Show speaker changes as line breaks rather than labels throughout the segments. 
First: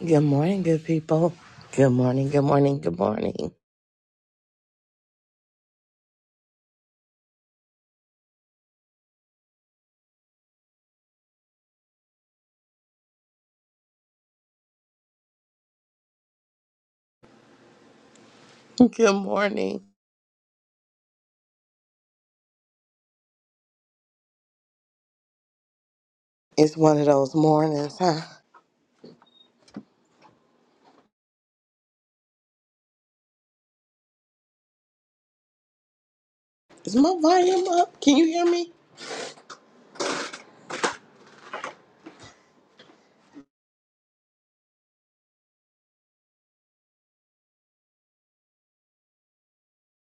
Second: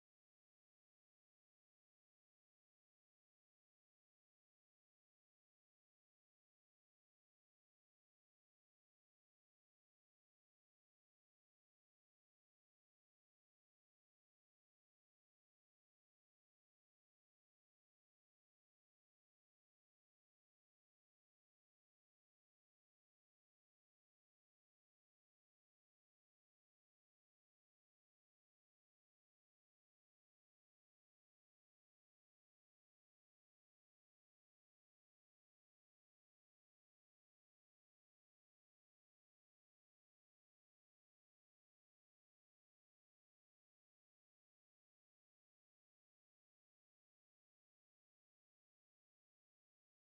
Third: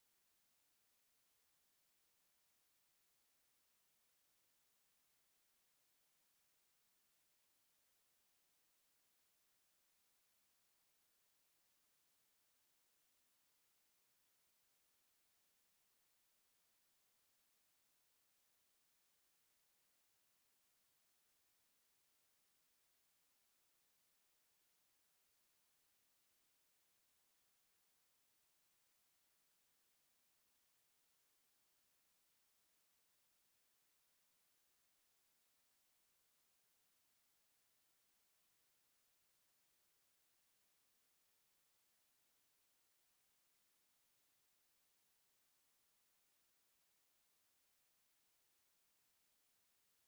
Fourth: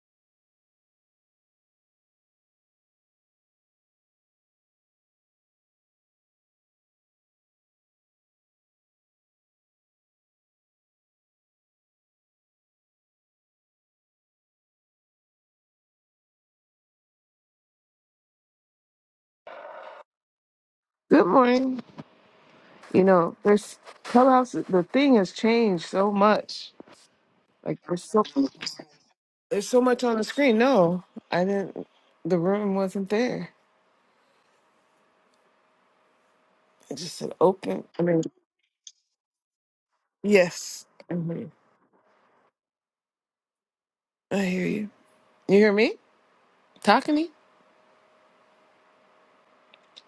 Good morning, good people. Good morning, good morning, good morning. Good morning.
Good morning. You know, there's Clubhouse. The thing has changed so much.
It's one of those
Like
mornings,
there's
huh?
so there's so much on the screen. No, I didn't. The room wasn't there. It
Is my
just said
volume
open.
up?
I
Can
mean,
you hear me?
yes. Mhm. I hear you. You hear me talking to me?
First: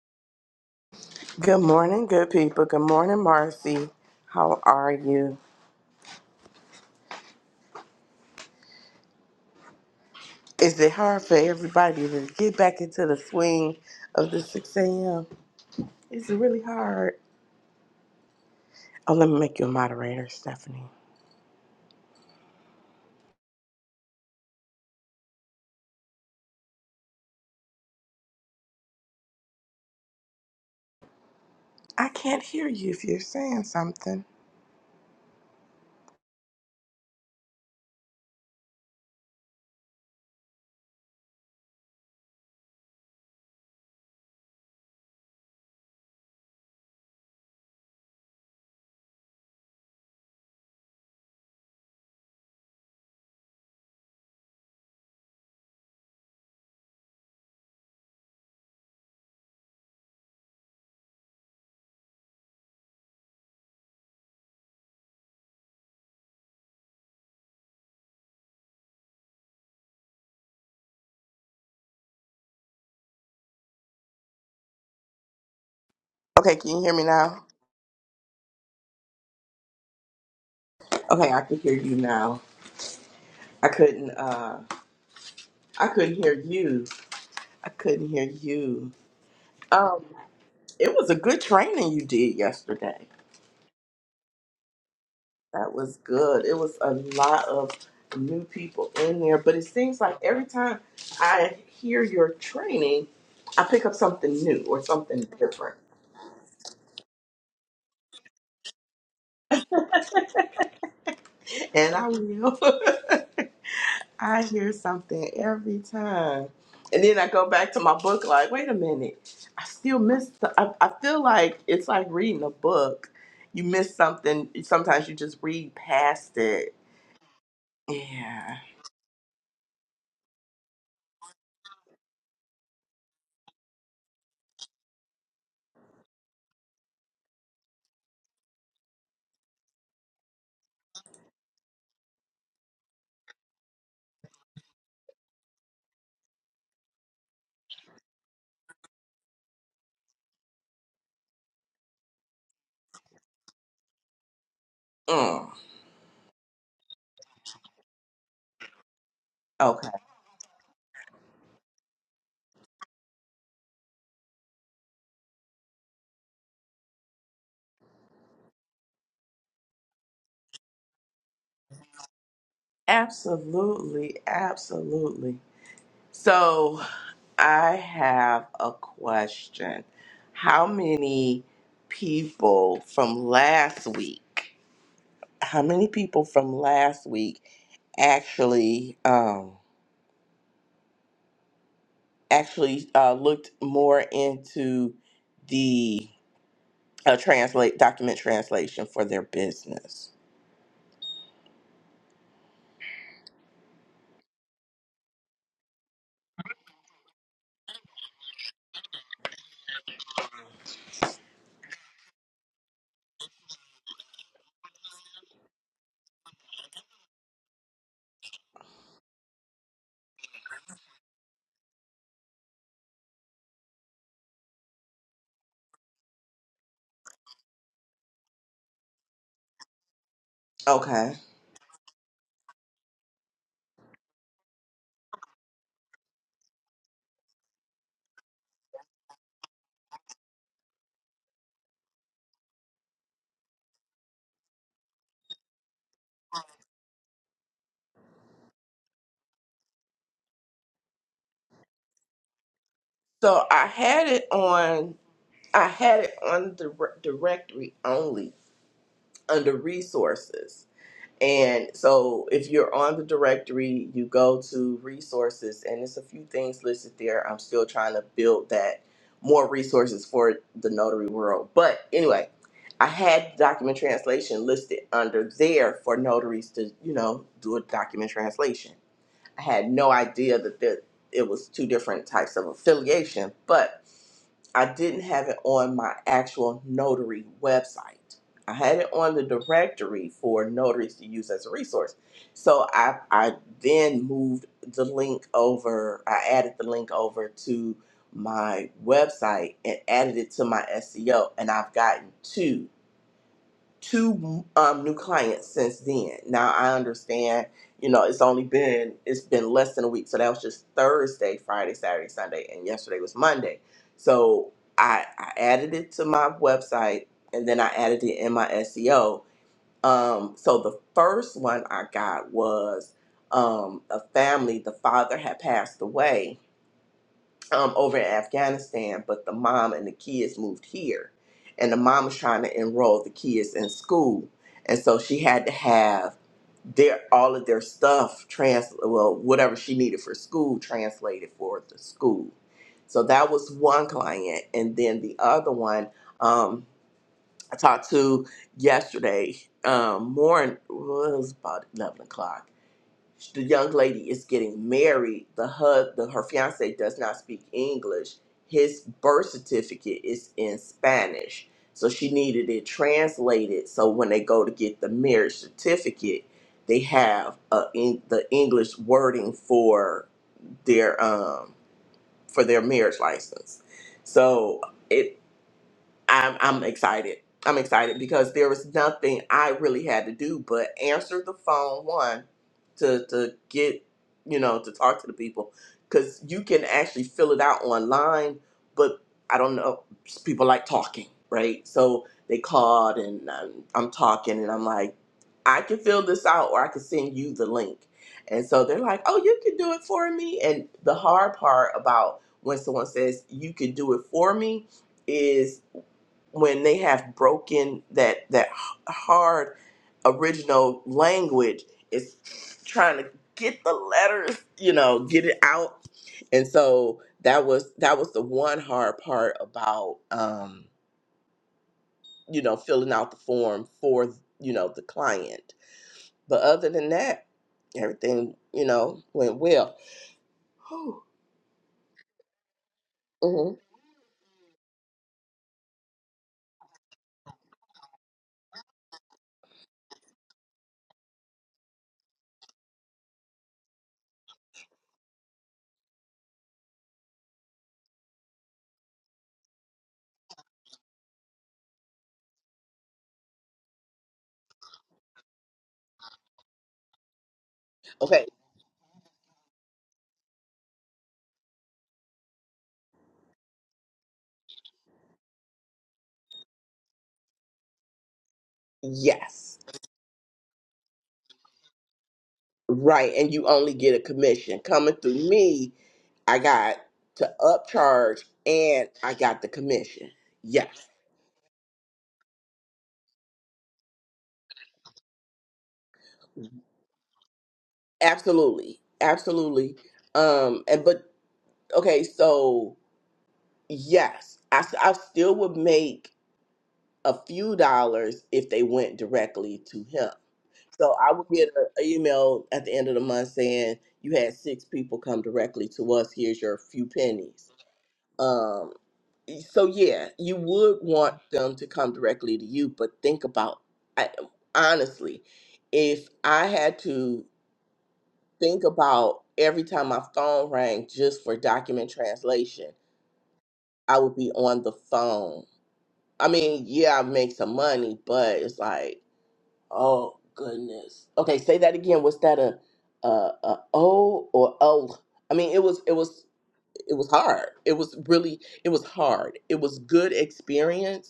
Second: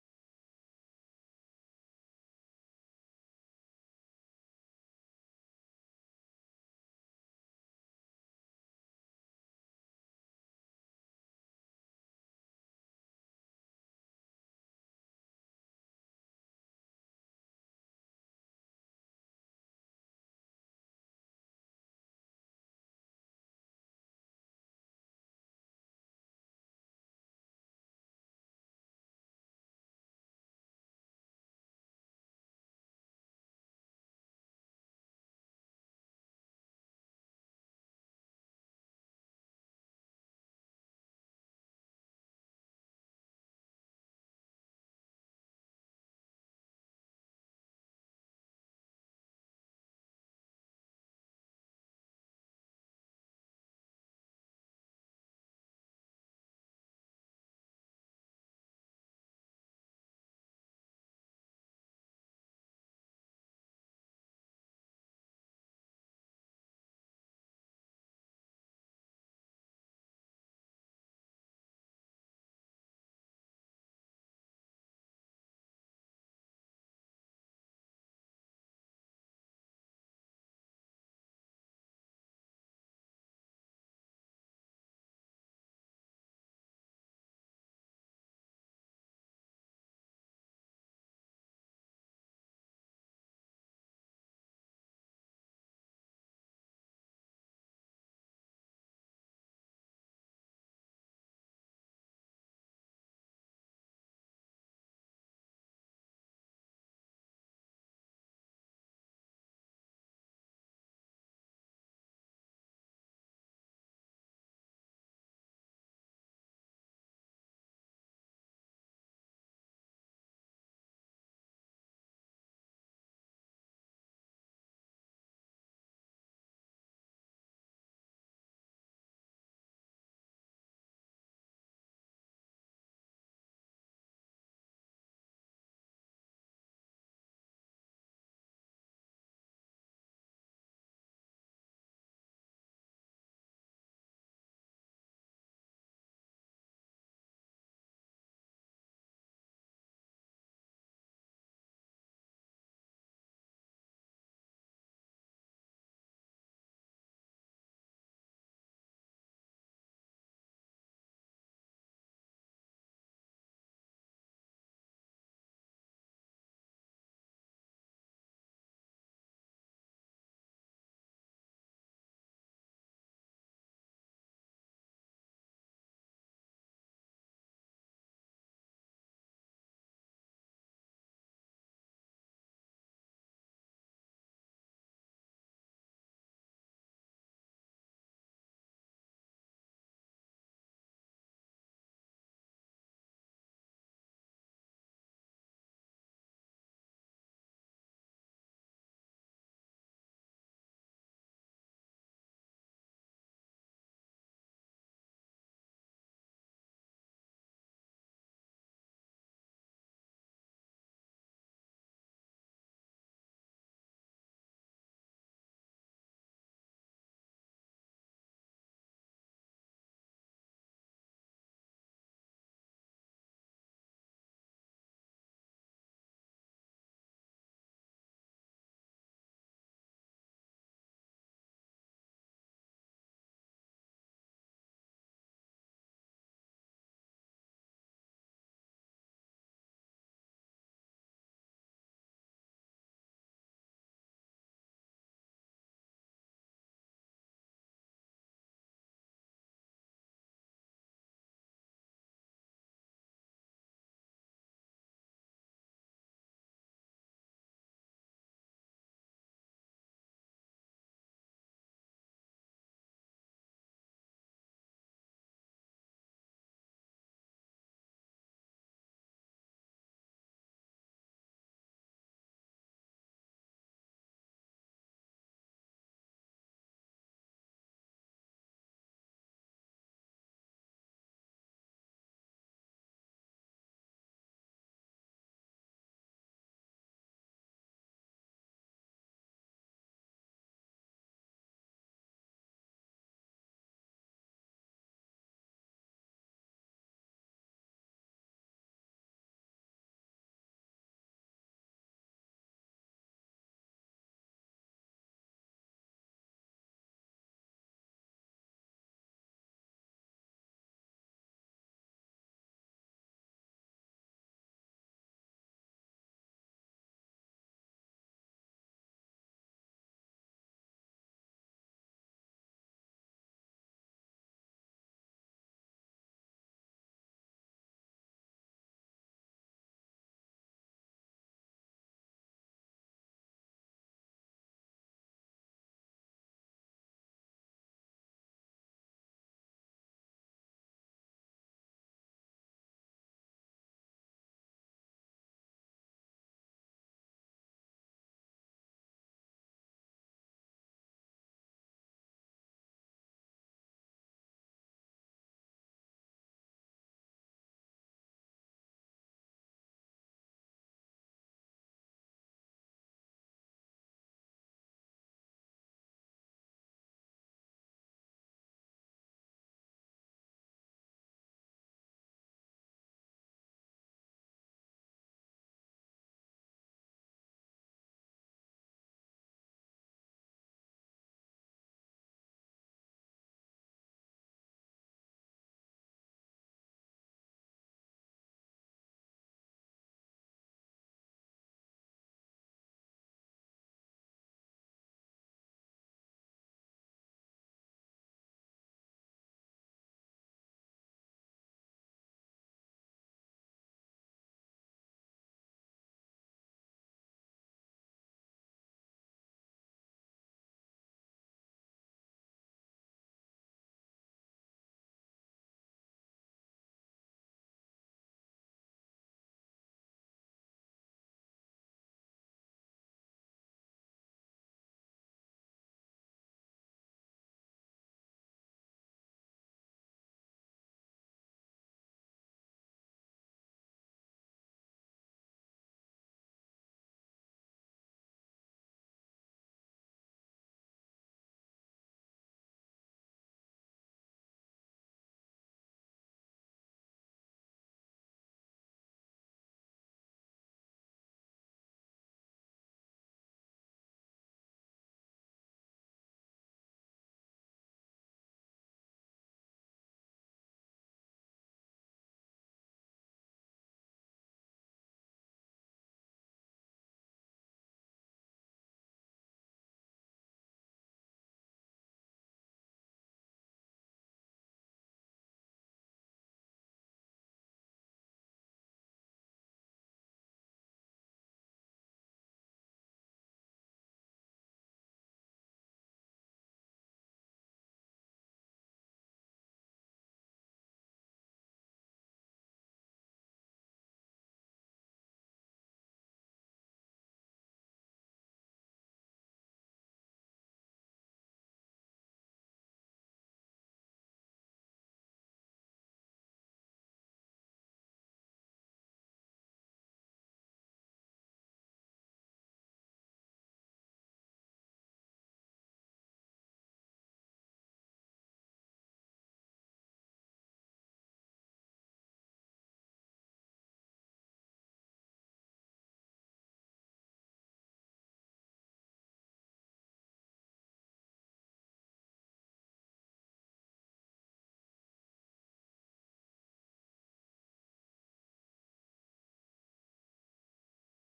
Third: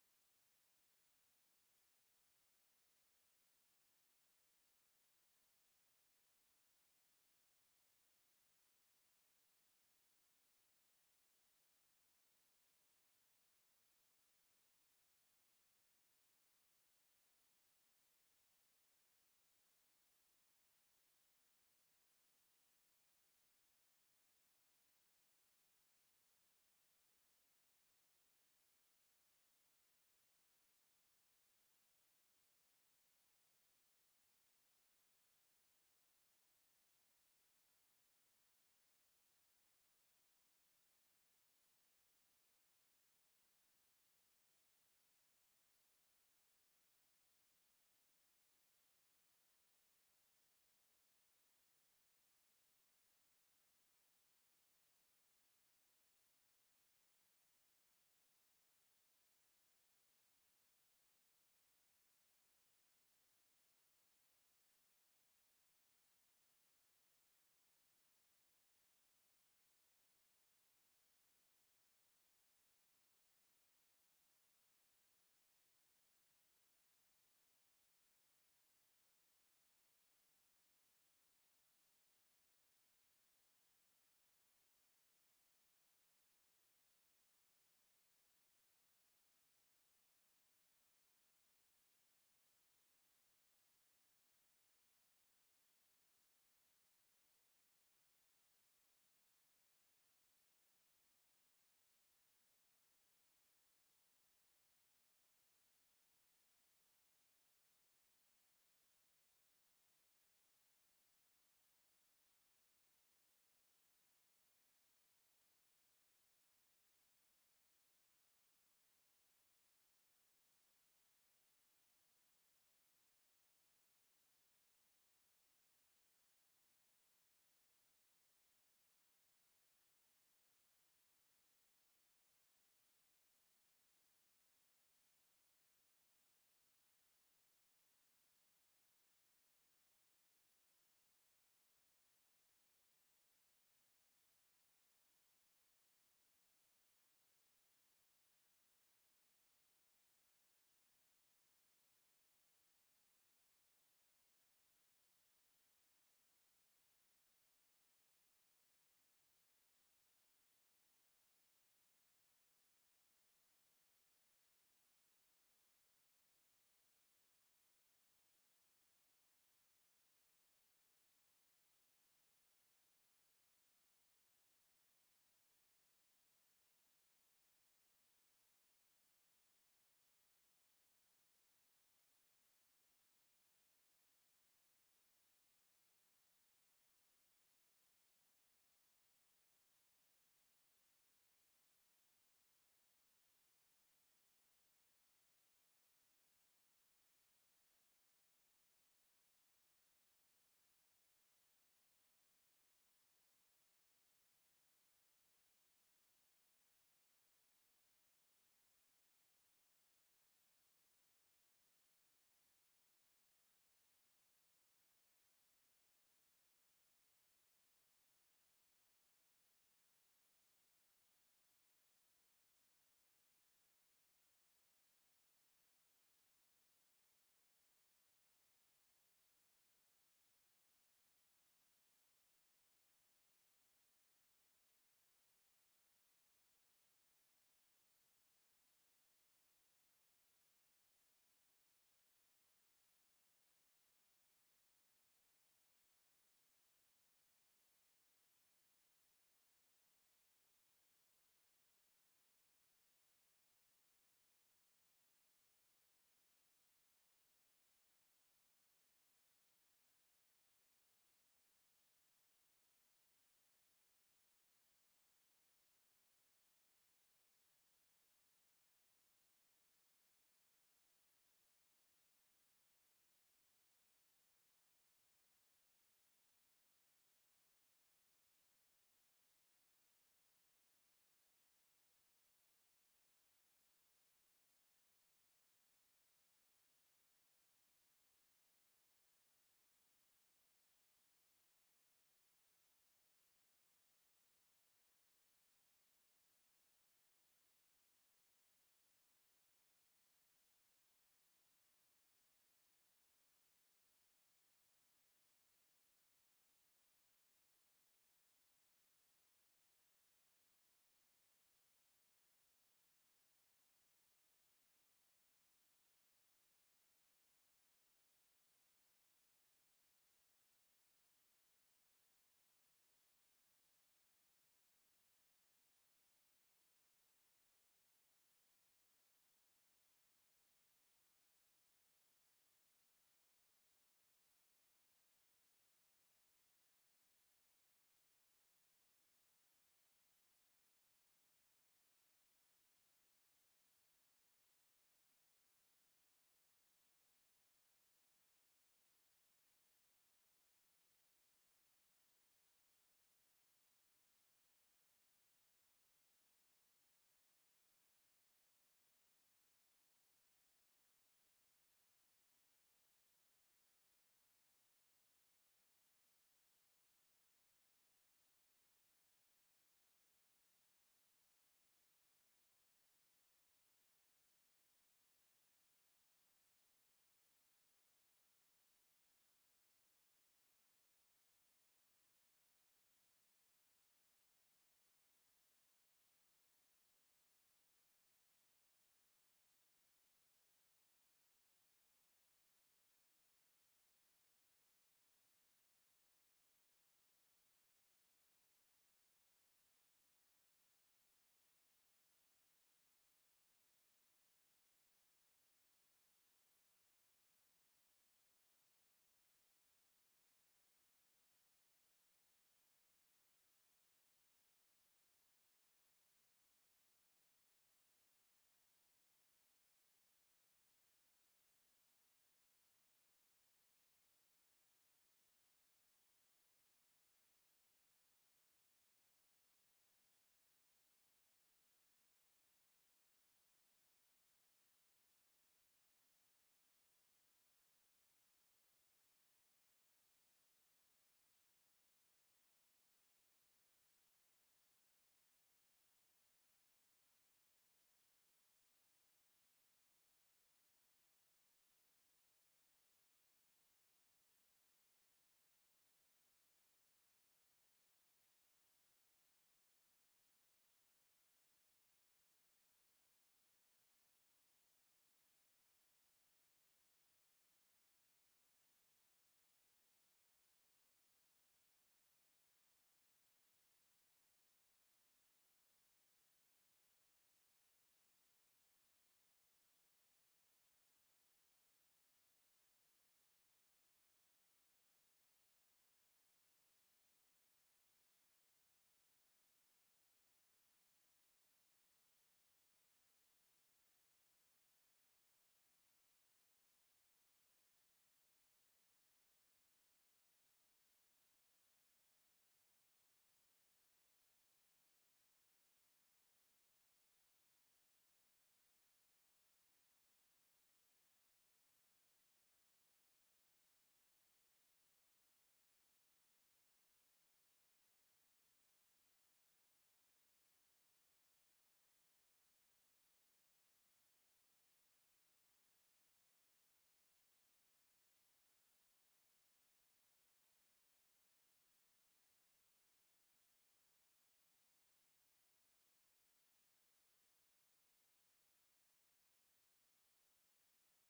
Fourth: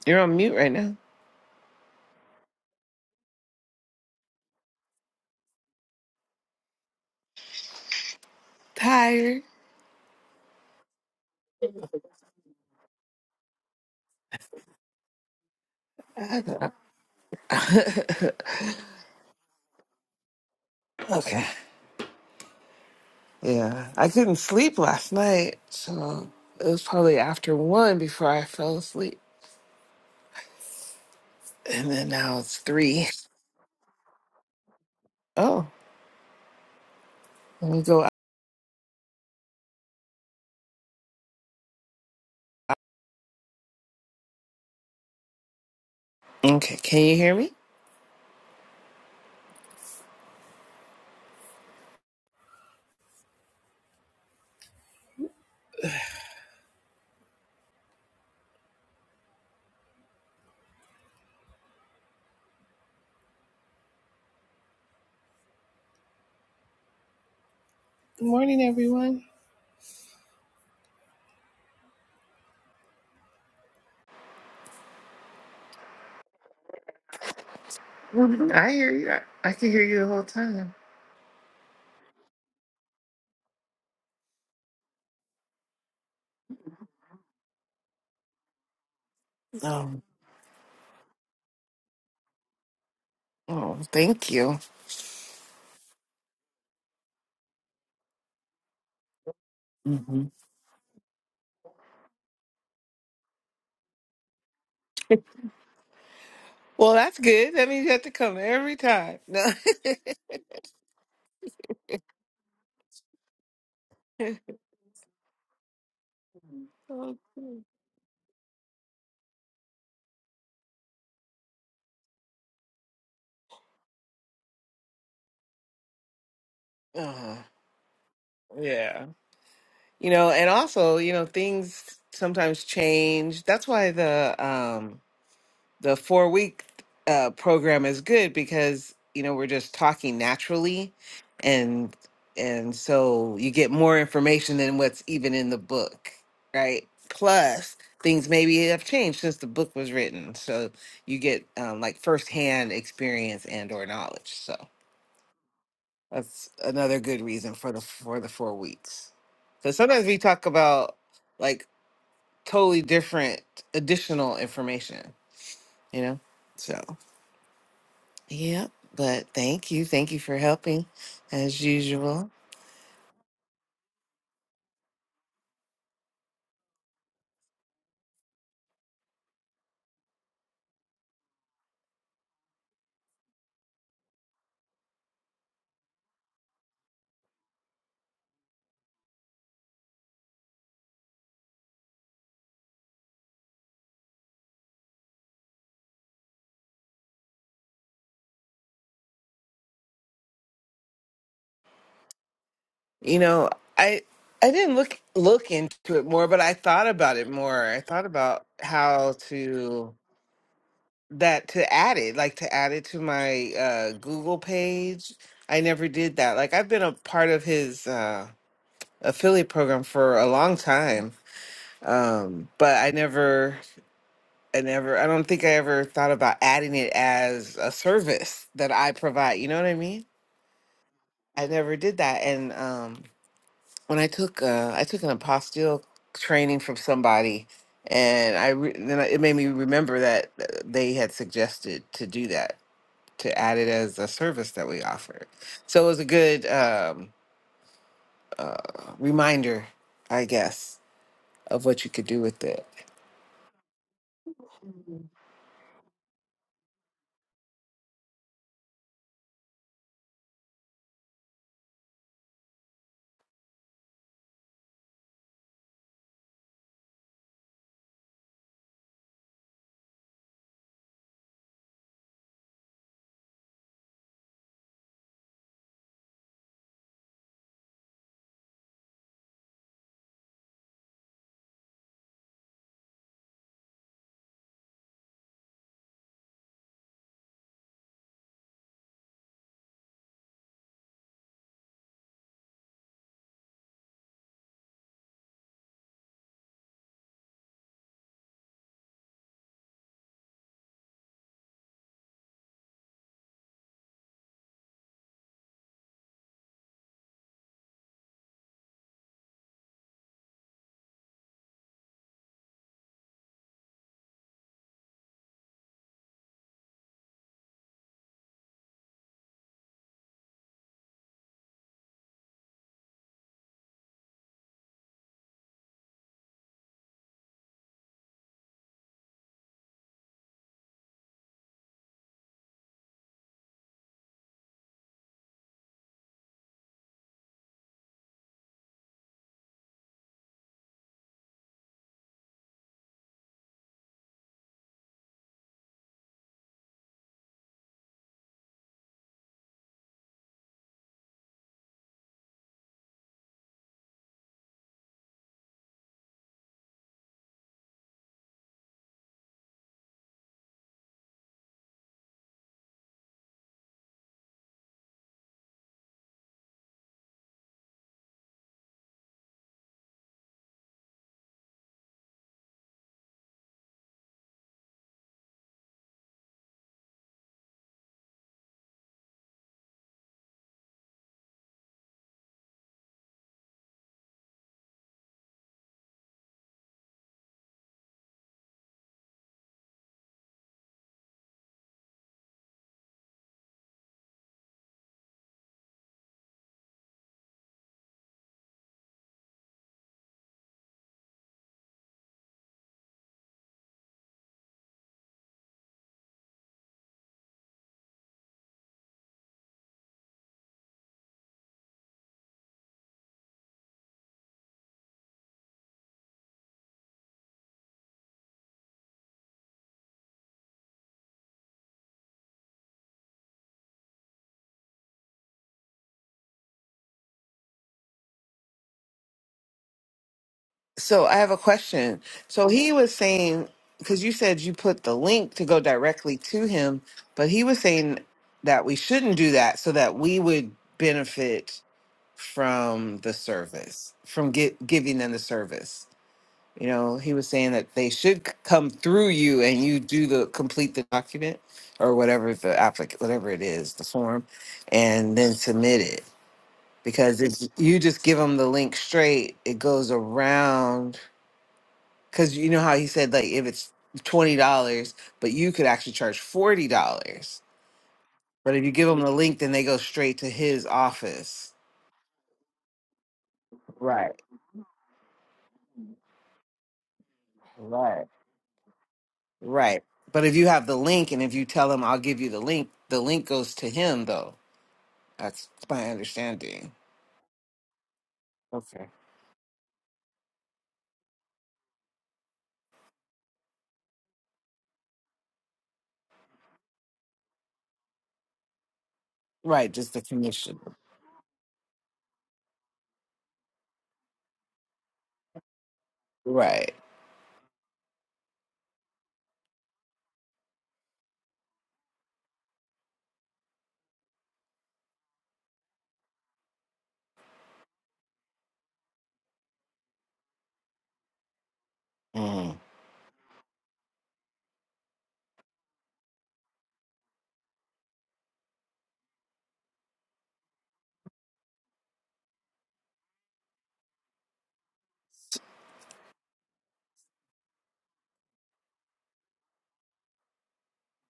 You're on mute right now.
Good morning, good people. Good morning, Marcy. How are you?
Tired.
Is it hard for everybody to get back into the swing of the 6 a.m.? Is it
I
really
know.
hard? Oh, let me make you a moderator, Stephanie.
okay. Yeah, I couldn't sleep last night, so it was probably after one before I fell asleep, and
I
then now
can't
it's
hear you if
three.
you're saying something.
Oh, let me go Okay, can you hear me? Good morning, everyone.
Okay, can you hear me now?
Mhm. I hear you. I, I can hear you the whole time.
Okay, I can hear you now. I couldn't. Uh, I couldn't hear you. I couldn't hear you.
Um,
Um, it was a good training you did yesterday.
oh, thank you.
That was good. It was a lot of new people in there, but it seems like
hmm
every time I hear your training, I pick up something new or something different,
Well, that's good. That means you have to come every time. No.
and I will. I hear something every time. And then I go
Okay.
back to my book, like, wait a minute, I still miss. The, I, I feel like it's like reading a book. You miss something. Sometimes you just read past it.
Uh,
Yeah.
yeah. You know, and also, you know, things sometimes change. That's why the um, the four week uh, program is good because you know we're just talking naturally and and so you get more information than what's even in the book right plus things maybe have changed since the book was written so you get um, like firsthand experience and or knowledge so
Mm.
that's another good reason for the for the four weeks because
Okay.
sometimes we talk about like totally different additional information you know so Yep. But thank you. Thank you for helping as usual.
Absolutely. Absolutely. So I have a question. How many people from last week? how many people from last week actually um, actually uh, looked more into the uh, translate document translation for their business.
You know, I I didn't look look into it more, but I thought about it more. I thought about how to that to add it, like to add it to my uh Google page. I never did that. Like I've been a part of his uh affiliate program for a long time. Um, but I never I never I don't think I ever thought about adding it as a service that I provide. You know what I mean?
Okay,
I never did that. And um, when I took uh, I took an apostille training from somebody, and I re- then it made me remember that uh, they had suggested to do that to add it as a service that we offered. So it was a good um, uh, reminder, I guess, of what you could do with it.
so I had it on I had it on the re- directory only under resources And so if you're on the directory, you go to resources, and there's a few things listed there. I'm still trying to build that more resources for the notary world. But anyway, I had document translation listed under there for notaries to, you know, do a document translation. I had no idea that there, it was two different types of affiliation, but I didn't have it on my actual notary website. I had it on the directory for notaries to use as a resource. So I, I then moved the link over, I added the link over to my website and added it to my SEO, and I've gotten two two um, new clients since then. Now I understand, you know, it's only been it's been less than a week, so that was just Thursday, Friday, Saturday, Sunday, and yesterday was Monday. So I I added it to my website, and then I added it in my SEO. Um, so the first one I got was um, a family. The father had passed away, um, over in Afghanistan, but the mom and the kids moved here. And the mom was trying to enroll the kids in school. And so she had to have their all of their stuff trans well, whatever she needed for school translated for the school. So that was one client. And then the other one, um, I talked to yesterday um morning well, it was about eleven o'clock the young lady is getting married. The hub, the, her fiance does not speak English. His birth certificate is in Spanish, so she needed it translated. So when they go to get the marriage certificate, they have uh in, the English wording for their um for their marriage license. So. it. I'm I'm excited. I'm excited because there was nothing I really had to do but answer the phone one to to get you know to talk to the people because you can actually fill it out online, but I don't know people like talking right, so they called and I'm, I'm talking and I'm like I can fill this out or I can send you the link. And so they're like, oh, you can do it for me. And the hard part about when someone says you can do it for me is when they have broken that that h- hard original language is trying to get the letters you know get it out and so that was that was the one hard part about um you know filling out the form for you know the client but other than that everything you know went well
So I have a question. So he was saying
hmm
because you said you put the link to go directly to him, but he was saying that we shouldn't do that so that we would benefit from the service, from get, giving them the service. You know, he was saying that they should c- come through you and you do the complete the document or whatever the applic whatever it is, the form, and then submit it. Because if you just give
okay
them the link straight, it goes around because you know how he said, like, if it's $20, but you could actually charge $40. But if you give them the link,
yes
then they go straight to his office.
Right, and you only get a
Right,
commission. Coming through me, I got to
right,
upcharge and I got the
right.
commission.
But if you have the
Yes.
link and if you tell him, I'll give you the link, the link goes to him, though. That's my understanding.
Absolutely.
Okay.
Absolutely. Um and but okay, so yes, I s- I still would make a few dollars if they went directly
Right,
to
just the
him.
commission.
So I would get a a email at the end of the month saying you had six people come directly to us. Here's your
Right.
few pennies. Um. so yeah, you would want them to come directly to you, but think about I, honestly, if I had to think about every time my phone rang just for document
Mhm.
translation, I would be on the phone. I mean, yeah, I make some money, but it's like, oh goodness. Okay, say that again. Was that a a, a O or O? I mean, it was it was it was hard. It was really it was hard. It was good experience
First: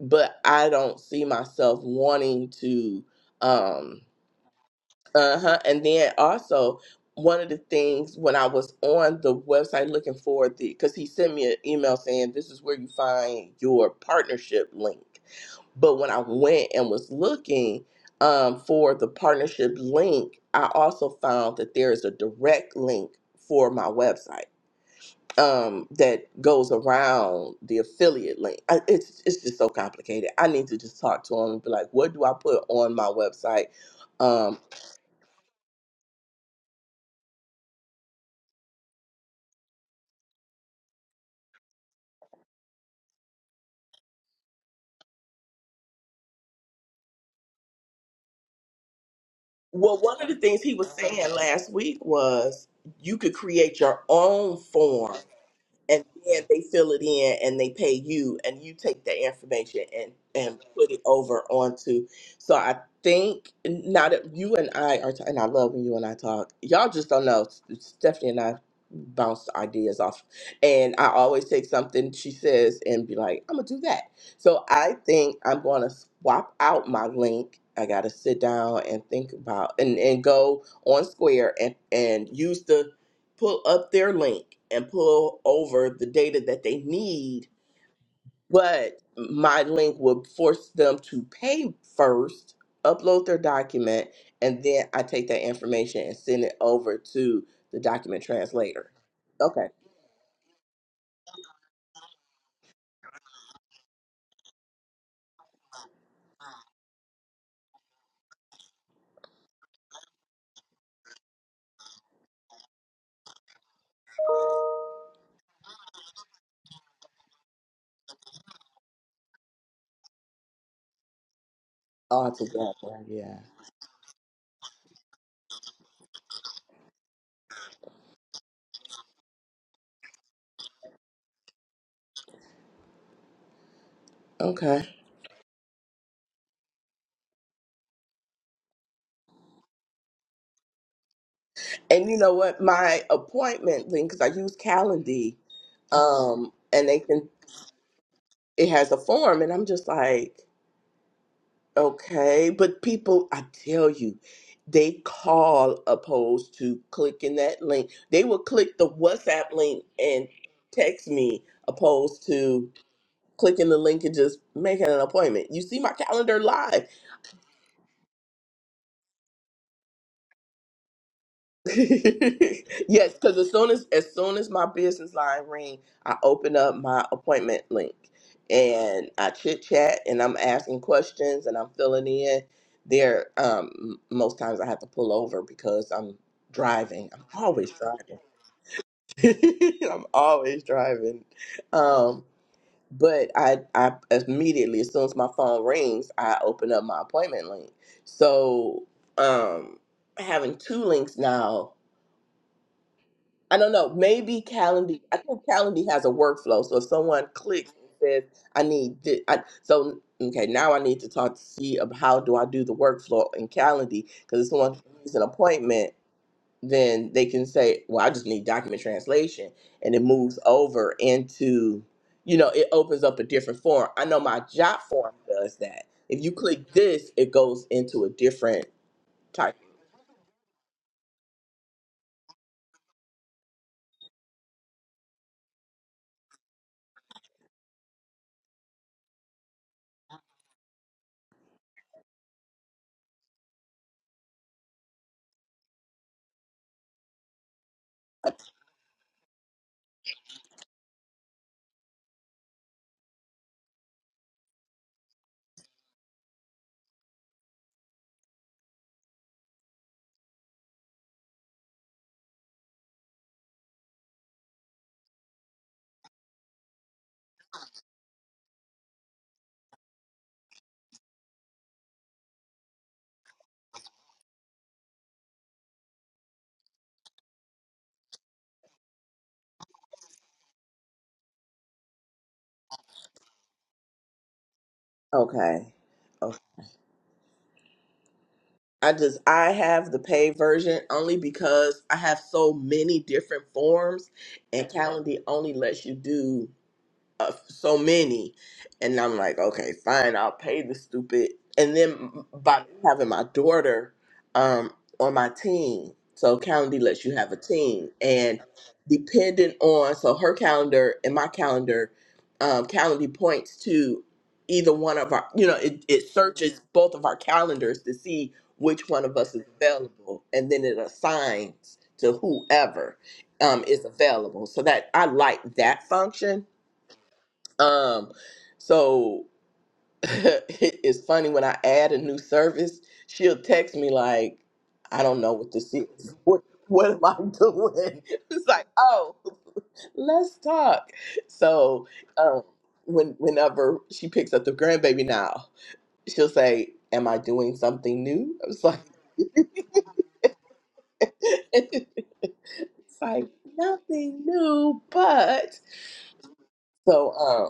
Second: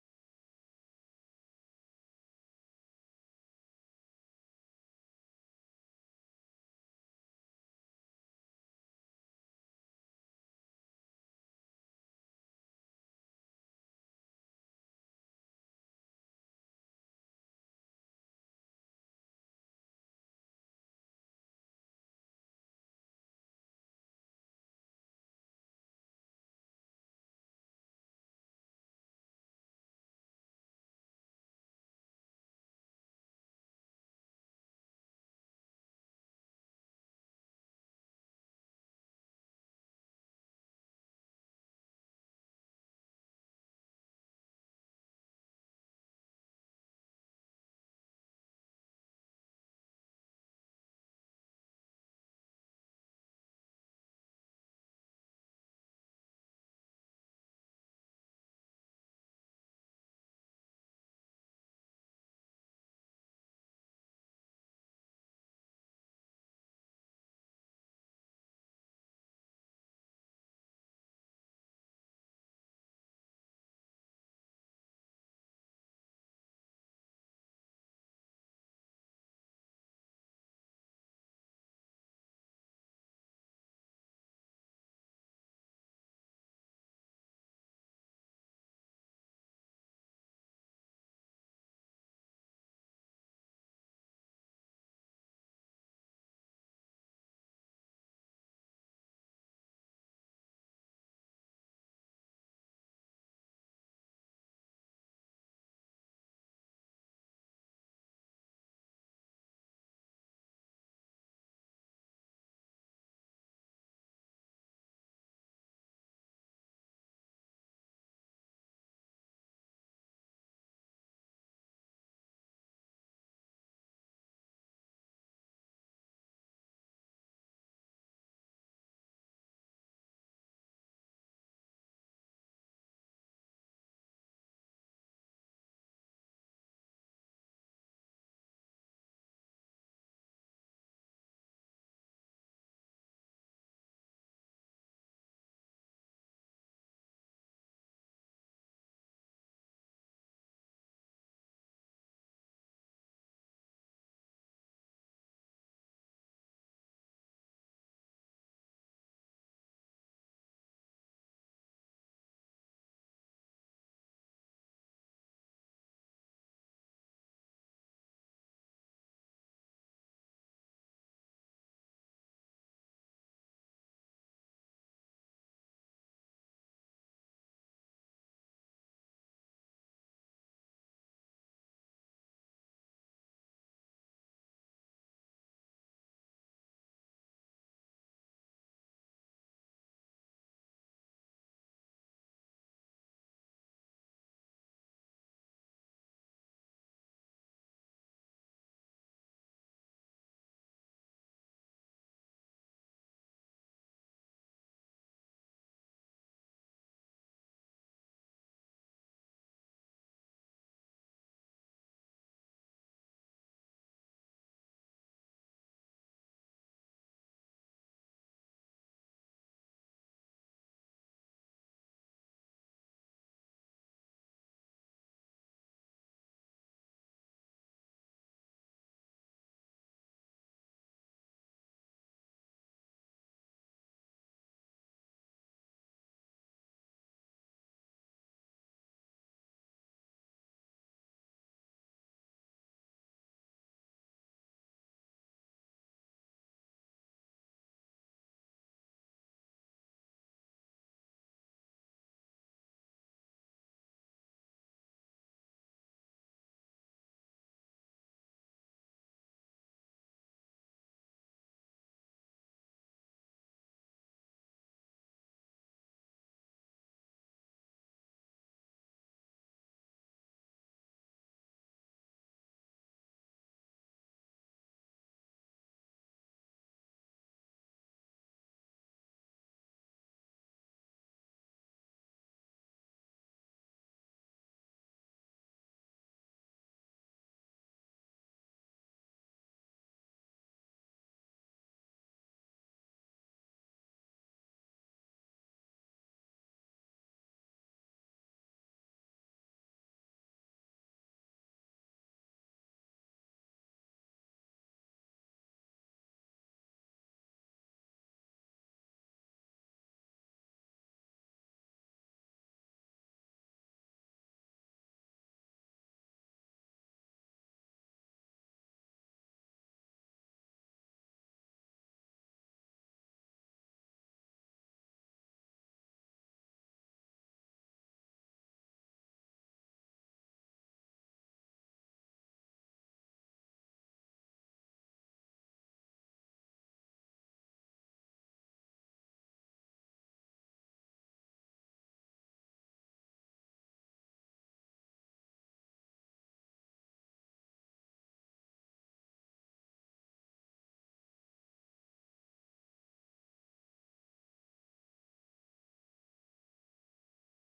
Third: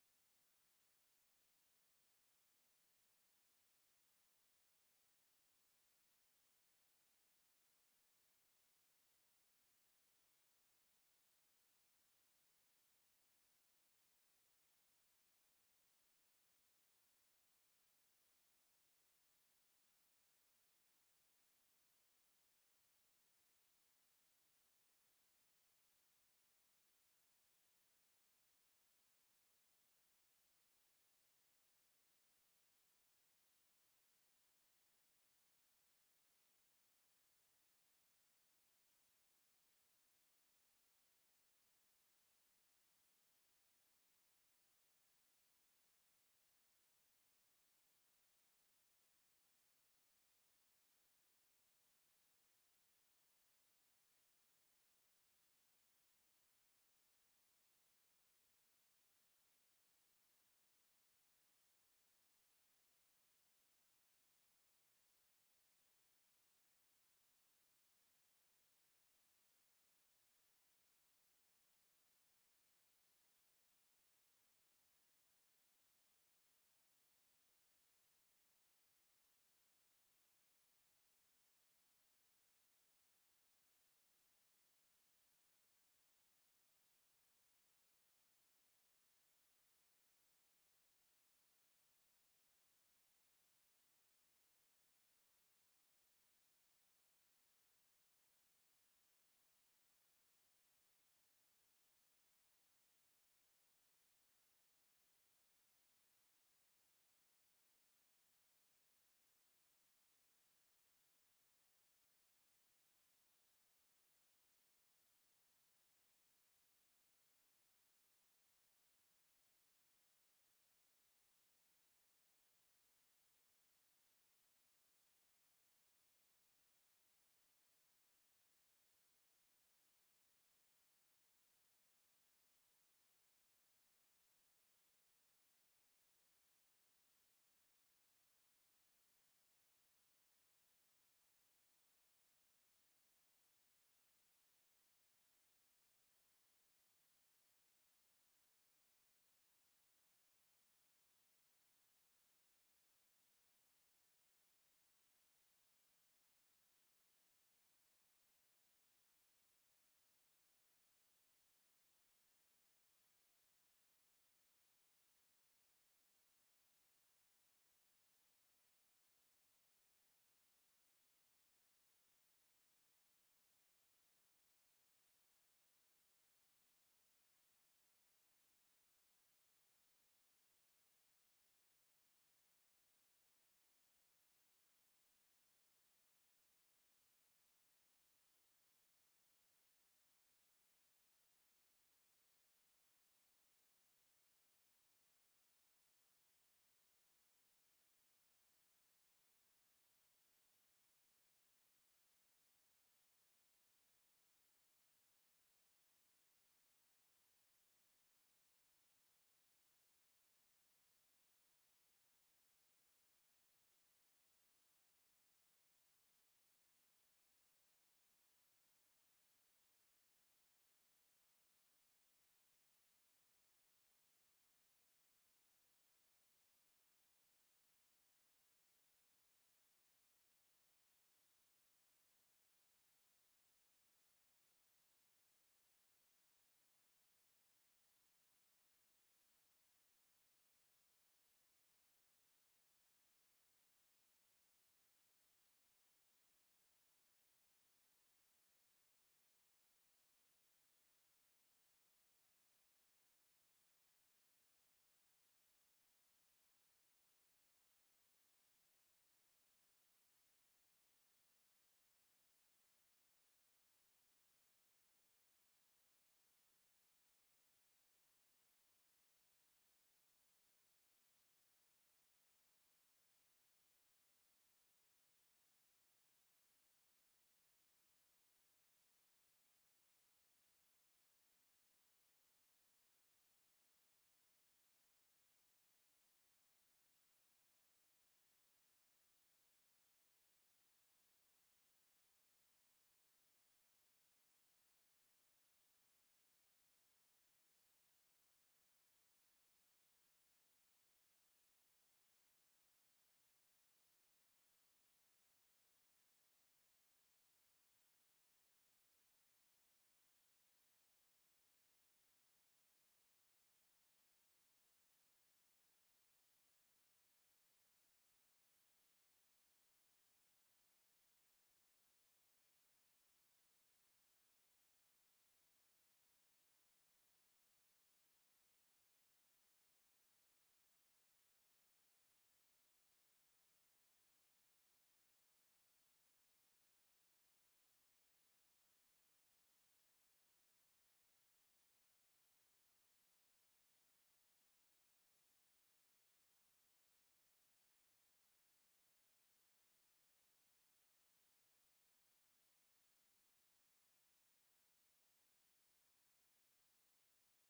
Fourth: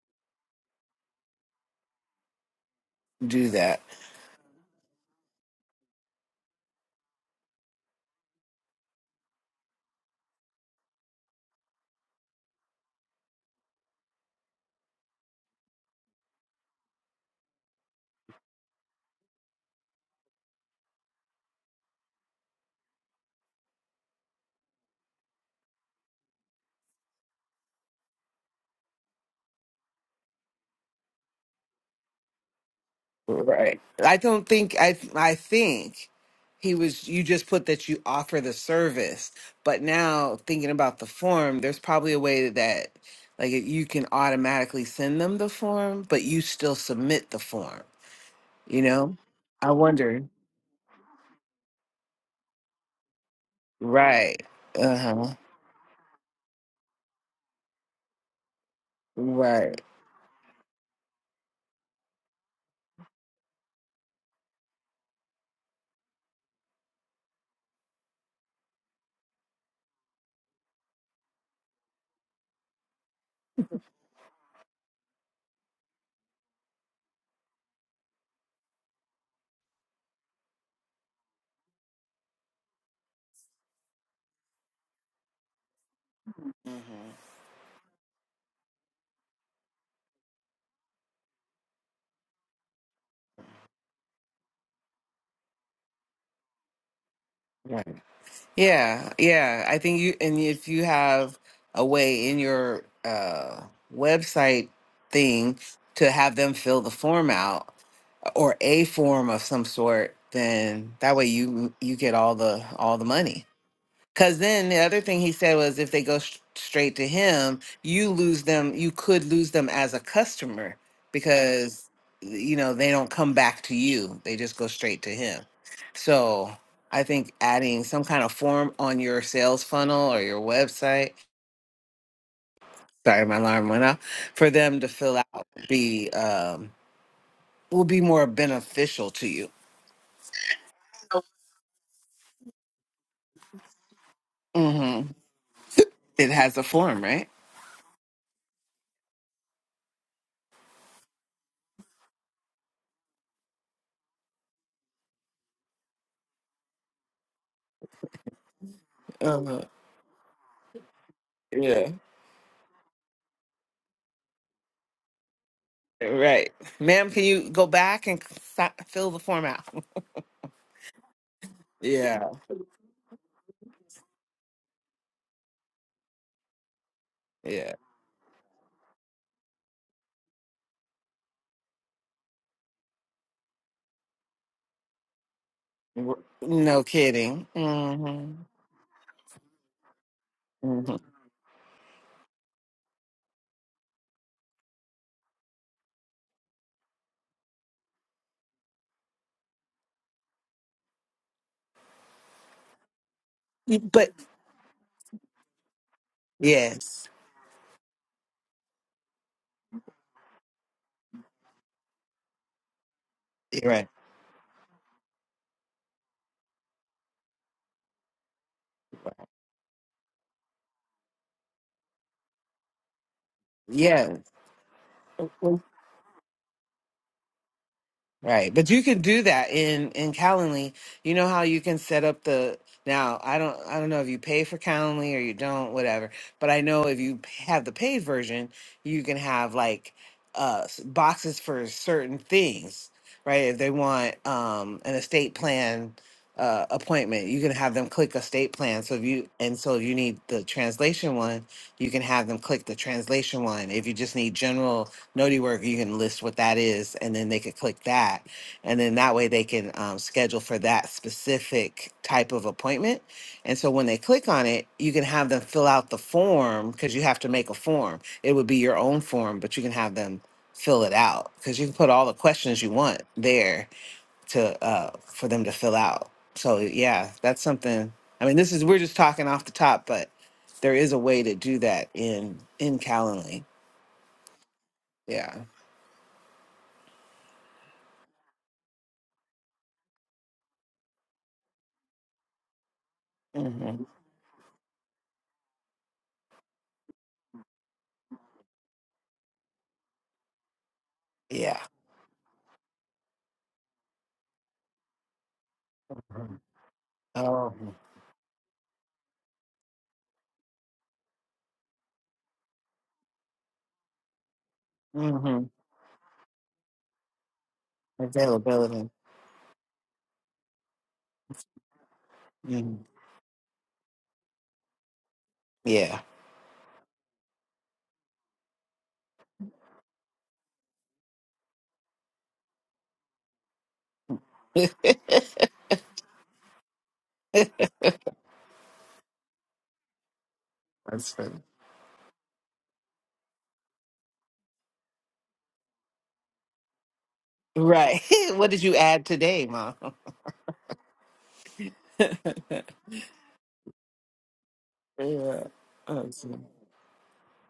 but I don't see myself wanting to
Do that.
um uh-huh and then also one of the things when I was on the website looking for the because he sent me an email saying this is where you find your partnership link. But when I went and was looking um, for the partnership link, I also found that there is a direct link for my website um, that goes around the affiliate link. I, it's it's just so complicated. I need to just talk to him and be like, what do I put on my website?
Right. I don't
Um,
think I I think he was you just put that you offer the service, but now thinking about the form, there's probably a way that like you can automatically send them the form, but you still submit the form, you know? I
well, one
wonder.
of the things he was saying last week was you could create your
Right.
own form
Uh-huh.
and then they fill it in and they pay you and you take that
Right.
information and and put it over onto so i think now that you and i are t- and i love when you and i talk y'all just don't know stephanie and i bounce ideas off and i always take something she says and be like i'm gonna do that so i think i'm gonna swap out my link i gotta sit down and think about and and go on square and and use the pull up their link and pull over the data that
Mhm.
they need, but my link would force them to pay first, upload their document, and then I take that information and send it over to the
Right.
document translator.
Yeah, yeah.
Okay.
I think you and if you have a way in your uh website thing to have them fill the form out or a form of some sort, then that way you you get all the all the money. Because then the other thing he said was if they go sh- straight to him, you lose them. You could lose them as a customer because
Oh, I took
you know
that
they
one.
don't come
Yeah.
back to you. They just go straight to him. So I think adding some kind of form on your sales funnel or your website. Sorry, my alarm went off. For them to
Okay.
fill out be um, will be more beneficial to you.
And you know what? My appointment link, because I use Calendly,
It
um,
has a
and they
form, right?
can, it has a form, and I'm just like, Okay, but people, I tell you, they call opposed to clicking that link. They will click the WhatsApp
Uh,
link and text me
yeah.
opposed to clicking the link and just making an appointment. You see my calendar
Right.
live.
Ma'am, can you go back and si- fill the form out? Yeah.
yes, because as soon as as soon as my business line ring, I open up my appointment
Yeah.
link and I chit chat and I'm asking questions and I'm filling in. There, um, m- most times I have to pull over because I'm
W- No
driving. I'm
kidding.
always driving.
hmm
I'm always
hmm
driving. Um, but I, I immediately as soon as my phone rings, I open up my appointment link. So, um, having two links now I don't know.
But
Maybe Calendly. I think Calendly has a workflow. So if
yes.
someone clicks and says, "I need," thi- I, so okay, now I need to talk to see of how do I do the workflow in
You're right.
Calendly because if someone needs an appointment, then they can say, "Well, I just need document translation," and it moves over into, you know, it opens up a different form. I know
Yes.
my job form does that. If you click this, it goes into a
Right.
different
But you can do that
type.
in in Calendly. You know how you can set up the now I don't I don't know if you pay for Calendly or you don't whatever, but I know if you p- have the paid version, you can have like uh s- boxes for certain things, right? If they want um an estate plan uh appointment, you can have them click estate plan. So if you and so if you need the translation one, you can have them click the translation one. If you just need general noti work, you can list what that is, and then they could click that. And then that way they can um, schedule for that specific type of appointment. And so when they click on it, you can have them fill out the form because you have to make a form. It would be your own form, but you can have them fill it out because you can put all the questions you want there to uh for them to fill out. So yeah, that's something. I mean, this is we're just talking off the top, but there is a way to do that in in Calendly. Yeah.
Okay. I just I have the paid version only because I have so many different
hmm
forms and Calendly only lets you do uh, so many and i'm like okay fine i'll pay the stupid
Yeah.
and then by me having my daughter um, on my team
Mhm.
so calendly lets you have a
Oh.
team and depending on so her calendar and my calendar um, calendly points to either one of our
hmm
you know it, it searches both of our calendars to see which
Availability.
one of us is available and then it assigns to
hmm
whoever um, is available so that i like that
Yeah.
function um, so it- it's funny when I add a new service, she'll text me like, "I don't know what this is. What what am I doing?" It's like, "Oh, let's talk."
that's funny.
So um, when whenever she picks up the grandbaby now, she'll say, "Am I doing
Right.
something new?" I
what did
was
you
like,
add today, Mom?
"It's like nothing new,
Yeah.
but."
Oh, it's-
So um,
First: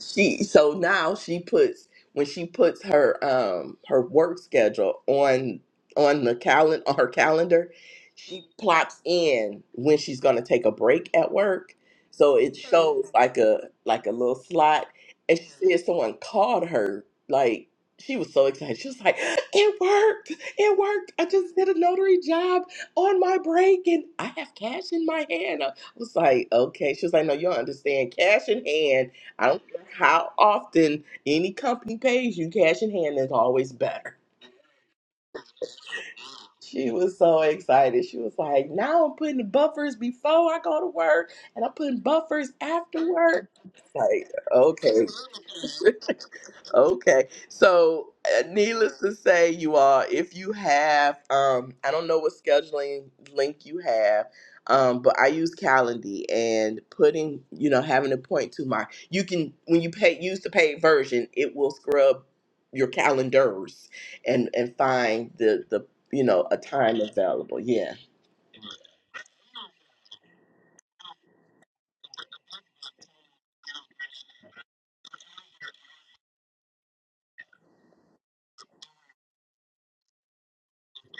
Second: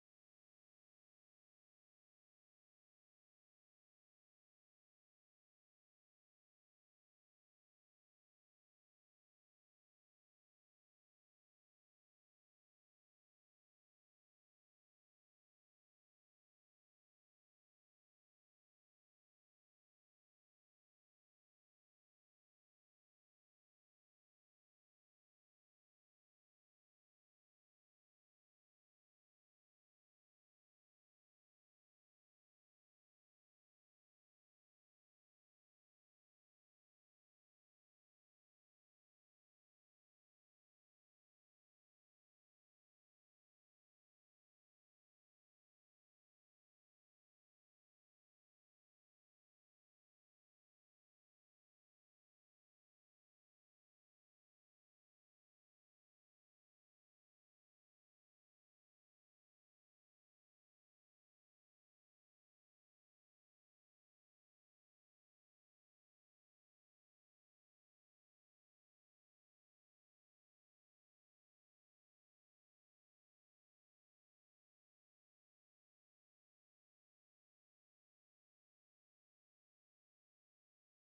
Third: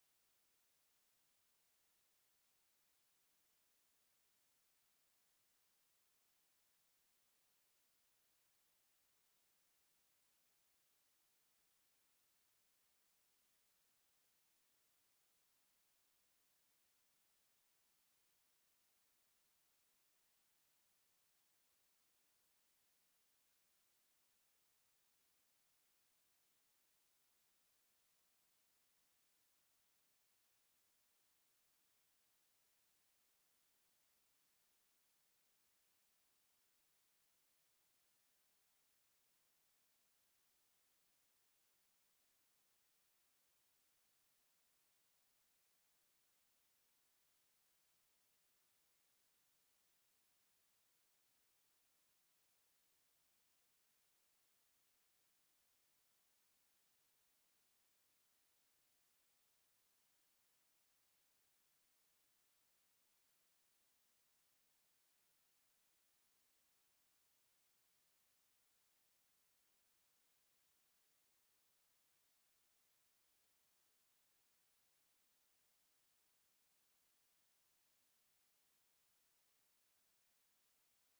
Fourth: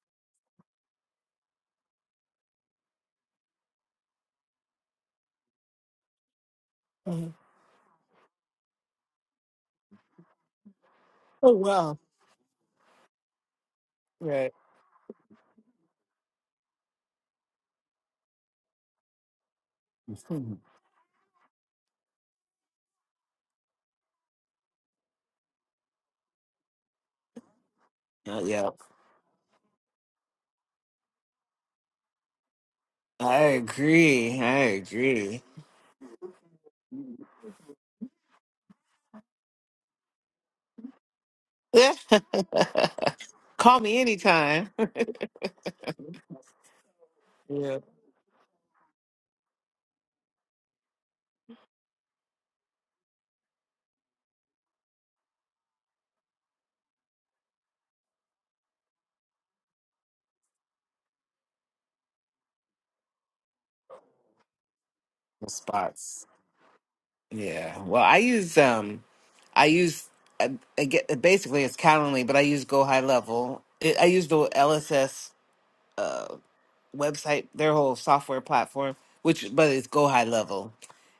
she so now she puts when she puts her um her work schedule on on the calendar on her
Mhm.
calendar she plops in when she's going to take a break at
Oh,
work
wow.
so it Mhm. shows like a like a little
Right.
slot and she said someone called her like she was so excited she was like it worked
Hmm.
it worked i just did a notary job on my break and i have cash in my hand i was like okay she was like no you don't understand
Uh,
cash in
yeah.
hand I don't care how often any company pays you cash in hand is
I
always better.
agree. I agree.
She was so excited. She was like, now I'm putting buffers before I go to work and I'm putting buffers after work.
Call me
Like,
anytime.
okay. Okay.
Yeah.
So, uh, needless to say, you all, if you have, um, I don't know what scheduling link you have, um, but I use Calendly and putting, you know, having a point to my, you can, when you pay, use the paid version, it will scrub your calendars and, and find
The
the, the, you
spots.
know, a time available.
Yeah.
Yeah.
Well, I use um, I use I, I get uh, basically it's Calendly, but I use Go High Level. It, I use the LSS uh website, their whole software platform, which but it's Go High Level,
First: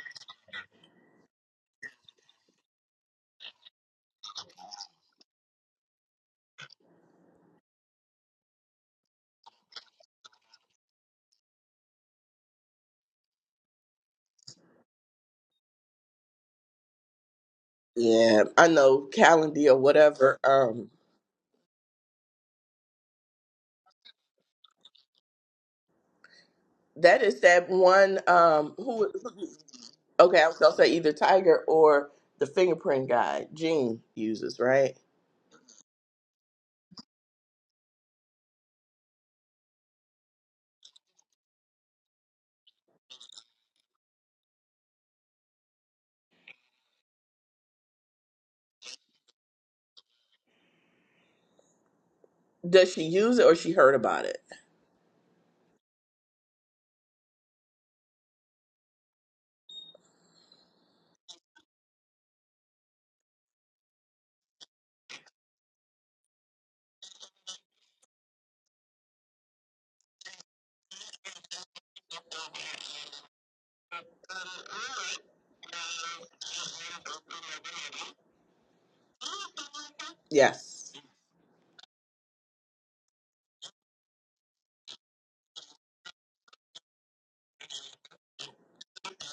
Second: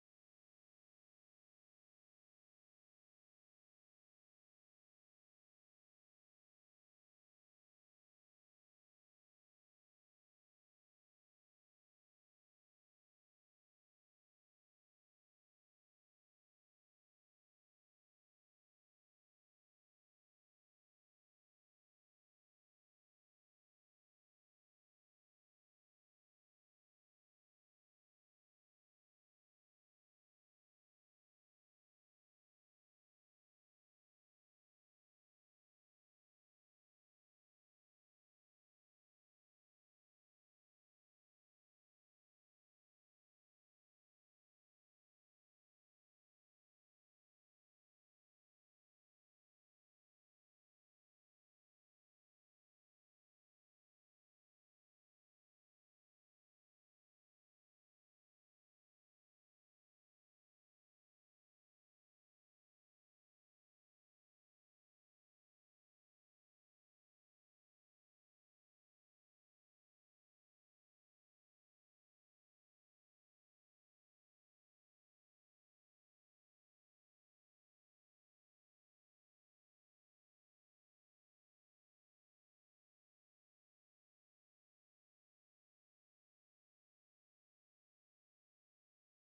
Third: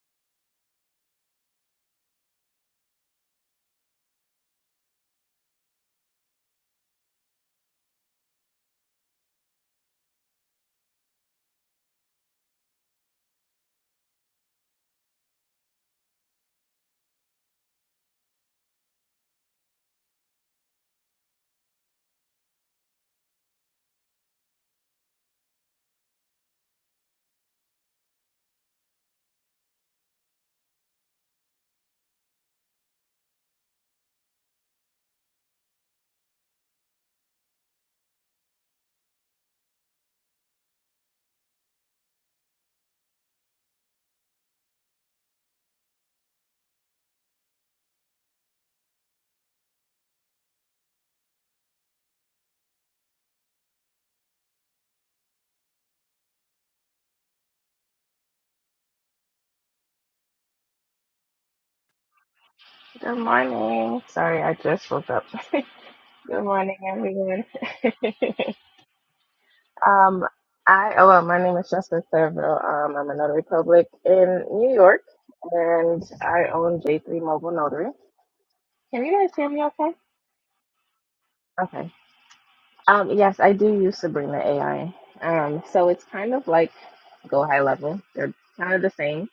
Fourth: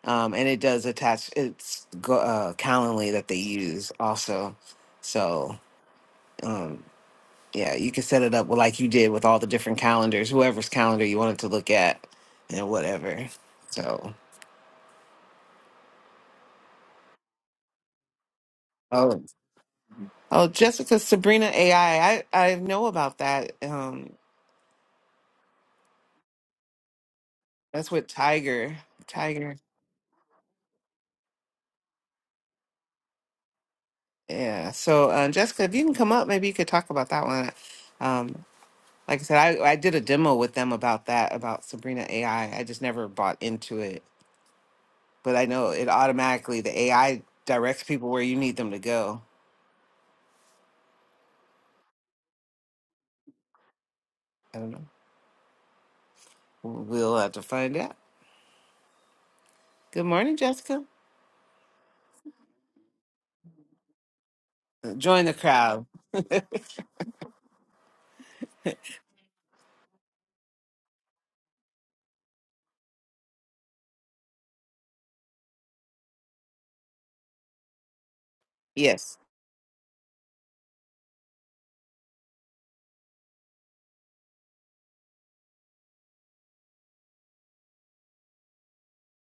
um, and it does attach it's go, uh, Calendly that they use also. So um, yeah, you can set it up like you did with all the different calendars, whoever's calendar you wanted to look at, and whatever. So.
Yeah. I know
oh,
Calendly or whatever.
Oh,
Um,
Jessica Sabrina AI. I I I know about that. Um,
that is that
that's with
one, um,
Tiger.
who,
Tiger.
Okay, I was gonna say either Tiger or the fingerprint guy Jean uses,
Yeah.
right?
So, uh, Jessica, if you can come up, maybe you could talk about that one. Um, like I said, I I did a demo with them about that about Sabrina AI. I I just never bought into it, but I know it automatically the AI directs people where you need them to go.
Does she use it or she heard about it?
I don't know. We'll have to find out. Good morning, Jessica.
Good morning. Sorry, I just woke up.
Join the crowd.
Good morning, everyone. um, I oh well, my name is Jessica Thurville. Um, I'm a notary public in New York, and I own J3 Mobile Notary. Can
Yes.
you guys hear me? Okay.
Yes.
Okay. Um, yes, I do use Sabrina AI. Um, so it's kind of like Go High Level. They're kind of the same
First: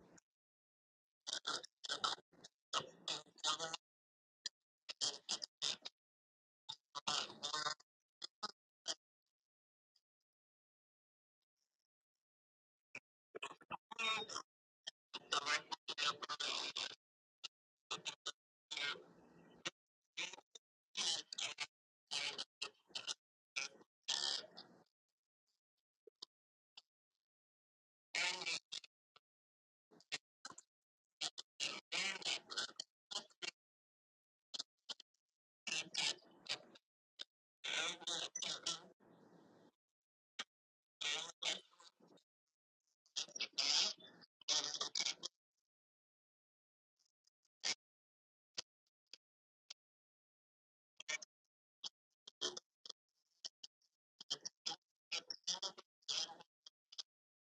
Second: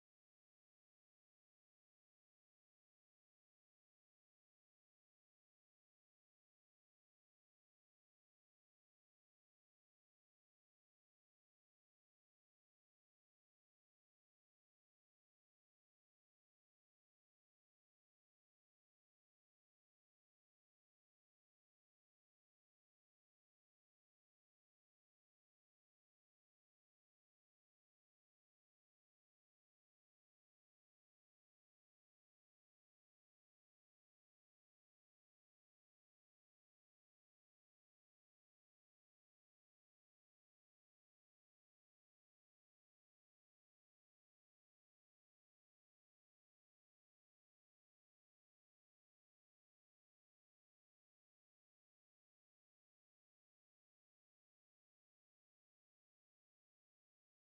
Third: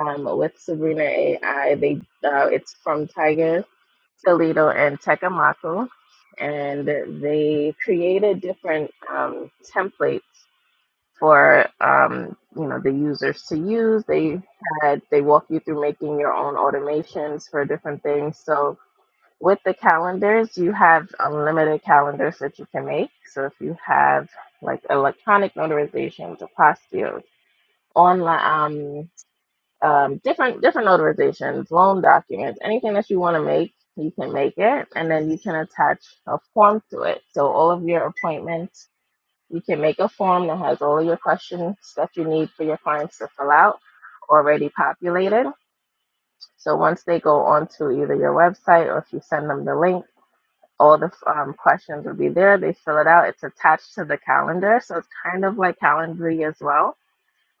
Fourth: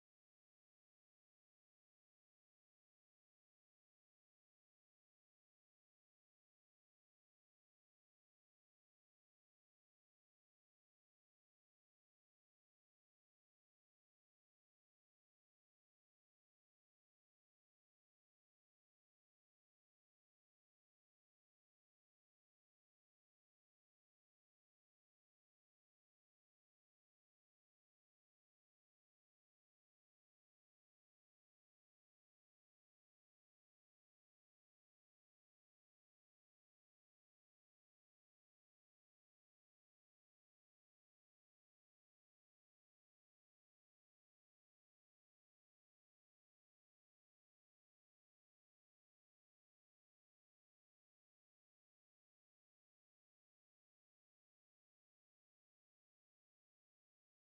um, with Sabrina AI. They uh, it's from Tiger Toledo and Tekamaku, and they created different um, templates for um, you know the users to use. They had they walk you through making your own automations for different things. So with the calendars, you have unlimited calendars that you can make. So if you have like electronic notarizations, apostilles, online. um, um, different different notarizations, loan documents, anything that you want to make, you can make it, and then you can attach a form to it. So all of your appointments, you can make a form that has all of your questions that you need for your clients to fill out already populated. So once they go onto either your website or if you send them the link, all the um, questions will be there. They fill it out. It's attached to the calendar, so it's kind of like Calendly as well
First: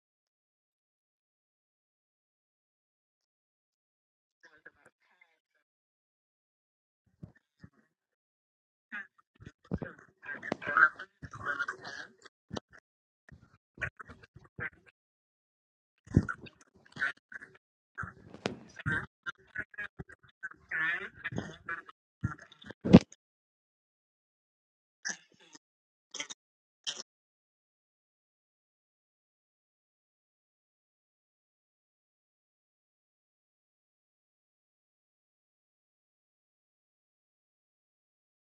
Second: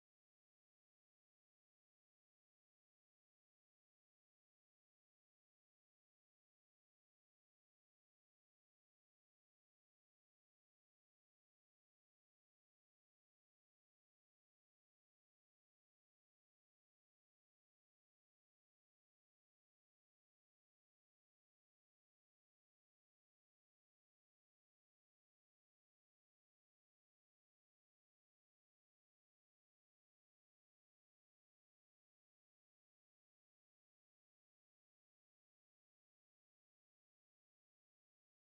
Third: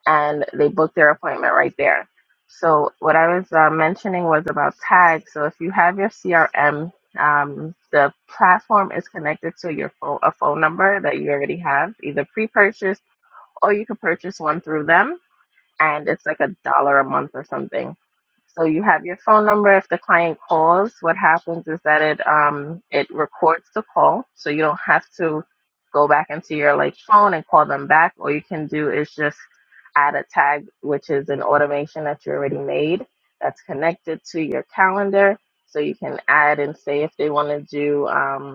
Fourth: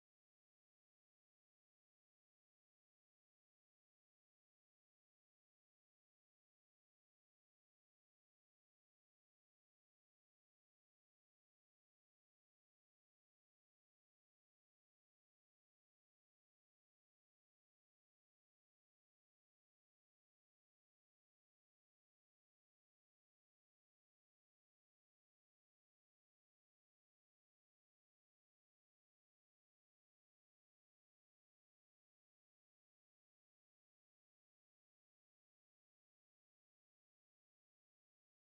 and they book their appointment right there. So what I was uh, mentioning was about tags. So if you have your CRM, um, the platform is connected to your phone, a phone number that you already have, either pre-purchase or you can purchase one through them and it's like a dollar a month or something. So you have your phone number. If the client calls, what happens is that it um it records the call, so you don't have to go back into your like phone and call them back. All you can do is just add a tag, which is an automation that you already made that's connected to your calendar, so you can add and say if they want to do um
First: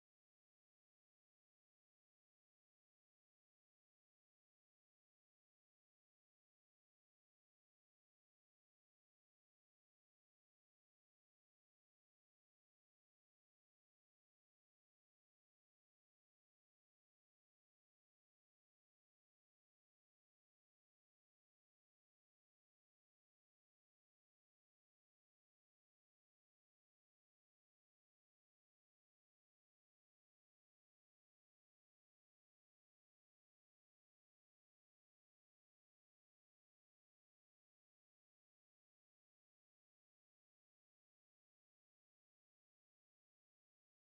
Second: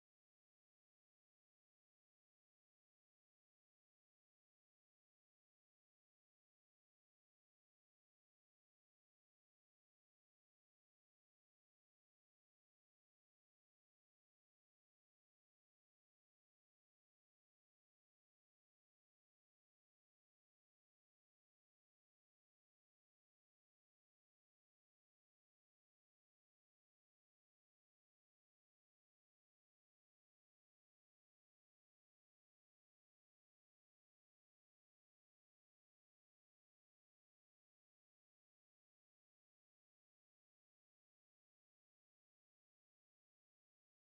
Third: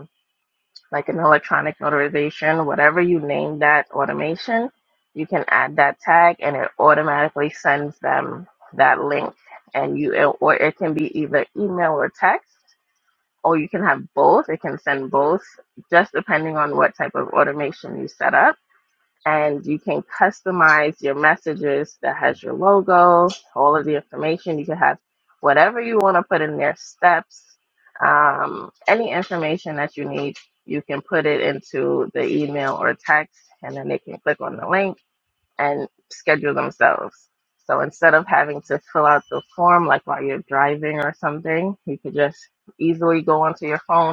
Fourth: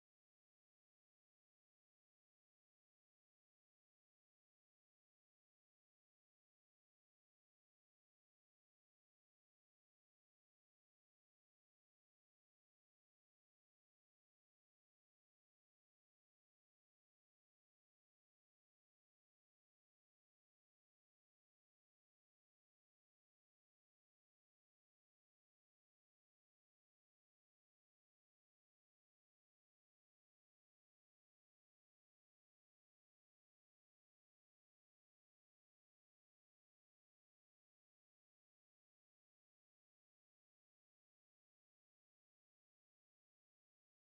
like an electronic notarization, whatever you name that automation, you can add that tag and it automatically sends them that link. And you, or it can be either email or text, or you can have both. It can send both, just depending on what type of automation you set up and you can customize your messages that has your logo, all of the information. You can have whatever you want to put in there, steps, um, any information that you need. You can put it into the email or text, and then they can click on the link and schedule themselves. So instead of having to fill out the form like while you're driving or something, you could just easily go onto your phone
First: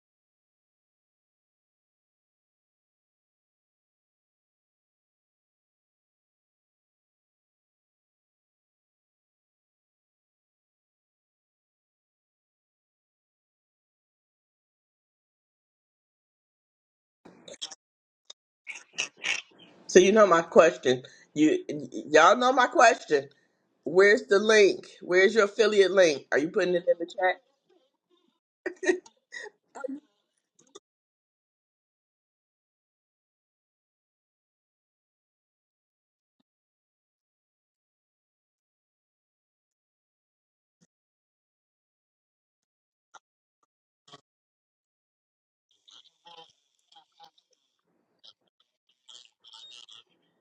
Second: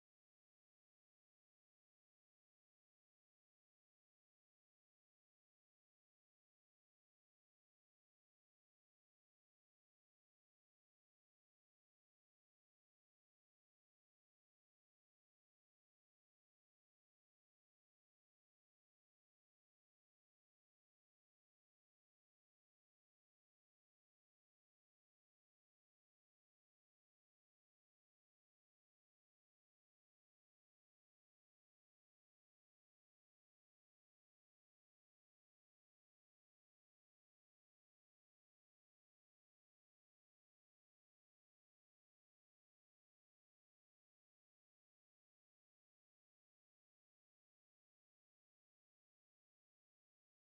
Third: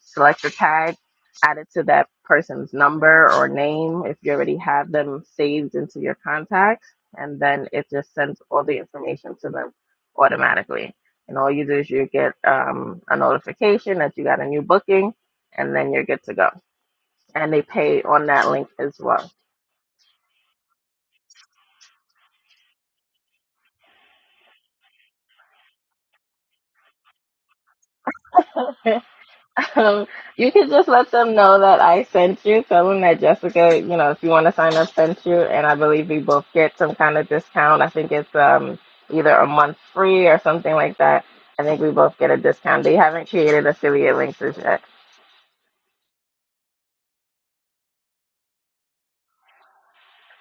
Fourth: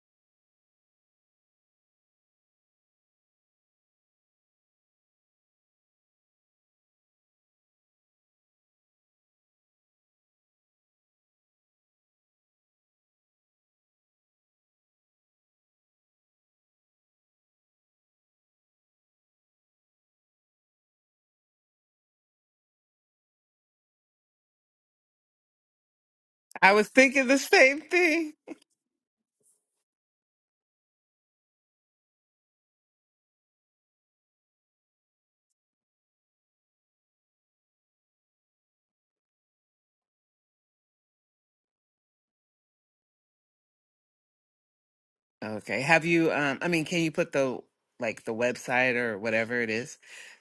select your tag, add it to that person's number or name if you already have them saved into your contacts, and then it just sends all the information to them automatically. And all you do is you get um, a notification that you got a new booking, and then you're good to go. And they pay on that link as well.
So you know my question. You y'all know my question. Where's the link? Where's your affiliate link? Are you
I
putting it
was
in the
thinking the
chat?
same thing.
Um, you can just let them know that I sent you. Tell them that Jessica, you know, if you want to sign up, sent you. And I believe we both get some kind of discount. I think it's um either a month free or something like that. I think we both get a discount. They haven't created affiliate links as yet.
Okay. Have you um I mean, can you put the like the website or whatever it is,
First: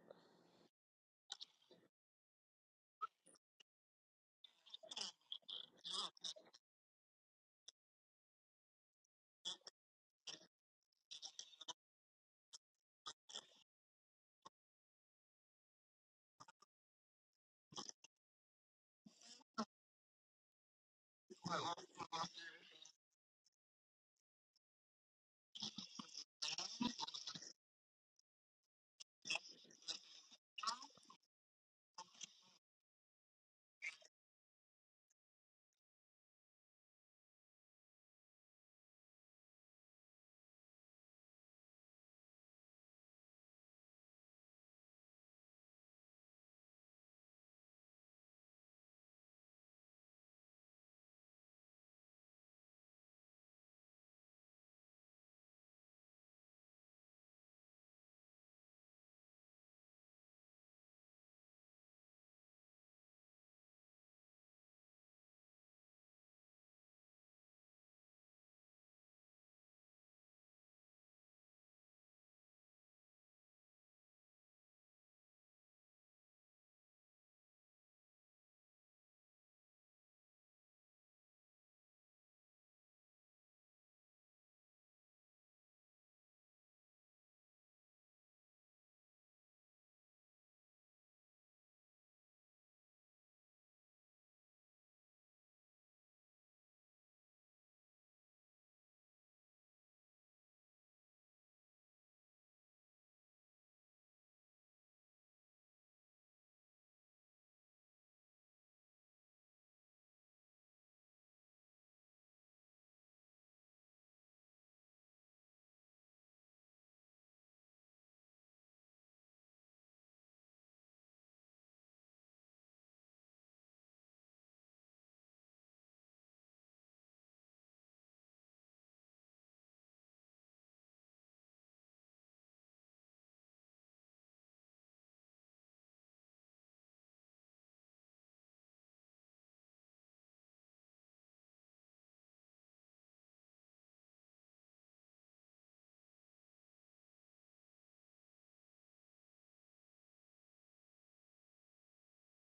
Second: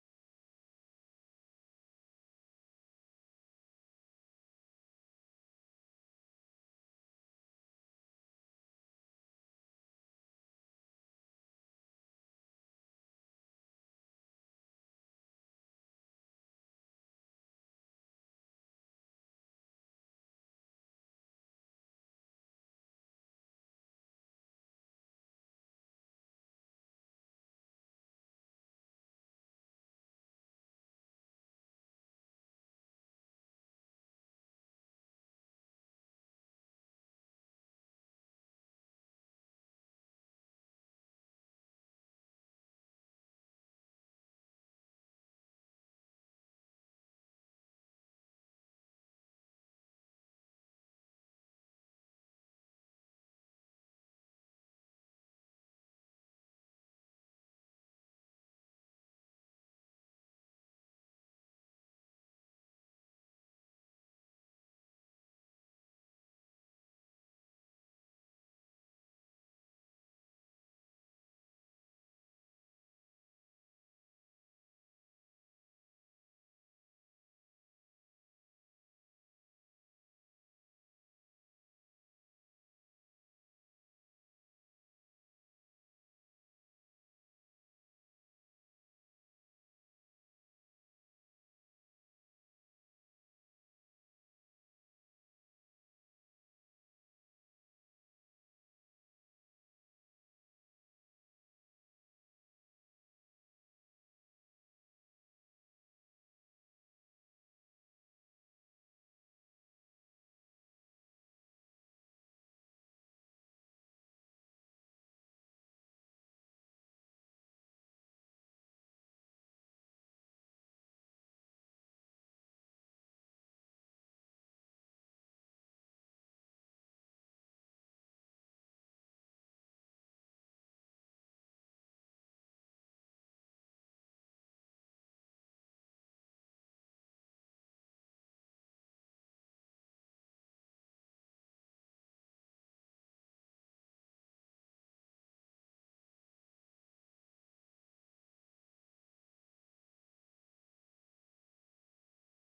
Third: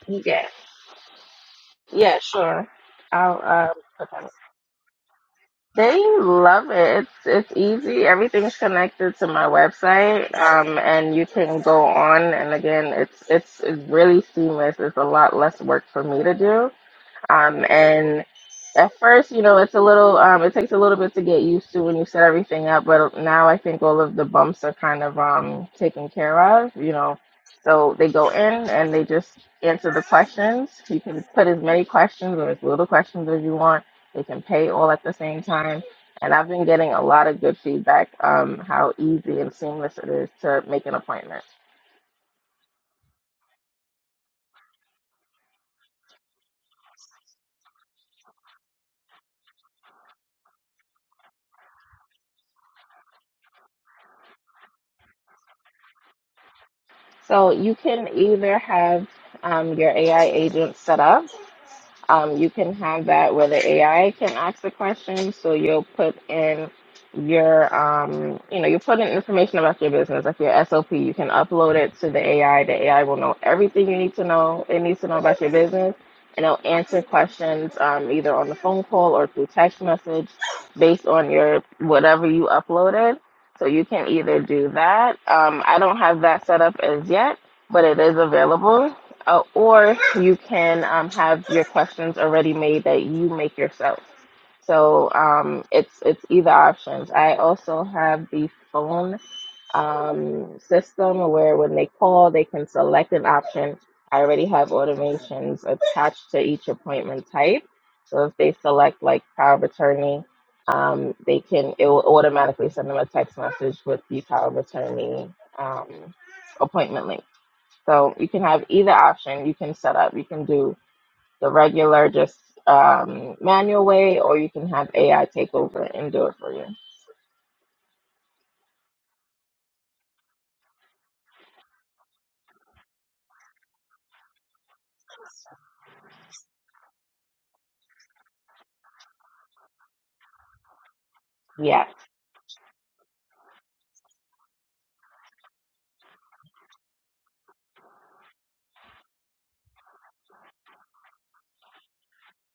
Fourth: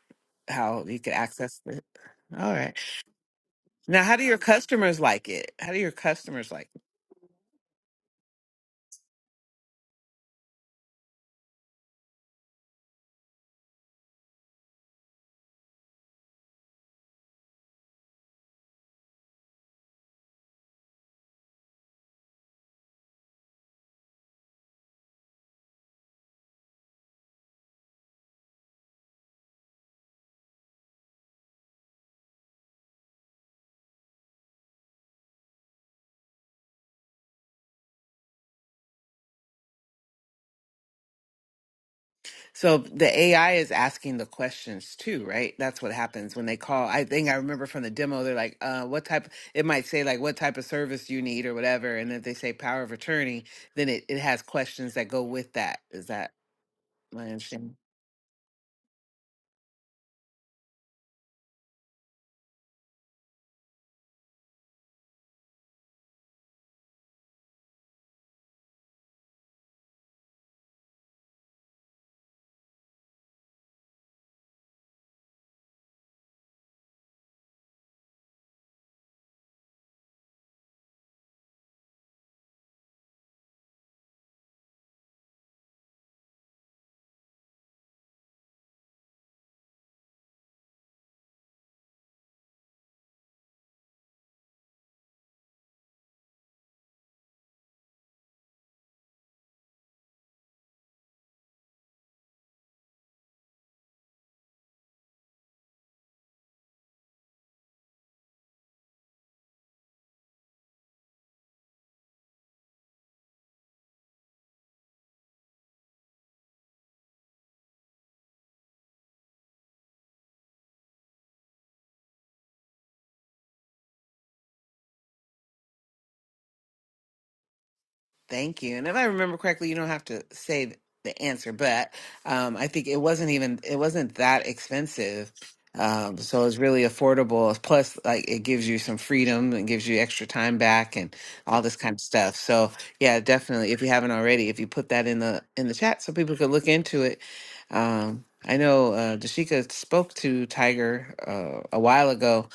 Yeah,
how you can access it?
yeah,
All
sure.
right.
I'll um.
Now,
put
how do
them-
your customers like it? How do your
They
customers
love
like it?
it. It's it's easy. Everything's connected to my website. Um, and you can go on. And again, it's it's, it's really seamless. It's a lot less work for me to do Um, and at first, you know, it's a little, um, it takes a little bit to get used to when you set everything up, but now I think all of the bumps are kind of um, taken care of, you know. So they go in and they just answer the questions. You can put as many questions or as little questions as you want. They can pay all at the same time. And I've been getting a lot of good feedback um, how easy and seamless it is to make an appointment.
So the AI is asking the questions too, right? That's what happens when they call. I think I remember from the demo, they're like, uh, what type, it might say like, what type of service you need or whatever. And if they say power of attorney, then it, it has questions that go with that. Is that my
So
understanding?
you can either have um, your AI agent set up um, you can have that where the AI can ask the question. So you'll put in your, um, you know, you put in information about your business, like your SOP. You can upload it to the AI. The AI will know everything you need to know. It needs to know about your business, and it'll answer questions um, either on the phone call or through text message, based on your whatever you uploaded. So you can either do that. Um, I don't have that set up as yet, but it is available. Uh, or you can um, have your questions already made that you make yourself. So um, it's it's either options. I also have the phone um, system where when they call, they can select an option. I already have automations attached to each appointment type. So if they select like power of attorney, um, they can it will automatically send them a text message with the power of attorney um, appointment link. So you can have either option you can set up. You can do the regular, just um, manual way, or you can have AI take over and do it for you.
Thank you. And if I remember correctly, you don't have to say th- the answer, but um, I think it wasn't even it wasn't that expensive. Um, so it's really affordable. Plus, like it gives you some freedom and gives you extra time back and all this
Yes,
kind of stuff. So yeah, definitely. If you haven't already, if you put that in the in the chat, so people could look into it. Um, I know uh, Dashika spoke to Tiger uh, a while ago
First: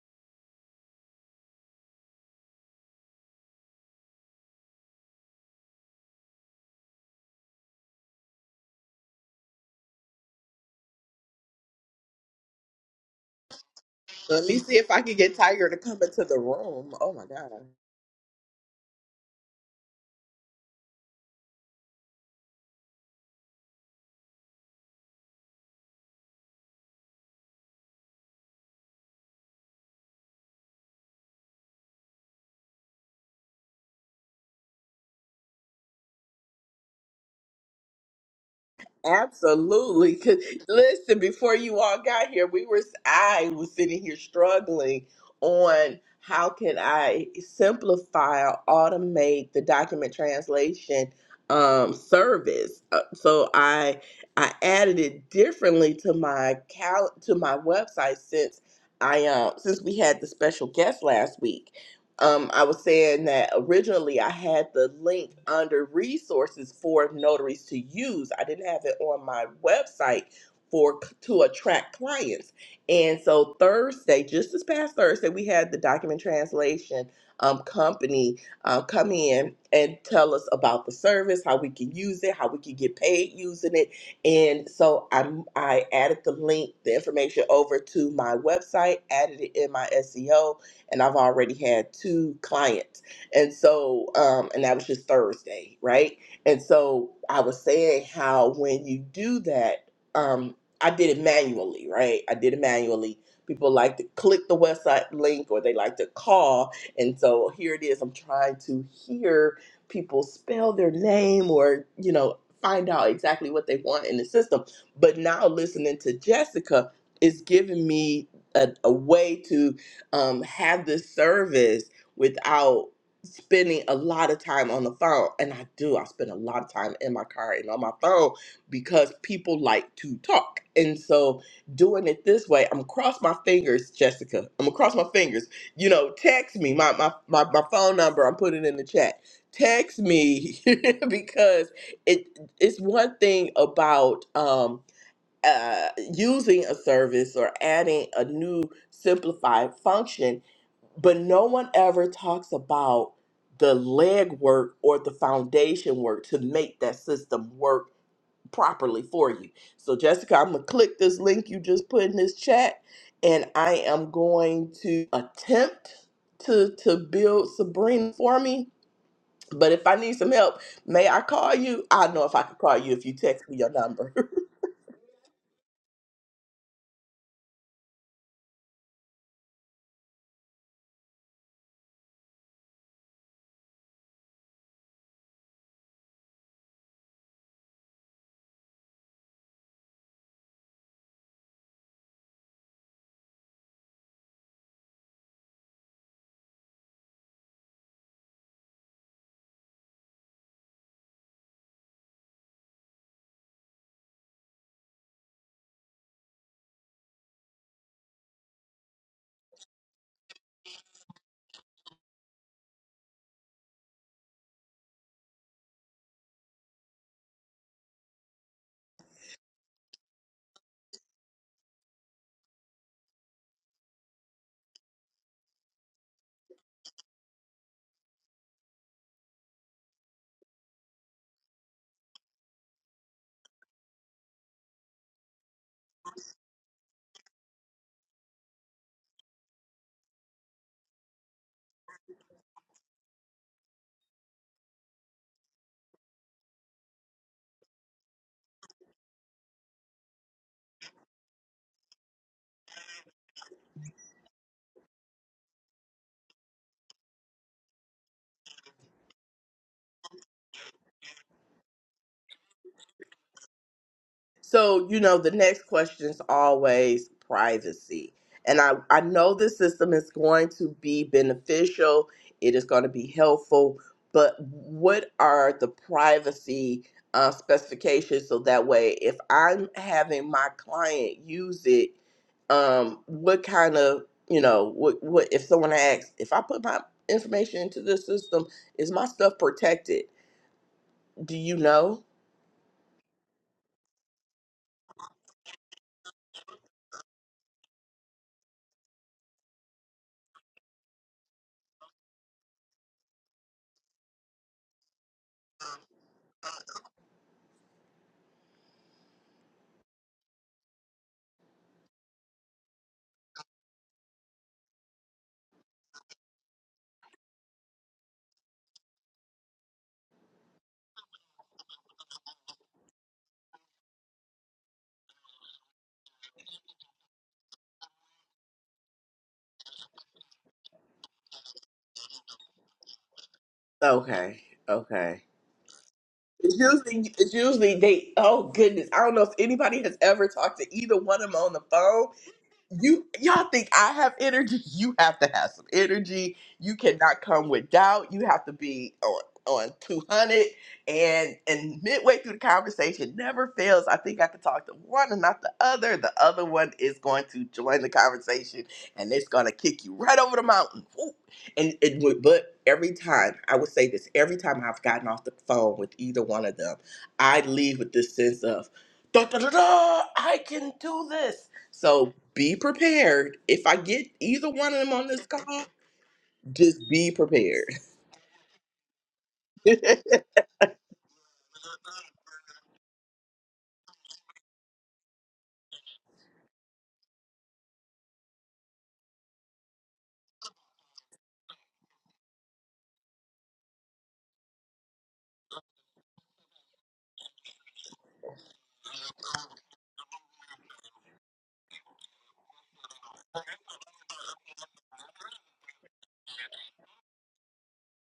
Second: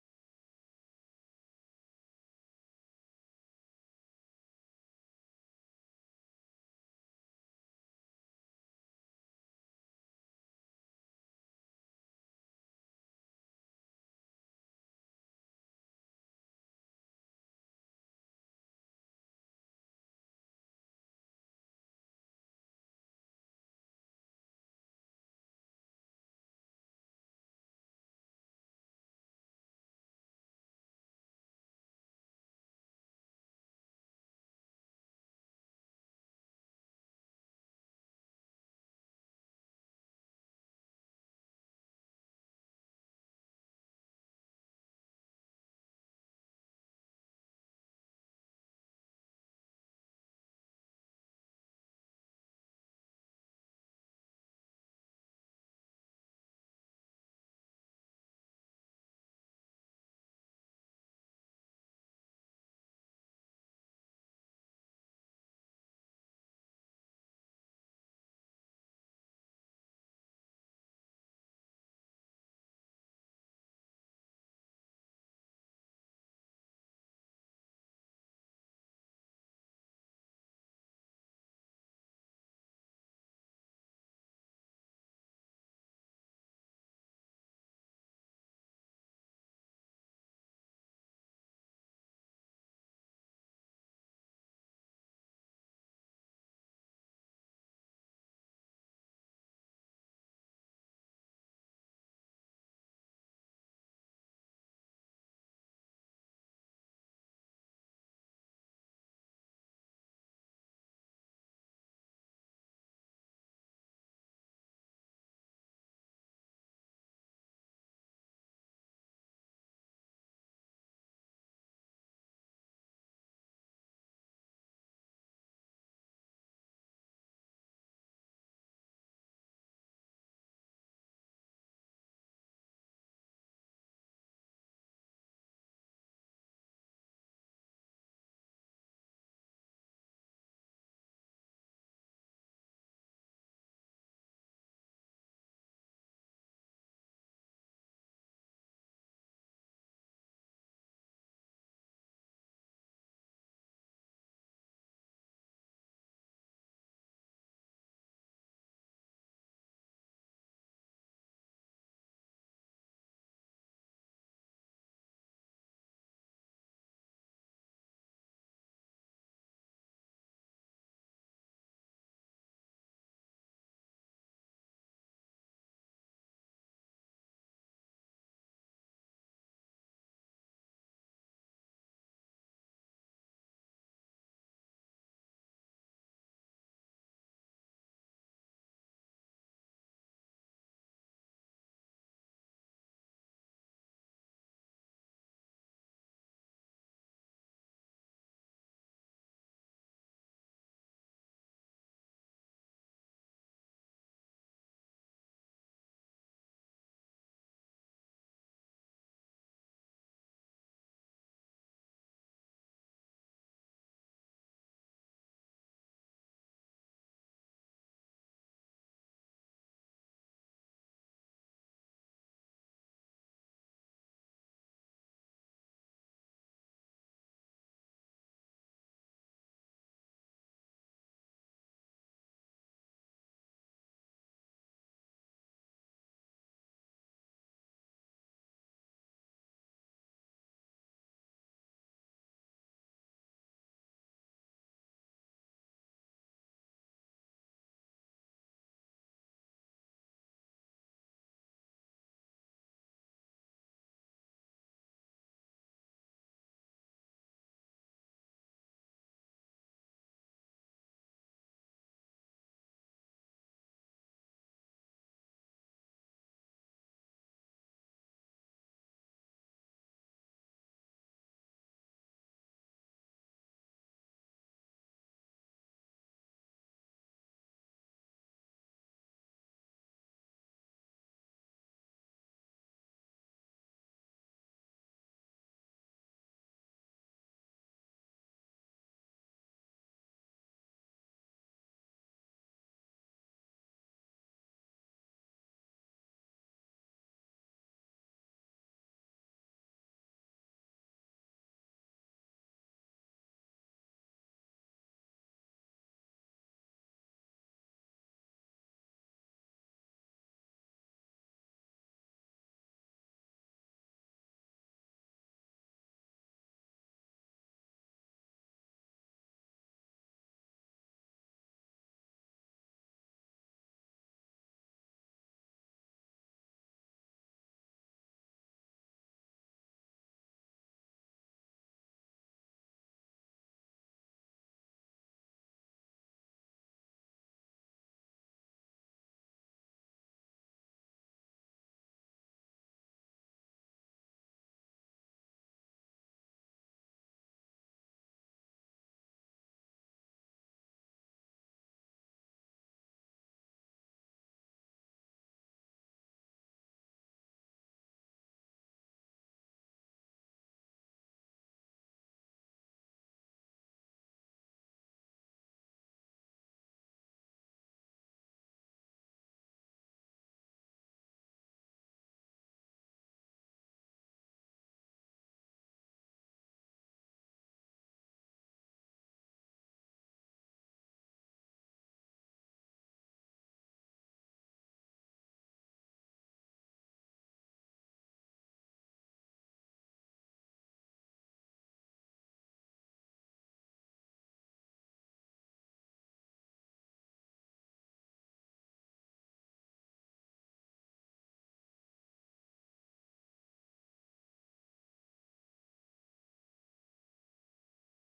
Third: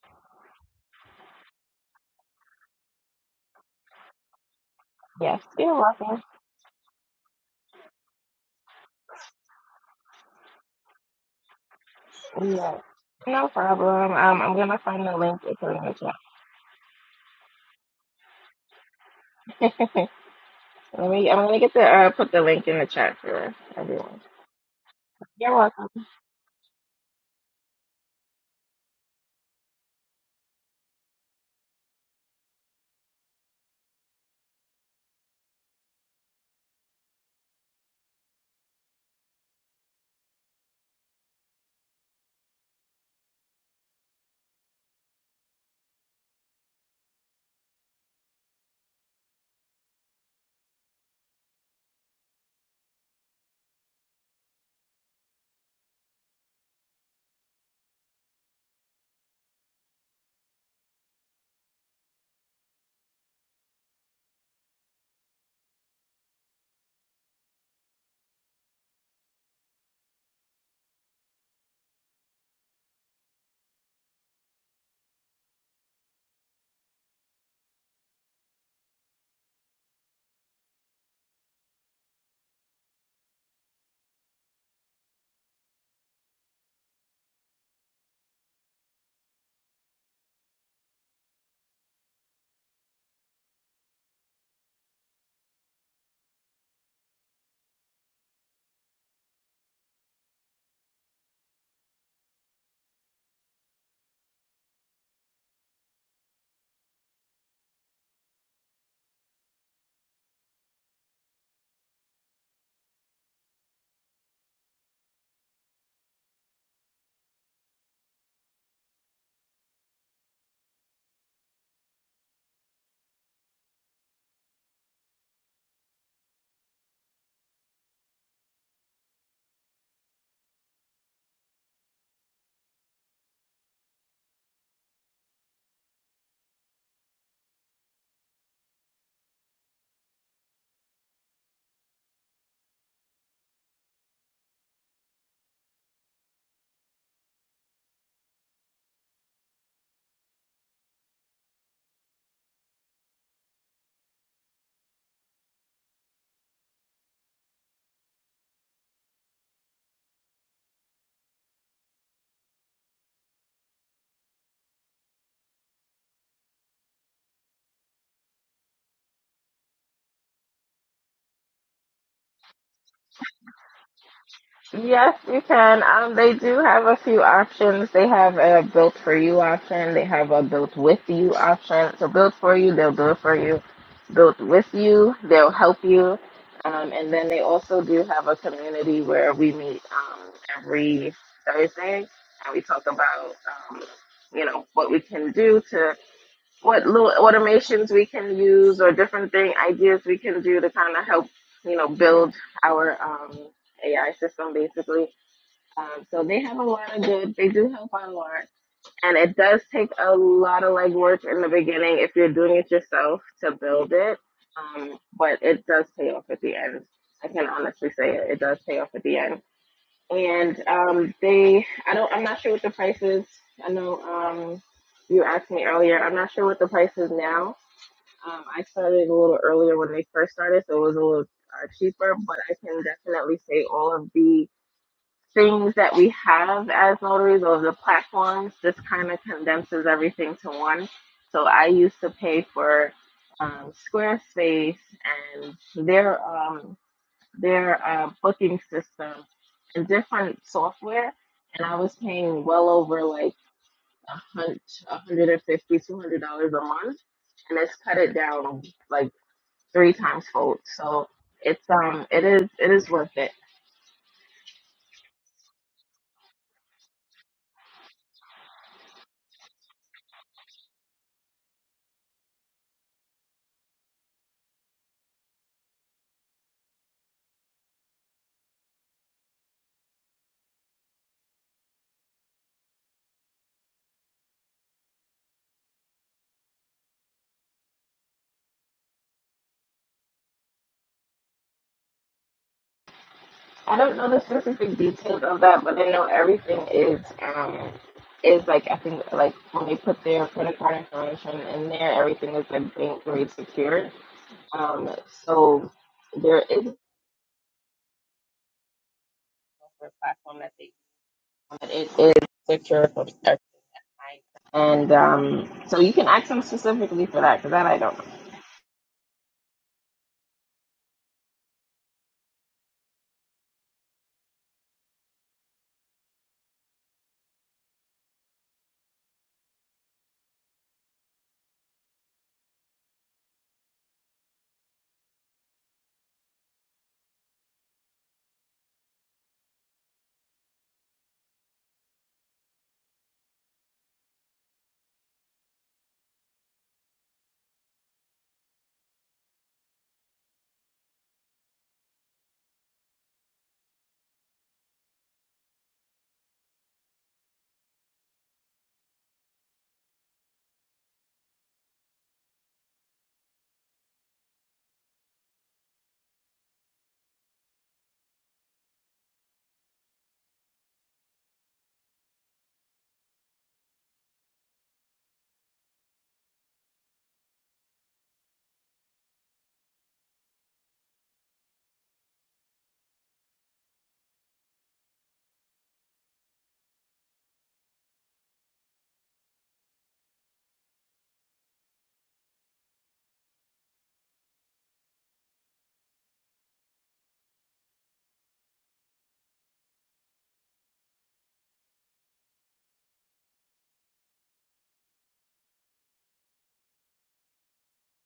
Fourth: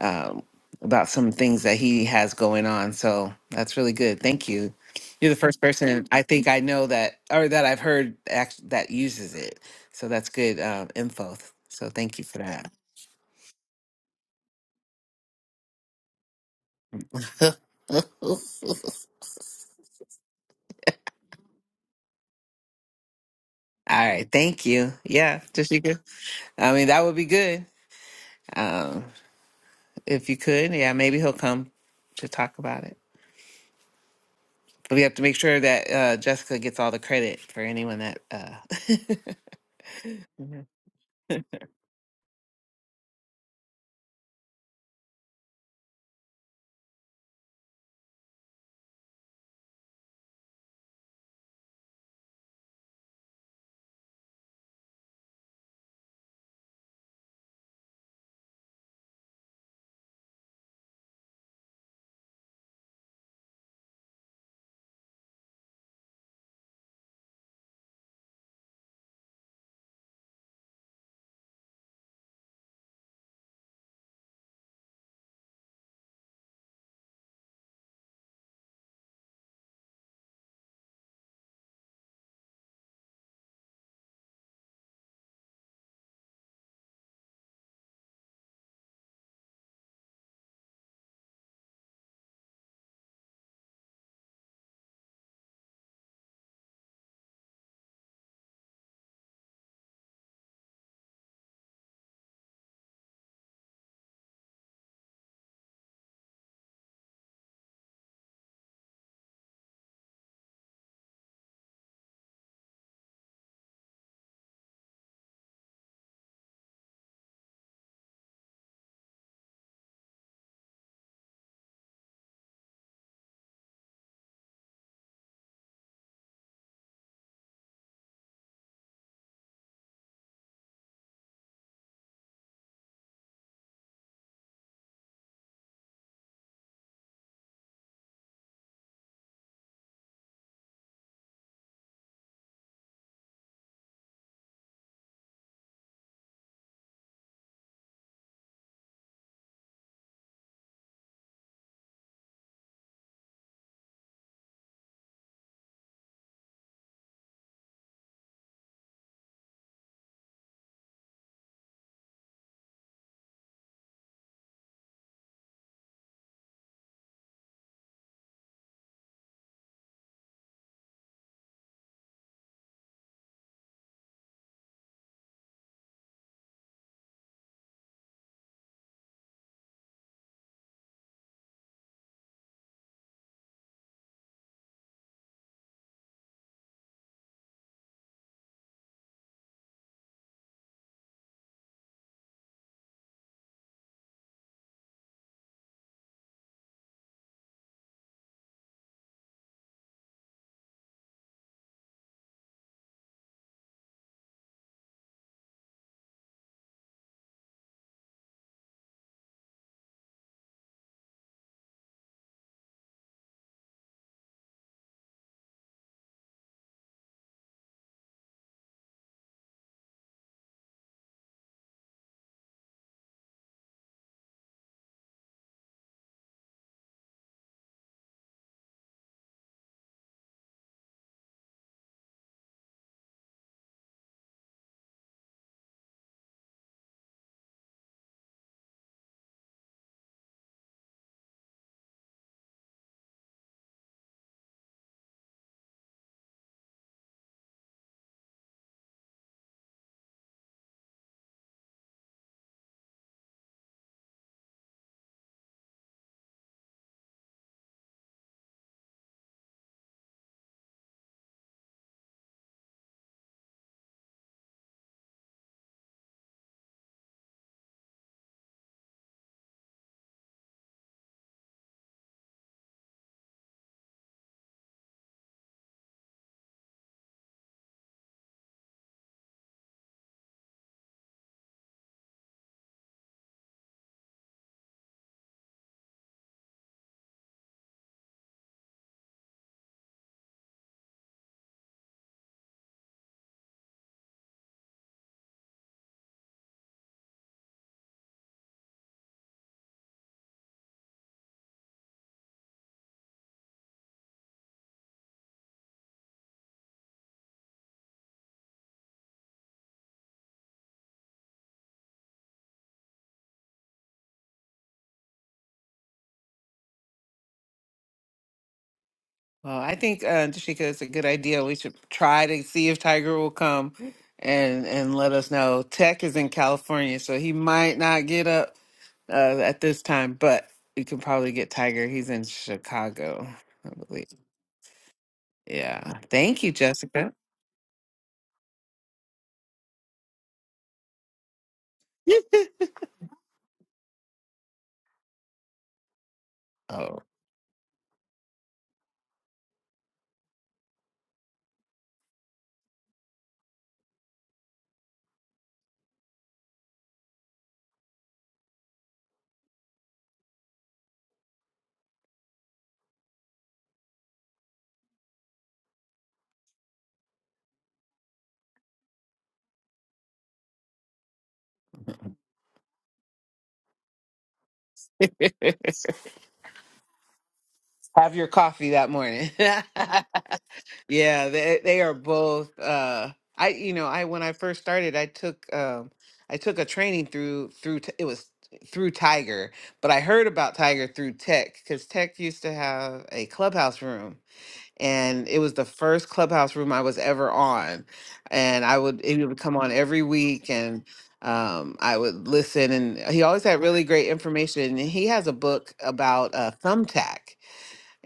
um, about some things that he has going on. So that's really good. Thank you you're the
yes,
first
you're welcome.
person I think I know that, or that I've heard act- that uses it. So that's good um, info. So thank you for that.
Yeah, no problem. Um,
Let
I'm
me see
gonna
if I
find
can
the
get
link to
Tiger
put it
to
in the
come into
chat.
the room. Oh my god.
Let me. I'm gonna get the uh, put the link in the chat for
All
everyone.
right, thank you. Yeah,
You're
just
welcome.
you could. I mean, that would be good um, if you could. Yeah, maybe he'll come to talk about it. But we have to make sure that uh, Jessica gets all the credit for anyone that. Uh...
Absolutely. 'Cause Listen, before you all got here, we were I was sitting here struggling on how can I simplify or automate the document translation um, service. Uh, so I I added it differently to my cal- to my website since I um since we had the special guest last week um, I was saying that originally I had the link under resources for notaries to use. I didn't have it on my website for to attract clients. And so Thursday, just this past Thursday, we had the document translation um, company uh, come in and tell us about the service, how we can use it, how we can get paid using it. And so I I added the link, the information over to my website, added it in my SEO and I've already had two clients. And so, um, and that was just Thursday, right? And so I was saying how when you do that, um, I did it manually, right? I did it manually. People like to click the website link or they like to call. And so here it is. I'm trying to hear people spell their name or, you know, find out exactly what they want in the system. But now listening to Jessica is giving me a, a way to um, have this service without spending a lot of time on the phone. And I do, I spend a lot of time in my car and on my phone because people like to talk. And so doing it this way, I'm gonna cross my fingers, Jessica. I'm gonna cross my fingers. You know, text me. My my my, my phone number, I'm putting it in the chat. Text me because it it's one thing about um uh, using a service or adding a new simplified function, but no one ever talks about the legwork or the foundation work to make that system work properly for you. So, Jessica, I'm going to click this link you just put in this chat, and I am going to attempt to, to build Sabrina for me. But if I need some help, may I call you? I know if I can call you if you text me your number.
Yes, you can. Um, they do have a few options. They have a built for you option. They have a built with you option. So built for you, they'll do it for you. Built with you, they'll help you. Um, and then they also do have a community where we meet um, every Thursday and we talk about um, you know what we can do to what little automations we can use or different thing ideas we can do to kind of help you know build our um, AI system basically. Um, so they have a lot of good. They do help a lot, and it does take a lot of legwork in the beginning if you're doing it yourself to build it. Um, but it does pay off at the end. I can honestly say it, it does pay off at the end and um, they I don't I'm not sure what the price is. I know um, you asked me earlier. I'm not sure what the price is now. Um, I started a little earlier when they first started, so it was a little uh, cheaper. But I can definitely say all of the things that we have as notaries or the platforms. This kind of condenses everything to one. So I used to pay for um, Squarespace and their um, their uh, booking system and different software, and I was paying well over like a hundred, a hundred and fifty, two hundred dollars a month, and it's cut it down like three times fold. So it's um, it is it is worth it.
So, you know, the next question is always privacy. And I, I know this system is going to be beneficial, it is going to be helpful, but what are the privacy uh, specifications so that way if I'm having my client use it, um, what kind of, you know, what, what if someone asks, if I put my information into this system, is my stuff protected? Do you know?
I don't know the specific details of that, but I know everything is um is like I think like when they put their credit card information in there, everything is like bank grade secured. Um, so there is a software platform that they but it is secure for protection. And um, so you can ask them specifically for that because that I don't know.
Well, I think uh, Tashika, it's a good idea. We should try to see if Tiger will come and and let us know. Tech is in California, so he might not get up uh, at this time, but we can probably get Tiger. He's in Chicago, I believe.
Okay, okay.
Yeah. Thank you,
It's
Jessica.
usually, it's usually they. Oh goodness, I don't know if anybody has ever talked to either one of them on the phone, you y'all think I have energy? You have to have some energy. You
Oh,
cannot come with doubt. You have to be on on 200 and and midway through the conversation never fails i think i can talk to one and not the other the other one is going to join the conversation and it's going to kick you right over the mountain Woo! and it would but every time i would say this every time i've gotten off the phone with either one of them i leave with this sense of da, da, da, da, i can do this so be prepared. If I get either one of them on this call, just be prepared.
have your coffee that morning. Yeah, they they are both uh I you know, I when I first started, I took um I took a training through through t- it was through Tiger, but I heard about Tiger through Tech cuz Tech used to have a clubhouse room and it was the first clubhouse room I was ever on. And I would it would come on every week and um I would listen and he always had really great information and he has a book about uh Thumbtack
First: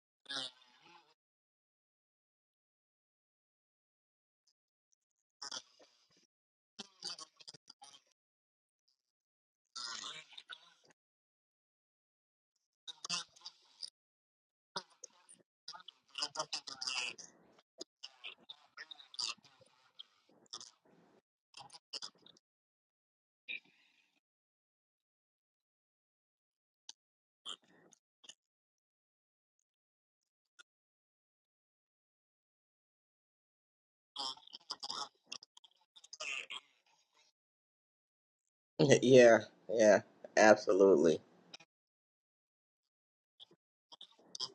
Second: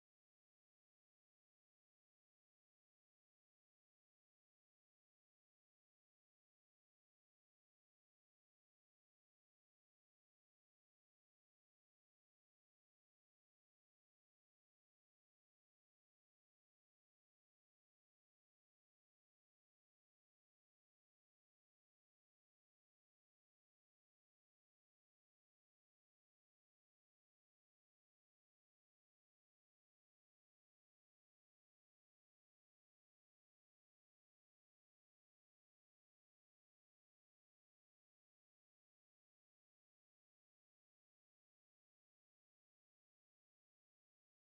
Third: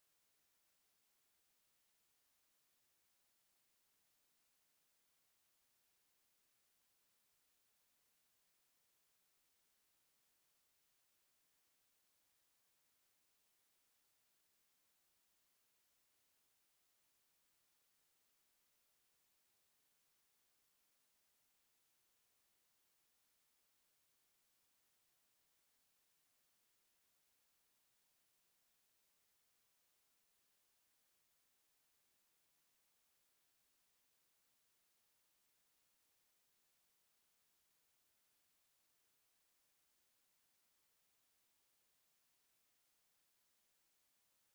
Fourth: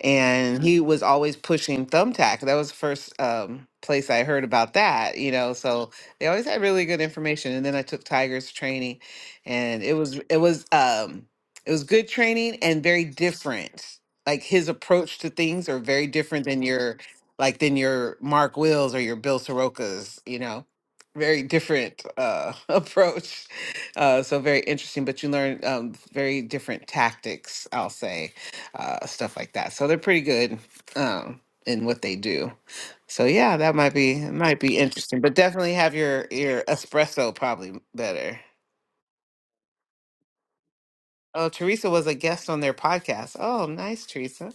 and he was always pushing thumbtack that was the first um, place i heard about that you know so they always had really good information and then i took tiger's training and it was it was um it was good training and very different like his approach to things are very different than your like than your mark wills or your bill sorokas you know very different uh approach uh so very interesting but you learn um very different tactics i'll say uh, stuff like that. So they're pretty good um, in what they do. So yeah, that might be might be interesting, but definitely have your your espresso probably better.
yeah, yeah, absolutely.
Oh, Teresa was a guest on their podcast. Oh, nice, Teresa.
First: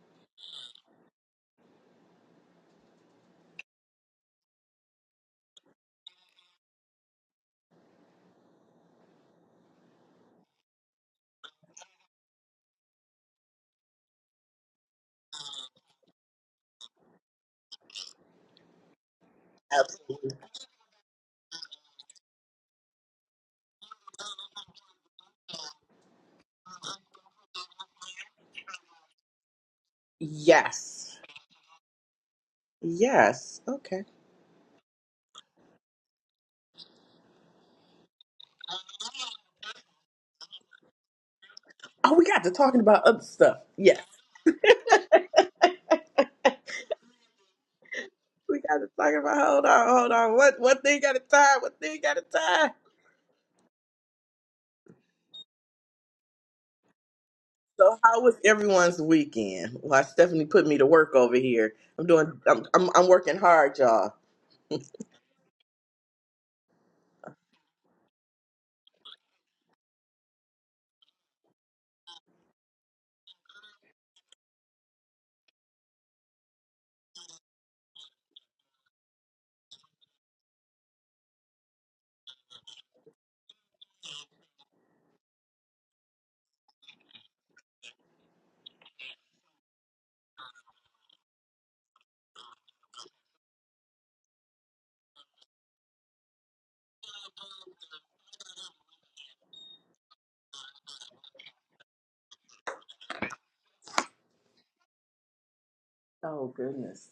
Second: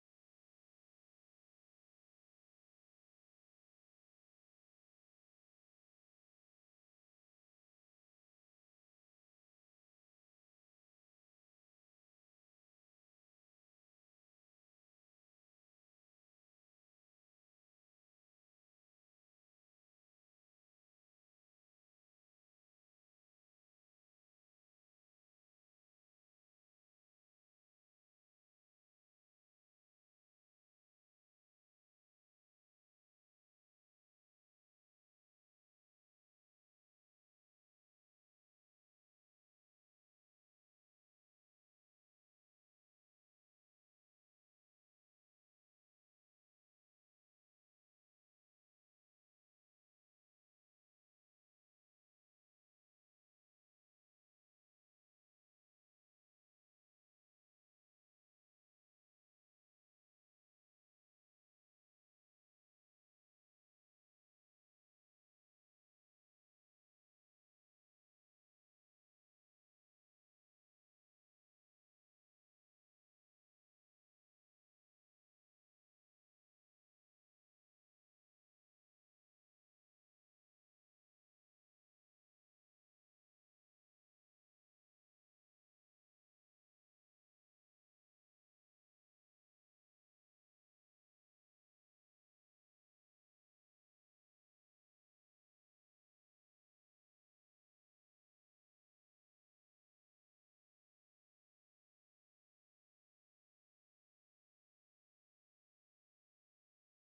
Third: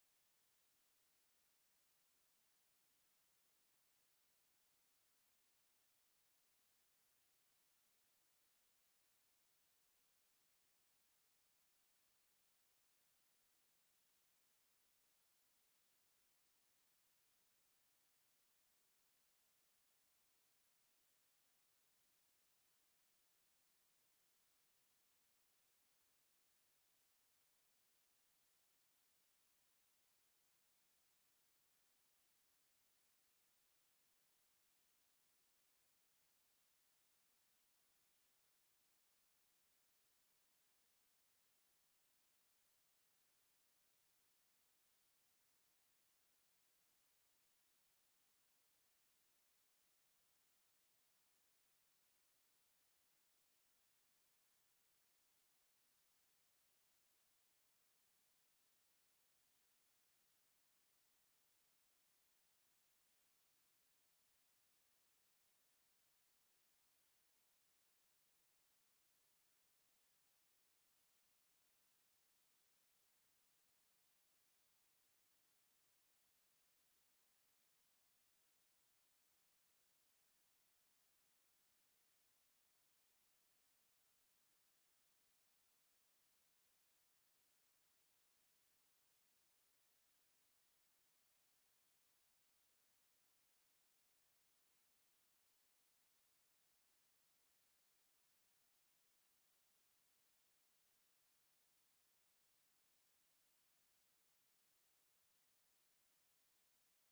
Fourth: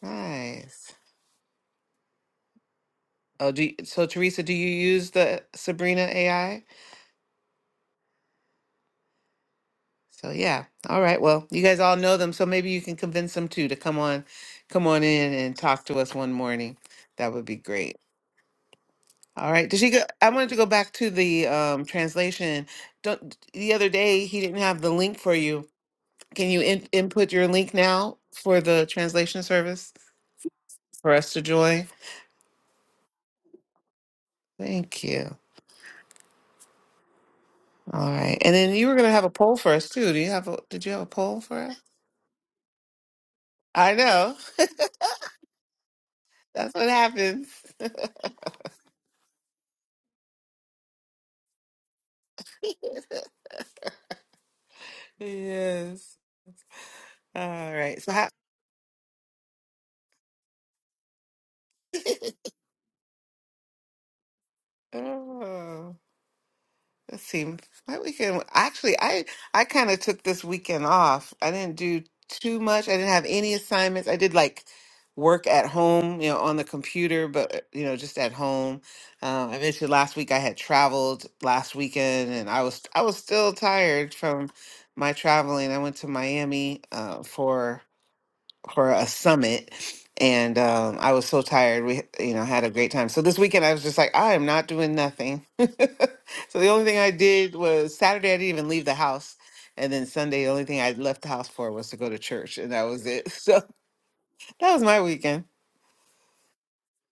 Nice. Oh, do you, so Teresa, do you use the Sabrina AI? So yeah. All right. Well, you guys all know them, so maybe you can convince them too to come on, come on in and talk to us one morning. That would be great. All right. Does she go? I
Absolutely.
wanted to go back to the um, translation. Don't, the other day, he didn't have the link for you. Can you in, input your link now for the translation service for
Yes.
us to join?
Yes. Okay.
Thank you. All right. And then you were going to have a poll for us too. Do you have a, did you have a poll for us?
Oh, we got to talking about other stuff.
I
Yes.
know. That's what happens.
We got to talking about hold on, hold on. What what thing got a time? What thing got a time?
yes. All
So
right. So
how
how,
was everyone's weekend? Why Stephanie put me to work over here. I'm doing I'm I'm, I'm working hard, y'all.
oh. Let's see. My weekend actually I I kind of took this weekend off. I didn't do too much. I didn't have any assignments. I did like work at home, you know, on the computer, but uh, you know, just at home. Um, I mentioned last week I had traveled last weekend, and I was I was still tired from my traveling. I went to Miami uh, for for a summit and um, I was so tired. We, you know, had a great time. So this weekend I was just like, I am not doing nothing. so the only thing I did was Saturday I didn't even leave the house. And then Sunday, the only thing I left the house for was to go to church, and that was it. So that was my weekend.
Oh goodness.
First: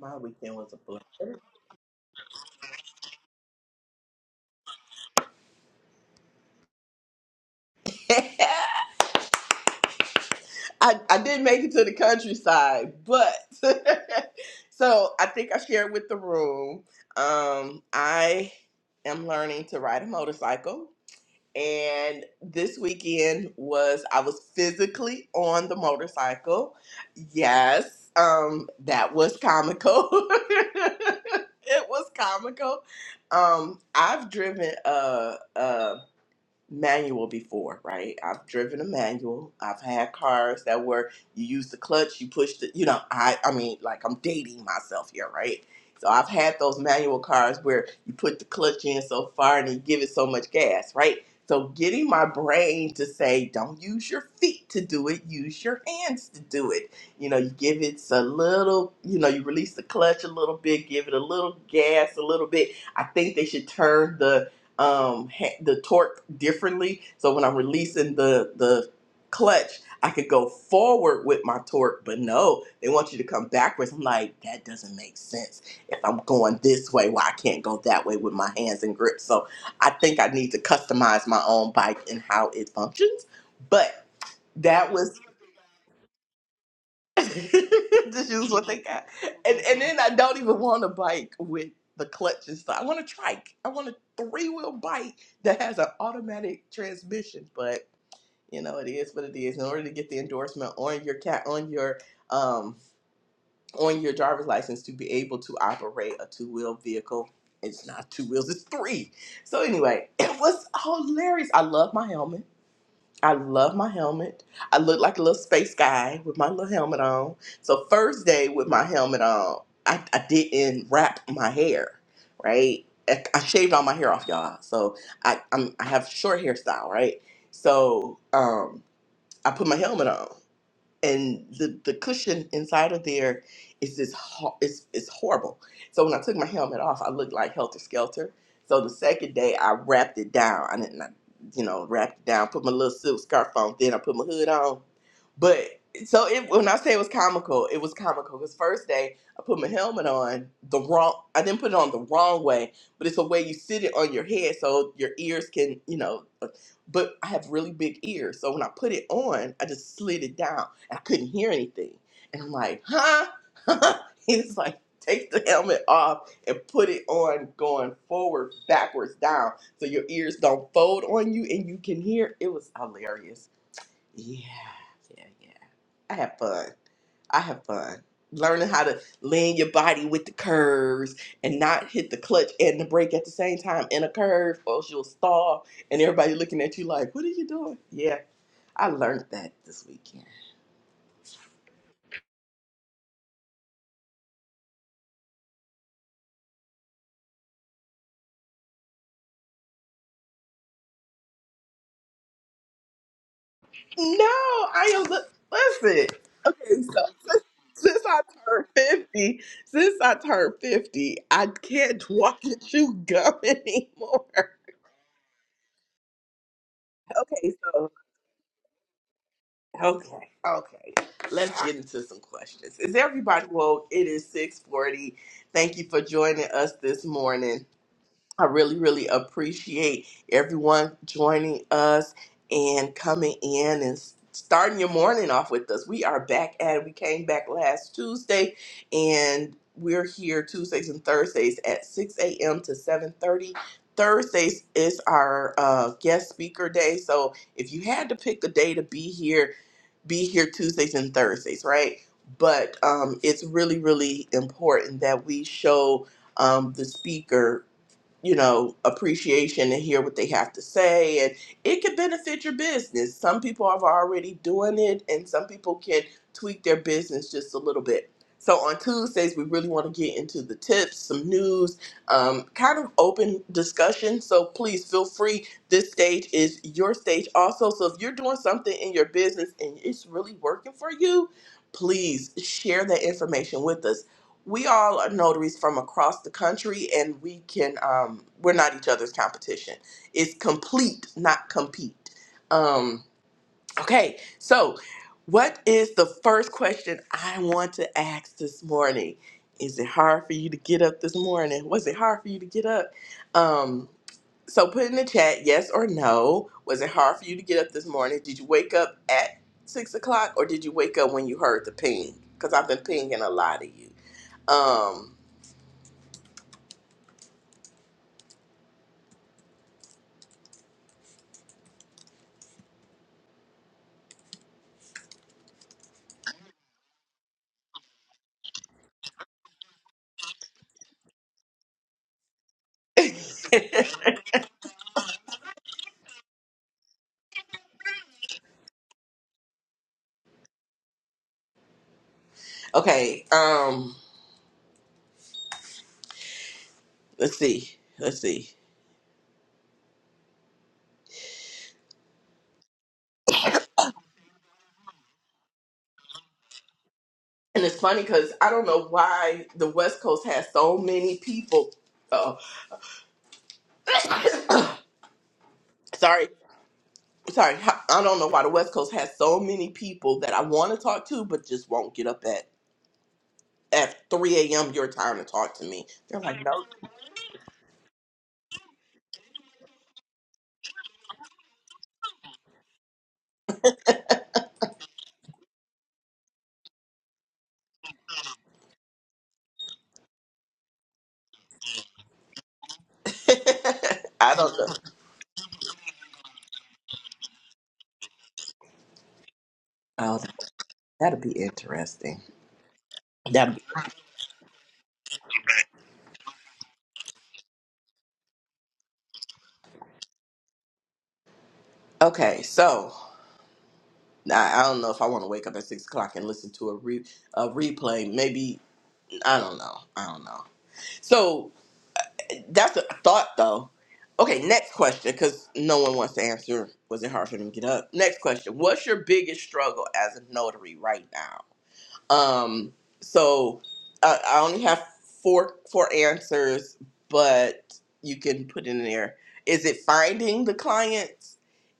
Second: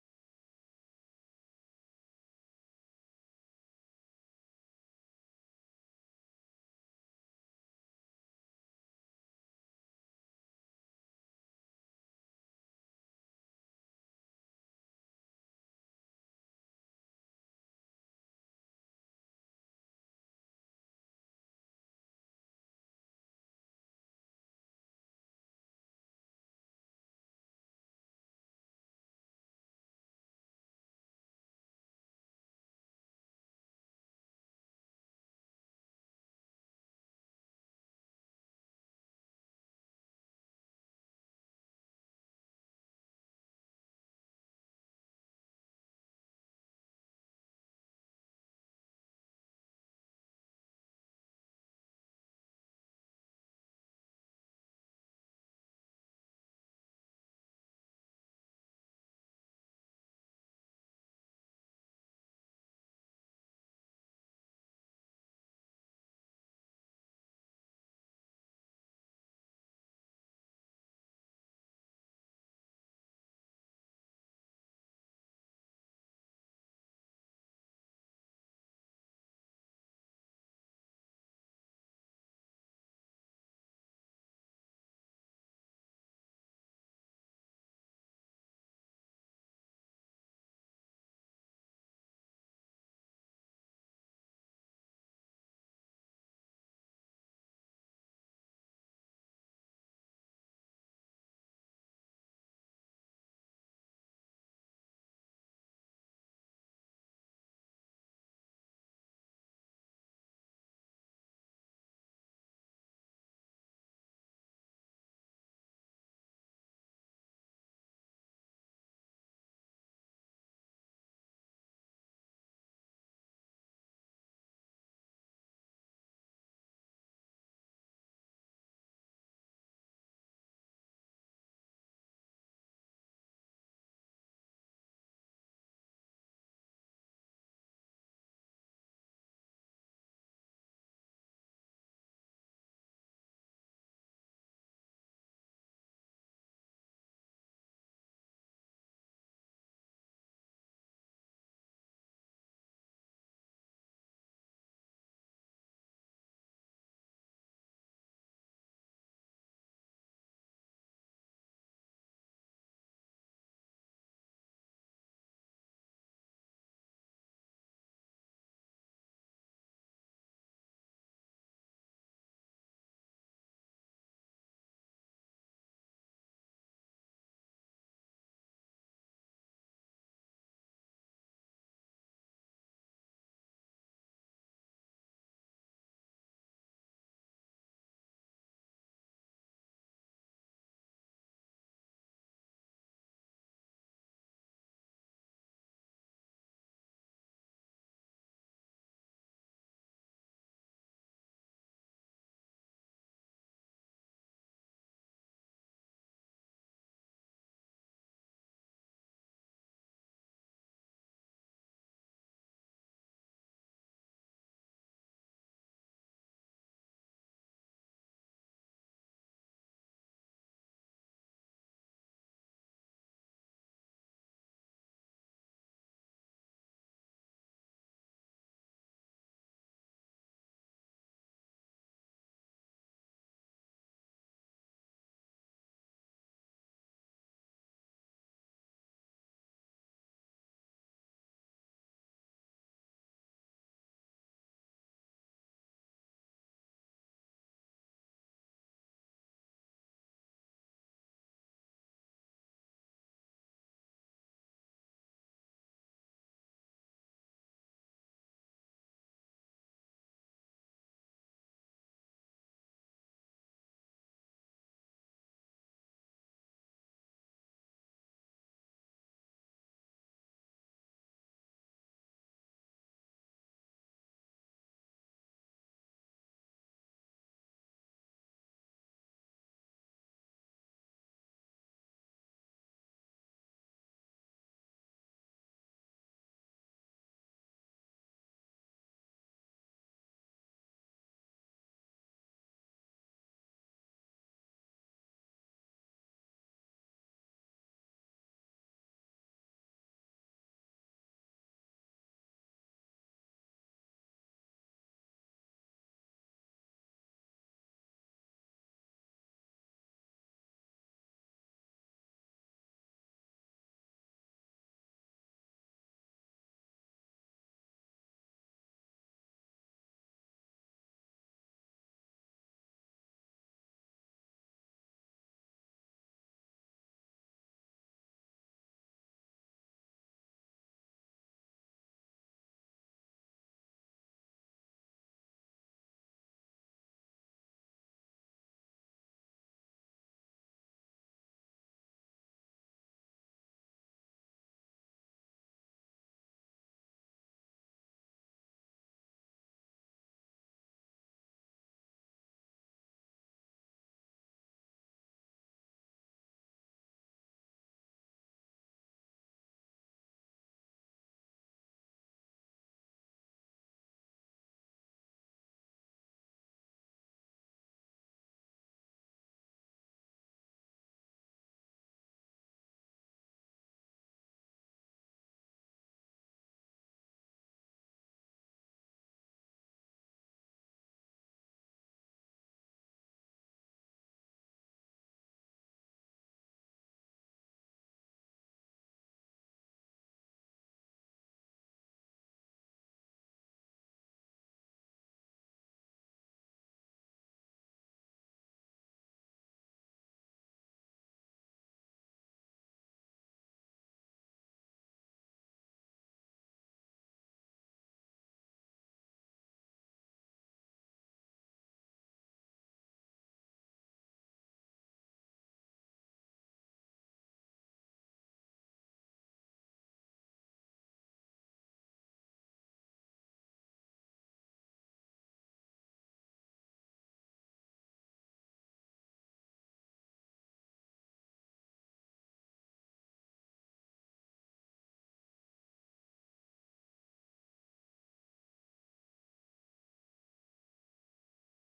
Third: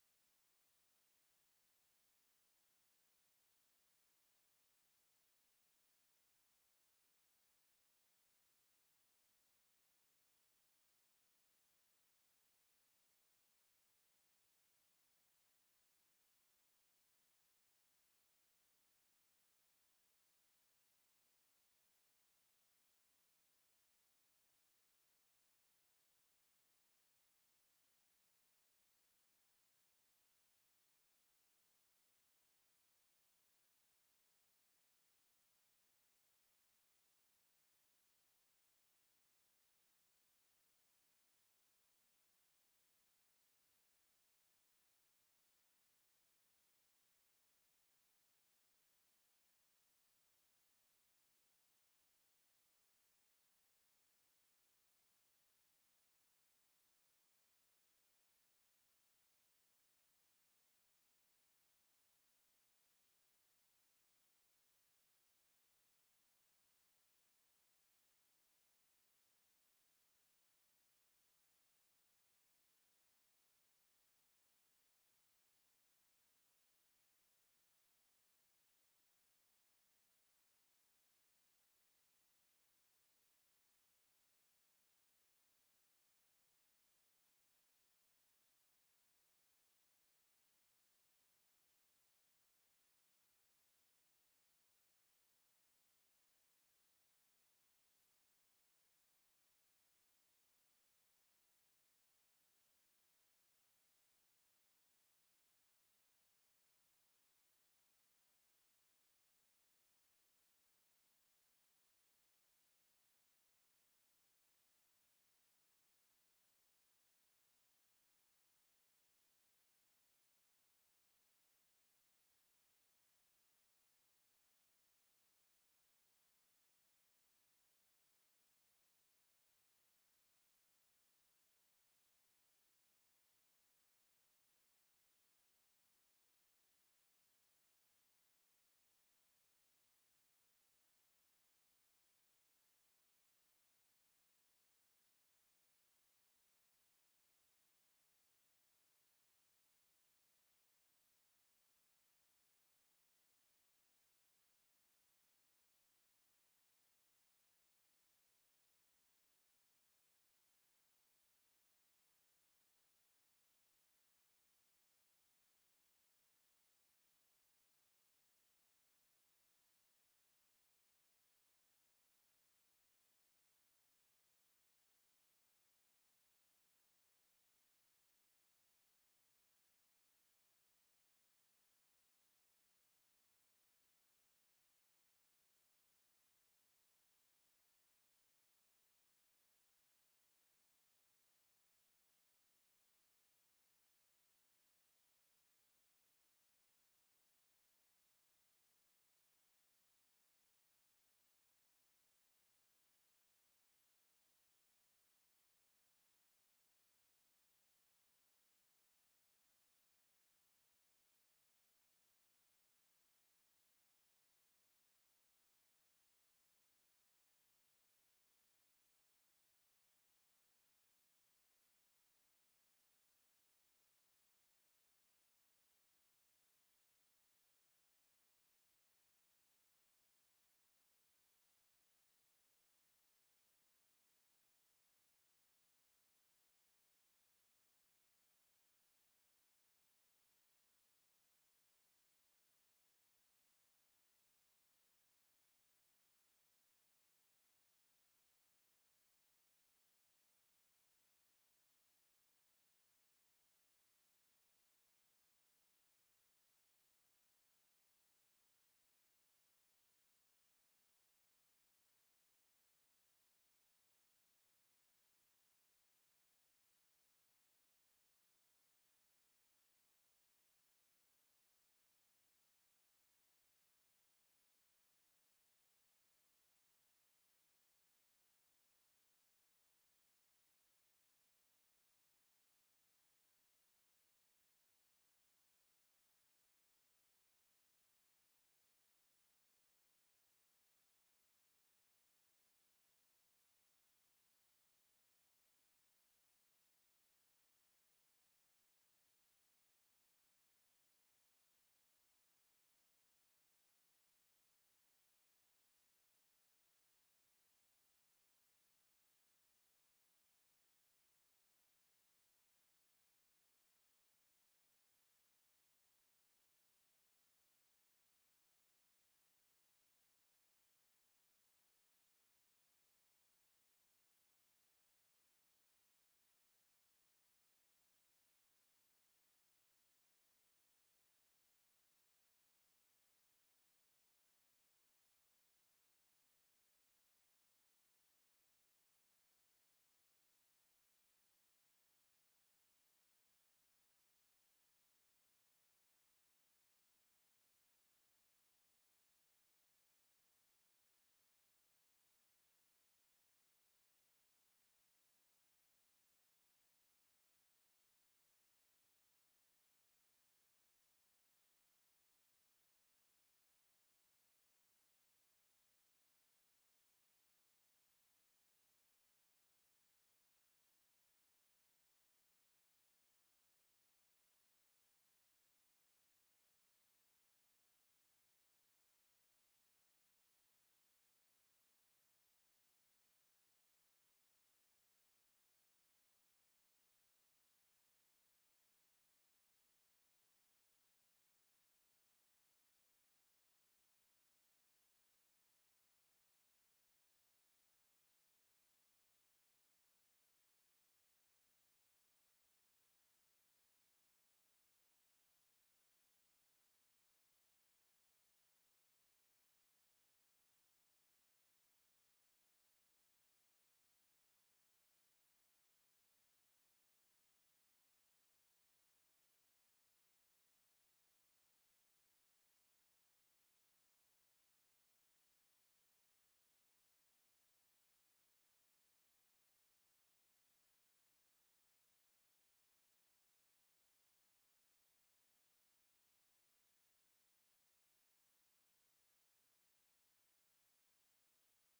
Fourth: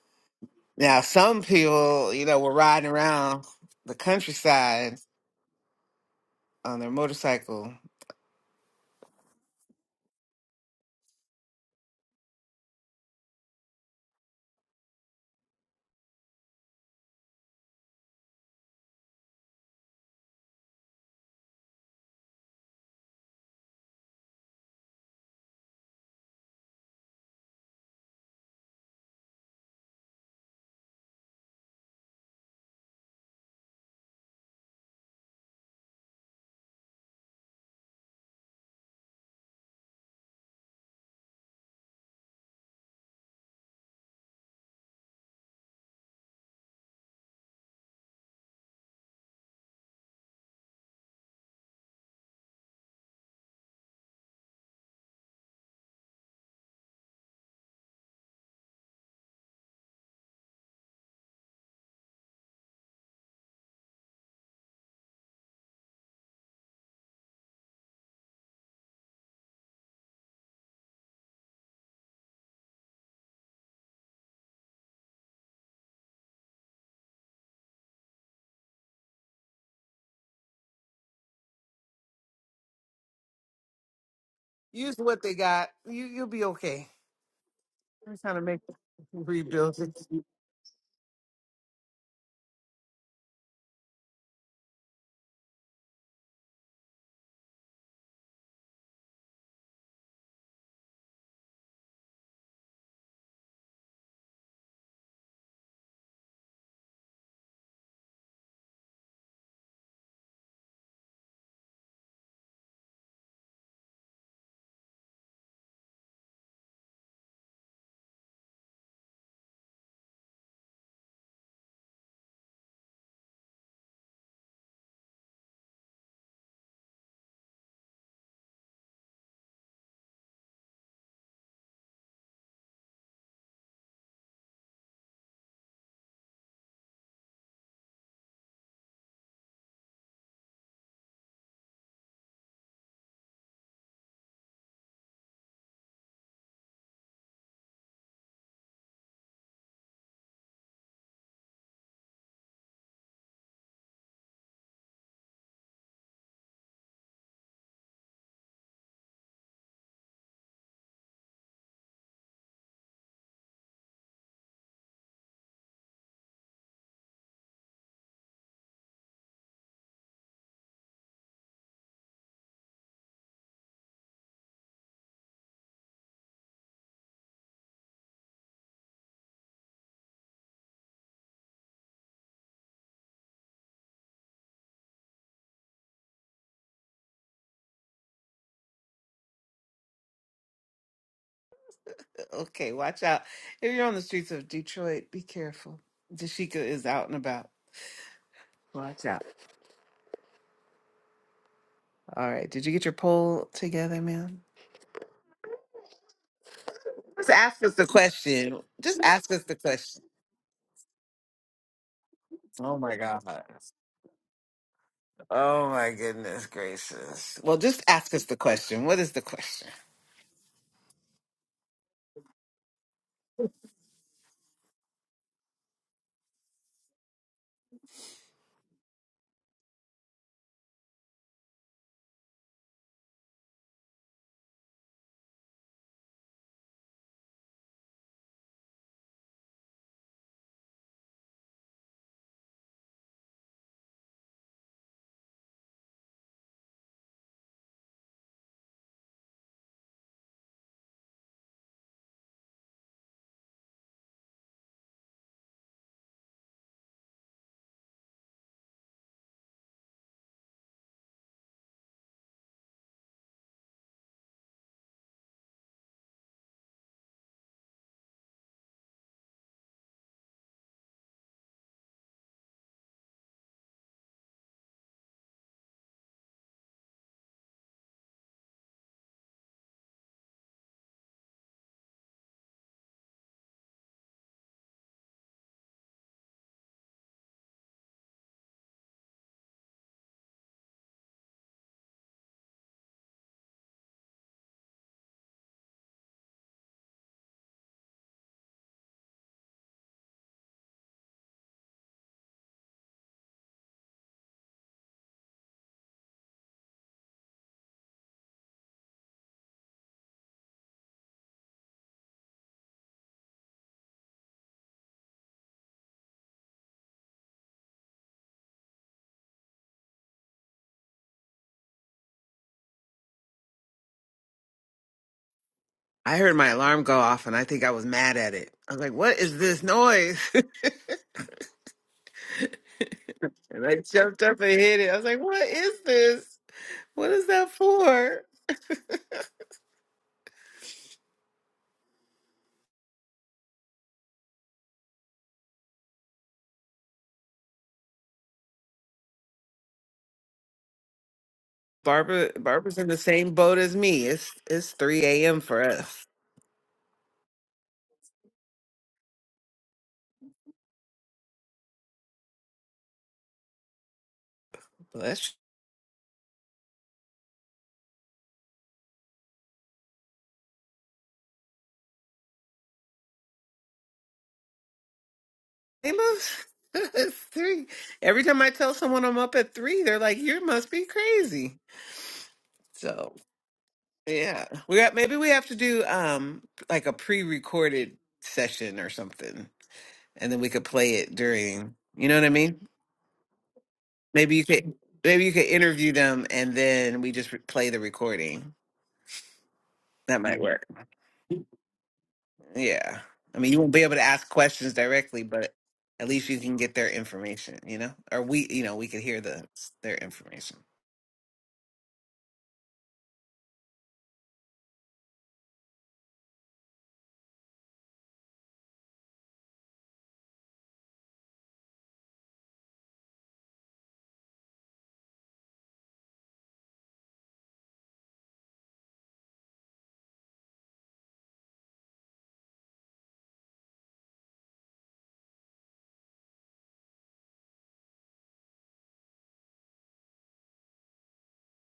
My weekend was a
Now,
blur.
some people, you know, were riding around the countryside on their motorcycle.
I, I did make it to the countryside, but so I think I shared with the room. Um, I am learning to ride a motorcycle, and this weekend was I was physically on the motorcycle. Yes, um, that was comical. it was comical. Um, I've driven a, manual before, right? I've driven a manual. I've had cars that were you use the clutch, you push the, you know, I I mean, like I'm dating myself here, right? So I've had those manual cars where you put the clutch in so far and you give it so much gas, right? So getting my brain to say, don't use your feet to do it, use your hands to do it. You know, you give it a little, you know, you release the clutch a little bit, give it a little gas a little bit. I think they should turn the um ha- the torque differently so when i'm releasing the the clutch i could go forward with my torque but no they want you to come backwards i'm like that doesn't make sense if i'm going this way why i can't go that way with my hands and grip so i think i need to customize my own bike and how it functions but that
Use
was
what they got. You, you'll be okay. We're
Just
trying to
use
make
what they got. And
rebuild
and
it.
then I don't even want a bike with the clutch and stuff. I want a trike. I want a three wheel bike that has an automatic transmission. But you know, it is what it is. In order to get the endorsement on your cat on your um on your driver's license to be able to operate a two wheel vehicle. It's not two wheels, it's three. So anyway, it was hilarious. I love my helmet. I love my helmet. I look like a little space guy with my little helmet on. So first day with my helmet on, I, I didn't wrap my hair, right? I, I shaved all my hair off, y'all. So I I'm, I have short hairstyle, right? So um, I put my helmet on and the, the cushion inside of there is this ho- it's, it's horrible so when i took my helmet off i looked like helter skelter so the second day i wrapped it down i didn't I, you know wrapped it down put my little silk scarf on then i put my hood on but so it, when i say it was comical it was comical because first day i put my helmet on the wrong i didn't put it on the wrong way but it's a way you sit it on your head so your ears can you know but i have really big ears so when i put it on i just slid it down I couldn't hear anything. And I'm like, huh? He's like, take the helmet off and put it on going forward, backwards, down, so your ears don't fold on you and you can hear. It was hilarious. Yeah, yeah, yeah. I have fun. I have fun. Learning how to lean your body with the curves and not hit the clutch and the brake at the same time in a curve, or else you'll stall and everybody looking at you like, what are you doing? Yeah, I learned that this weekend.
Okay, watch out. If you're on the streets of Detroit, be careful. Dashika is out and about. Watch out. All right. Did you get your poll together,
No,
man?
I am. li- Listen, okay. So
Just
since,
ask us the
since I
question.
turned
Just ask
fifty,
us the
since
question.
I turned fifty, I can't walk and
Oh
chew
my God.
gum anymore.
Oh my goodness gracious.
Okay,
Well, just
so
ask us the question. What is the question?
okay, okay. Let's get into some questions. Is everybody woke? It is six forty. Thank you for joining us this morning. I really, really appreciate everyone joining us and coming in and s- starting your morning off with us. We are back at it. We came back last Tuesday and we're here Tuesdays and Thursdays at 6 a.m. to 7:30. Thursdays is our uh, guest speaker day. So if you had to pick a day to be here, be here Tuesdays and Thursdays, right? But um, it's really, really important that we show um, the speaker you know, appreciation and hear what they have to say. And it could benefit your business. Some people are already doing it, and some people can tweak their business just a little bit. So on Tuesdays, we really want to get into the tips, some news, um, kind of open discussion. So please feel free. This stage is your stage also. So if you're doing something in your business and it's really working for you, please share that information with us we all are notaries from across the country and we can um we're not each other's competition it's complete not compete um okay so what is the first question i want to ask this morning is it hard for you to get up this morning was it hard for you to get up um so put in the chat yes or no was it hard for you to get up this morning did you wake up at six o'clock or did you wake up when you heard the ping because i've been pinging a lot of you um
I heard my alarm go off and I think I was mad at it. I was like, what is this noise? and I jumped up and hit it. I was like, what is this? What is that for?
okay, um, let's see. Let's see.
Barbara Barbara's in the same boat as me. It's it's 3 a.m. for us.
And it's funny because I don't know why the West Coast has so many people. Oh,
Well, That's
sorry. Sorry. I don't know why the West Coast has so many people that I want to talk to, but just won't get up at, at 3 a.m. your time to talk to me.
shame
They're like,
us.
no.
it's three. Every time I tell someone I'm up at three, they're like, You must be crazy. So yeah. We got maybe we have to do um like a pre recorded session or something. And then we could play it during you know what I mean?
I
Maybe you
don't
could
know.
maybe you could interview them and then we just re- play the recording. That
Oh,
might work.
that'll be interesting.
Yeah. I mean,
That'll
you
be.
won't be able to ask questions directly, but at least you can get their information, you know? Or we, you know, we could hear the their information.
Okay, so I I don't know if I want to wake up at 6 o'clock and listen to a, re- a replay. Maybe I don't know. I don't know. So that's a thought, though. Okay, next question, because no one wants to answer. Was it hard for them to get up? Next question: What's your biggest struggle as a notary right now? Um, so I, I only have four four answers, but you can put in there. Is it finding the clients?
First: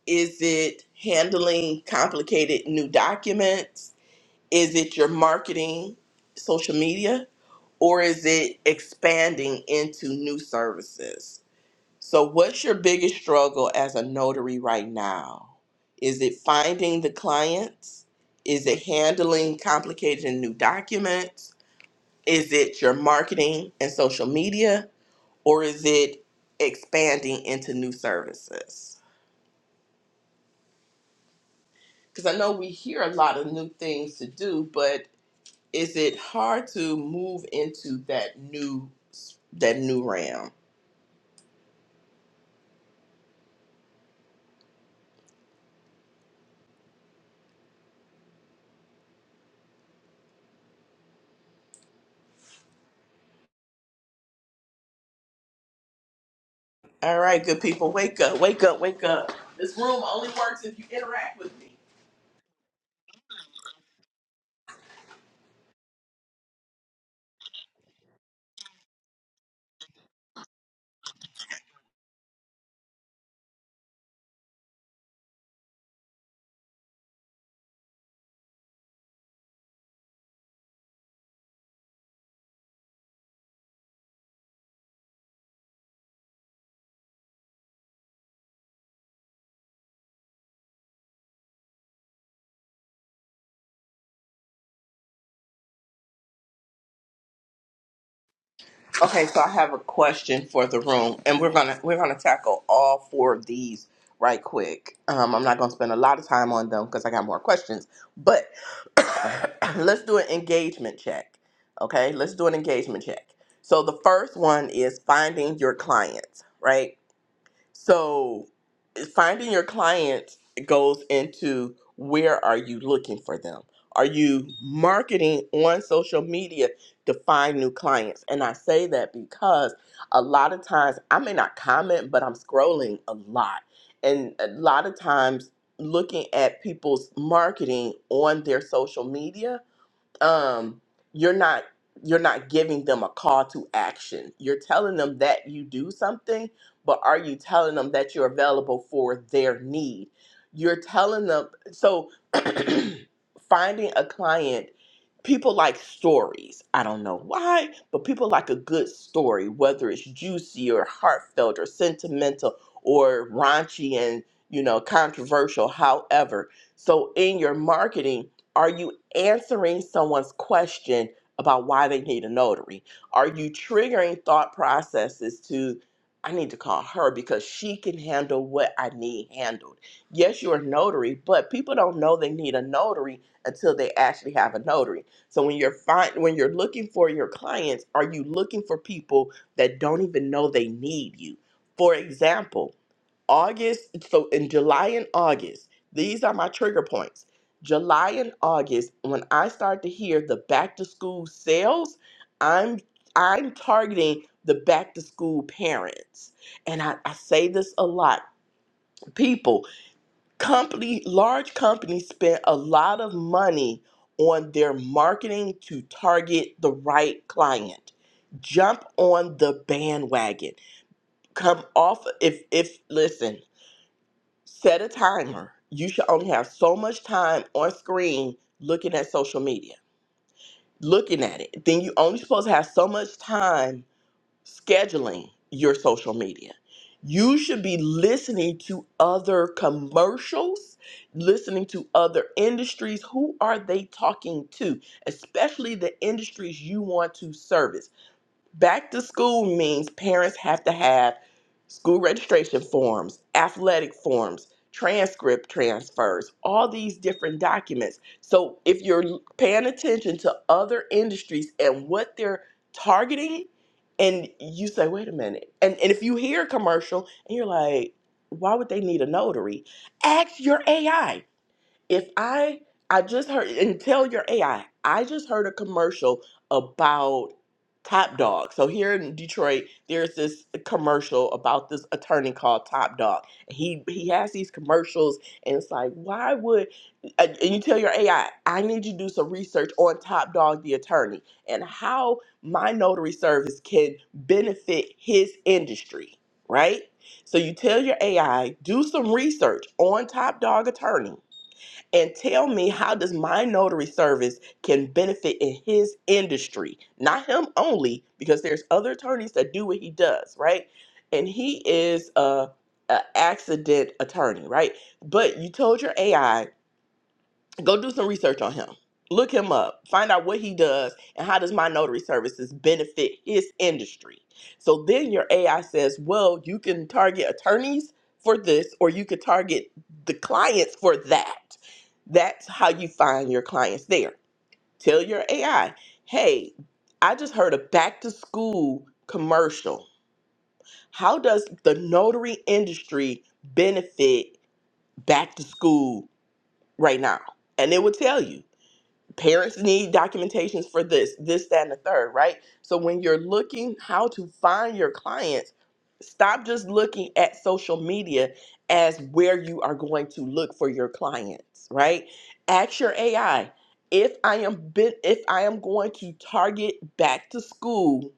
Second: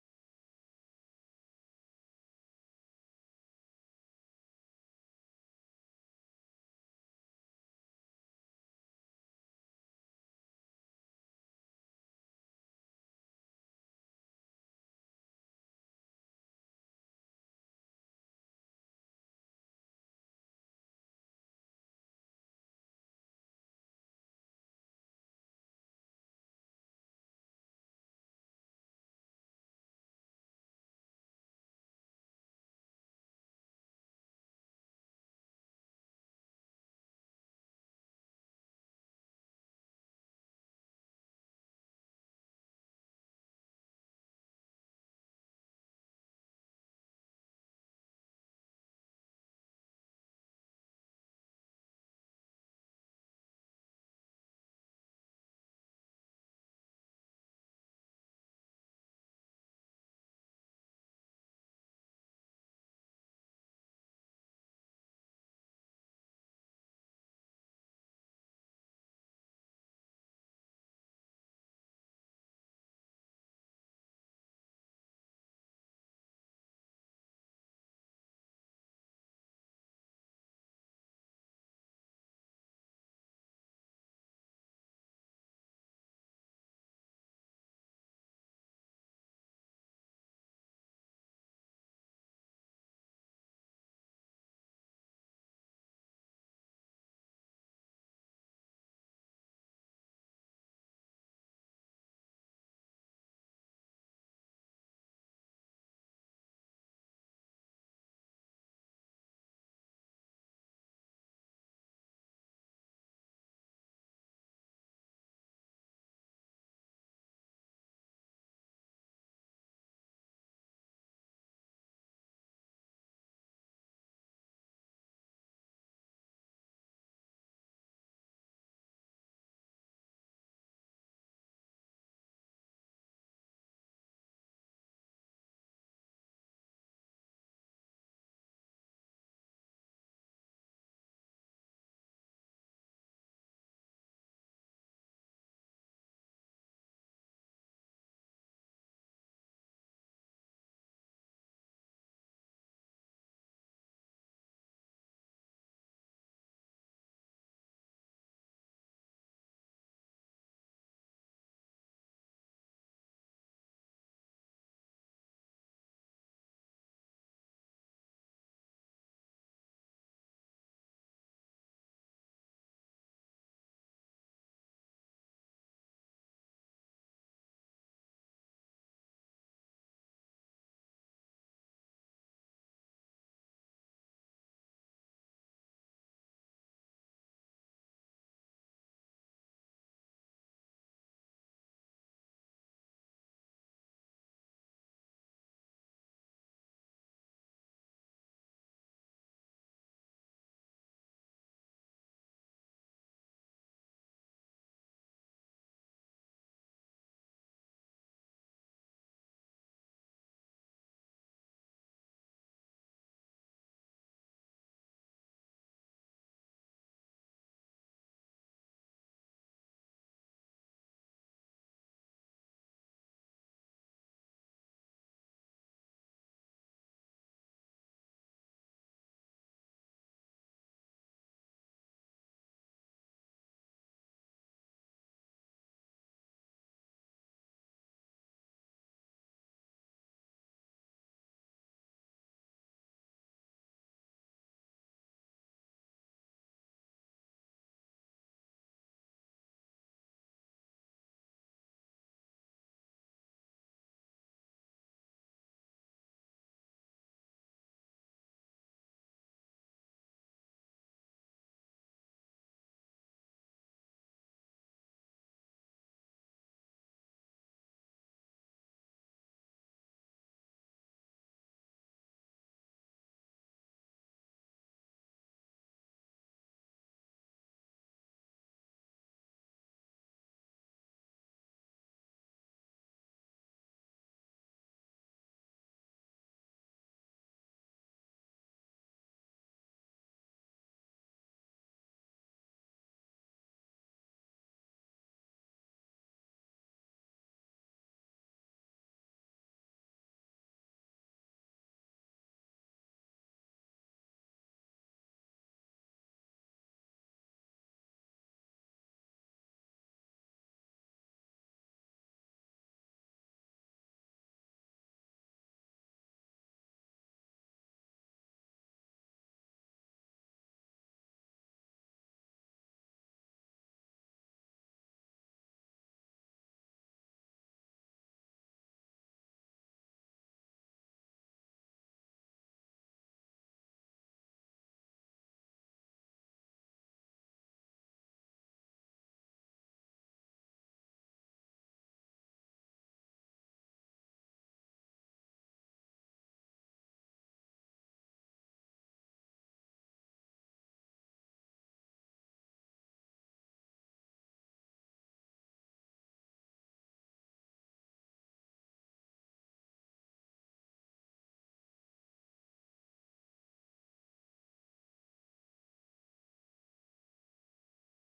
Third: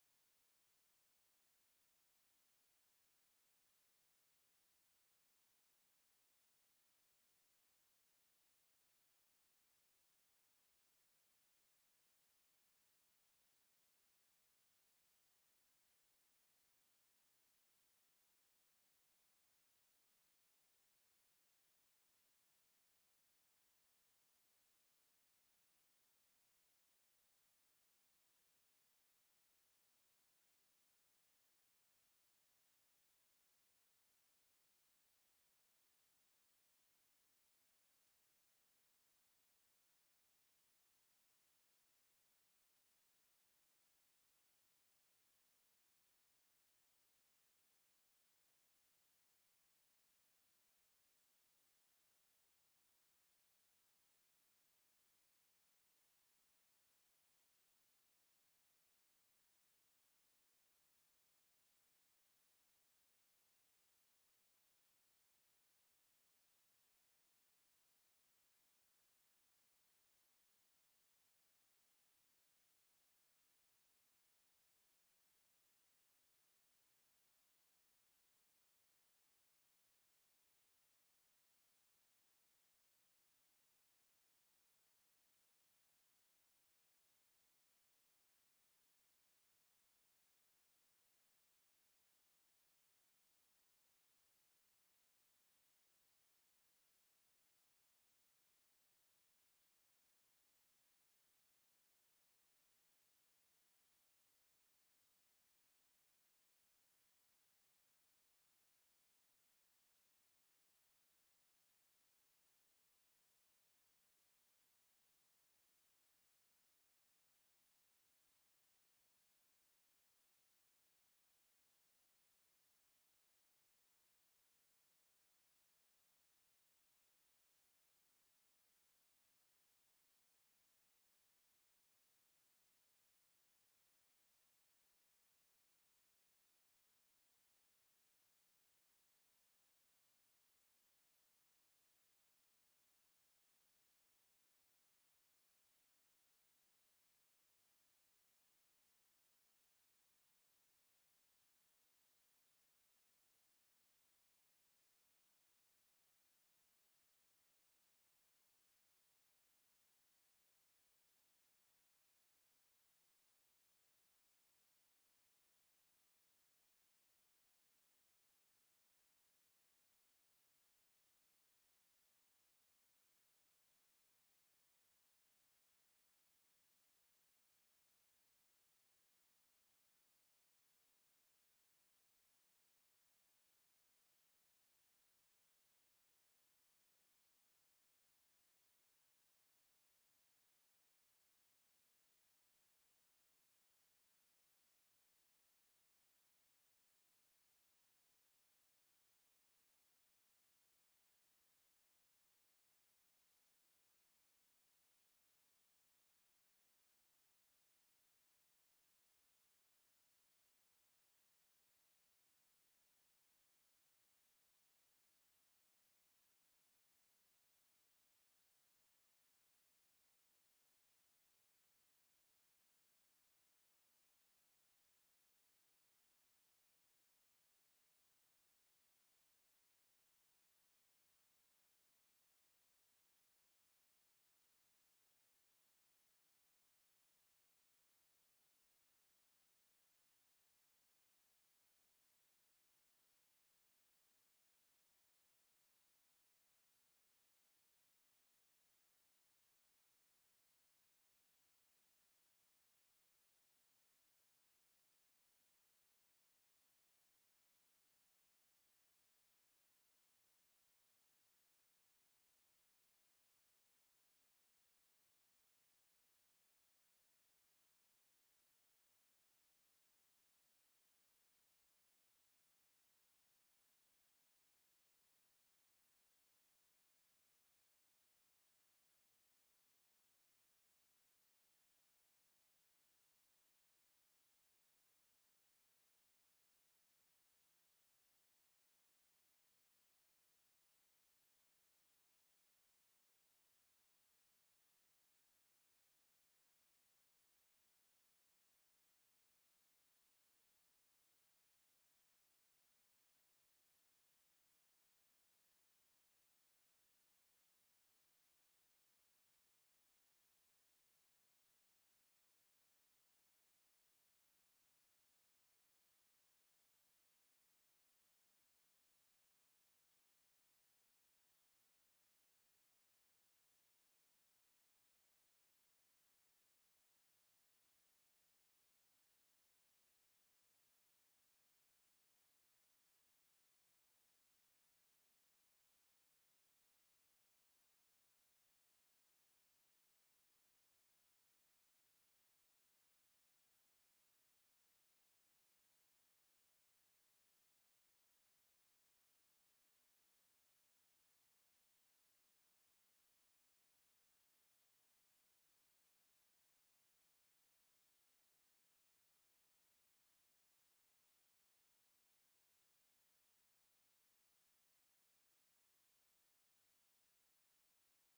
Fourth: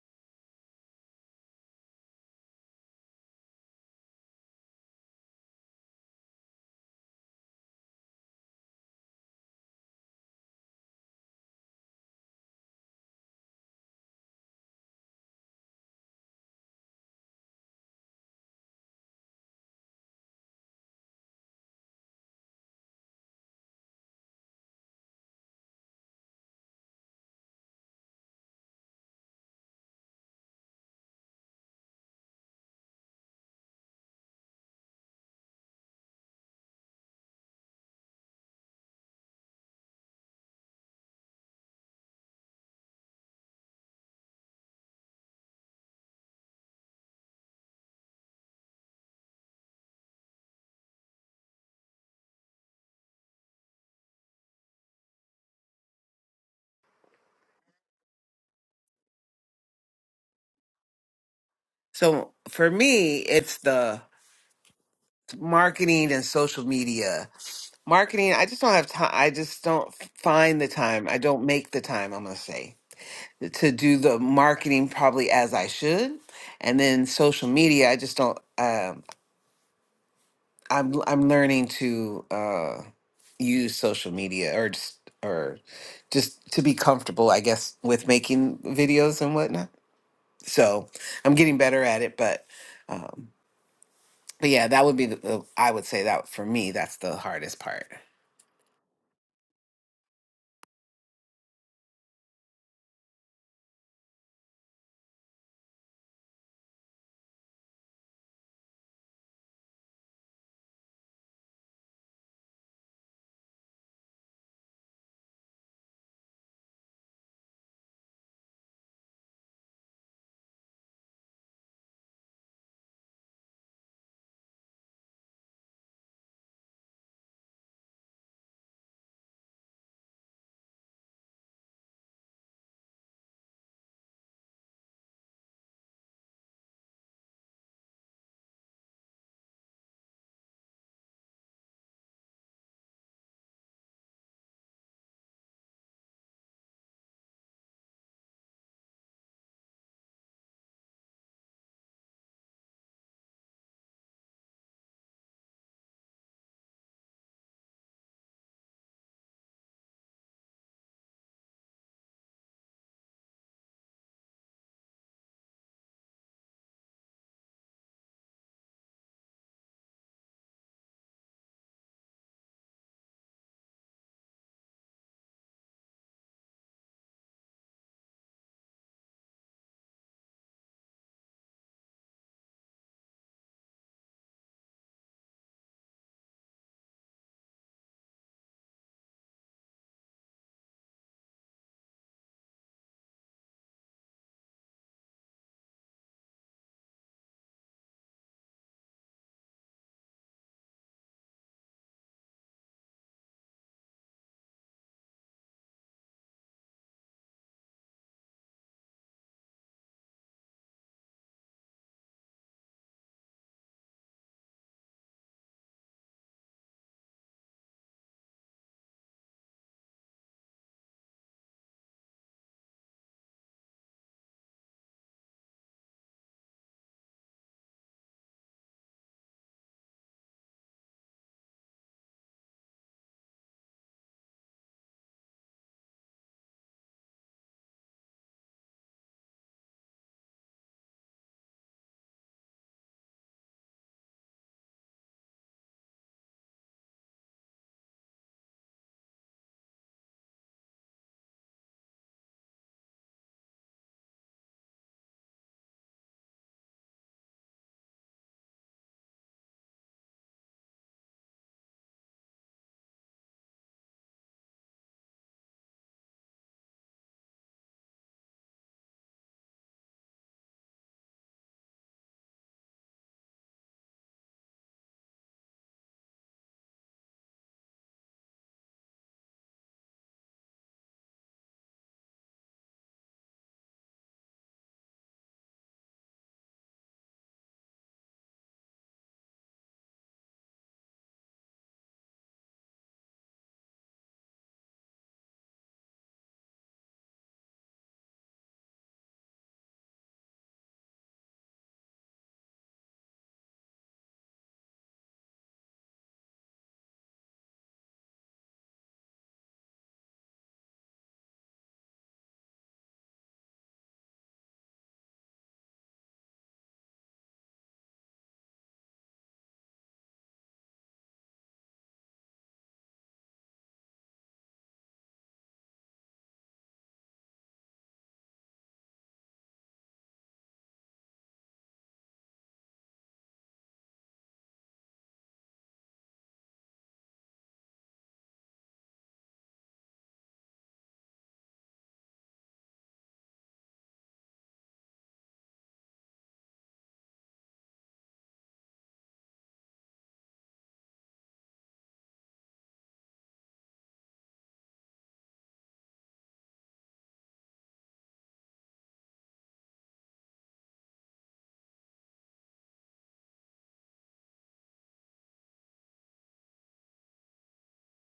Is it handling complicated new documents? Is it your marketing, social media? or is it expanding into new services? So, what's your biggest struggle as a notary right now? Is it finding the clients? Is it handling complicated and new documents? Is it your marketing and social media? Or is it expanding into new services? Because I know we hear a lot of new things to do, but is it hard to move into that new that new realm? All right, good people, wake up, wake up, wake up. This room only works if you interact with me.
So for me, it's the marketing and social media. Marketing, I just don't have time. I just don't find the time. I don't make the time, I'm going to say, to do the marketing probably as I should. And then social media, I just don't. Um, I'm l- I'm learning to uh use social media or just or just to be comfortable, I guess, with making videos and whatnot. So I'm getting better at it, but um but yeah, that would be the, the I would say that for me, that's the hardest part.
Okay, so I have a question for the room, and we're gonna we're gonna tackle all four of these right quick. Um, I'm not gonna spend a lot of time on them because I got more questions, but let's do an engagement check. Okay, let's do an engagement check. So the first one is finding your clients, right? So finding your clients goes into where are you looking for them? Are you marketing on social media to find new clients? And I say that because a lot of times I may not comment, but I'm scrolling a lot. And a lot of times looking at people's marketing on their social media um you're not you're not giving them a call to action you're telling them that you do something but are you telling them that you're available for their need you're telling them so finding a client people like stories i don't know why but people like a good story whether it's juicy or heartfelt or sentimental or raunchy and you know controversial however so in your marketing are you answering someone's question about why they need a notary? Are you triggering thought processes to, I need to call her because she can handle what I need handled? Yes, you're a notary, but people don't know they need a notary until they actually have a notary. So when you're find, when you're looking for your clients, are you looking for people that don't even know they need you? For example, August, so in July and August, these are my trigger points. July and August, when I start to hear the back to school sales, I'm I'm targeting the back to school parents. And I, I say this a lot. People, company, large companies spend a lot of money on their marketing to target the right client. Jump on the bandwagon. Come off if if listen, Set a timer. You should only have so much time on screen looking at social media, looking at it. Then you only supposed to have so much time scheduling your social media. You should be listening to other commercials, listening to other industries. Who are they talking to? Especially the industries you want to service Back to school means parents have to have school registration forms, athletic forms, transcript transfers, all these different documents. So if you're paying attention to other industries and what they're targeting, and you say, wait a minute. And, and if you hear a commercial and you're like, why would they need a notary? Ask your AI if I I just heard and tell your AI, I I just heard a commercial about Top Dog. So here in Detroit, there's this commercial about this attorney called Top Dog. He he has these commercials, and it's like, why would? And and you tell your AI, I I need you to do some research on Top Dog, the attorney, and how my notary service can benefit his industry, right? So you tell your AI, do some research on Top Dog Attorney and tell me how does my notary service can benefit in his industry not him only because there's other attorneys that do what he does right and he is a, a accident attorney right but you told your ai go do some research on him look him up find out what he does and how does my notary services benefit his industry so then your ai says well you can target attorneys for this or you could target the clients for that that's how you find your clients there tell your ai hey i just heard a back to school commercial how does the notary industry benefit back to school right now and it will tell you parents need documentations for this, this, that, and the third, right? So when you're looking how to find your clients, stop just looking at social media as where you are going to look for your clients, right? Ask your AI if I am bit, if I am going to target back to school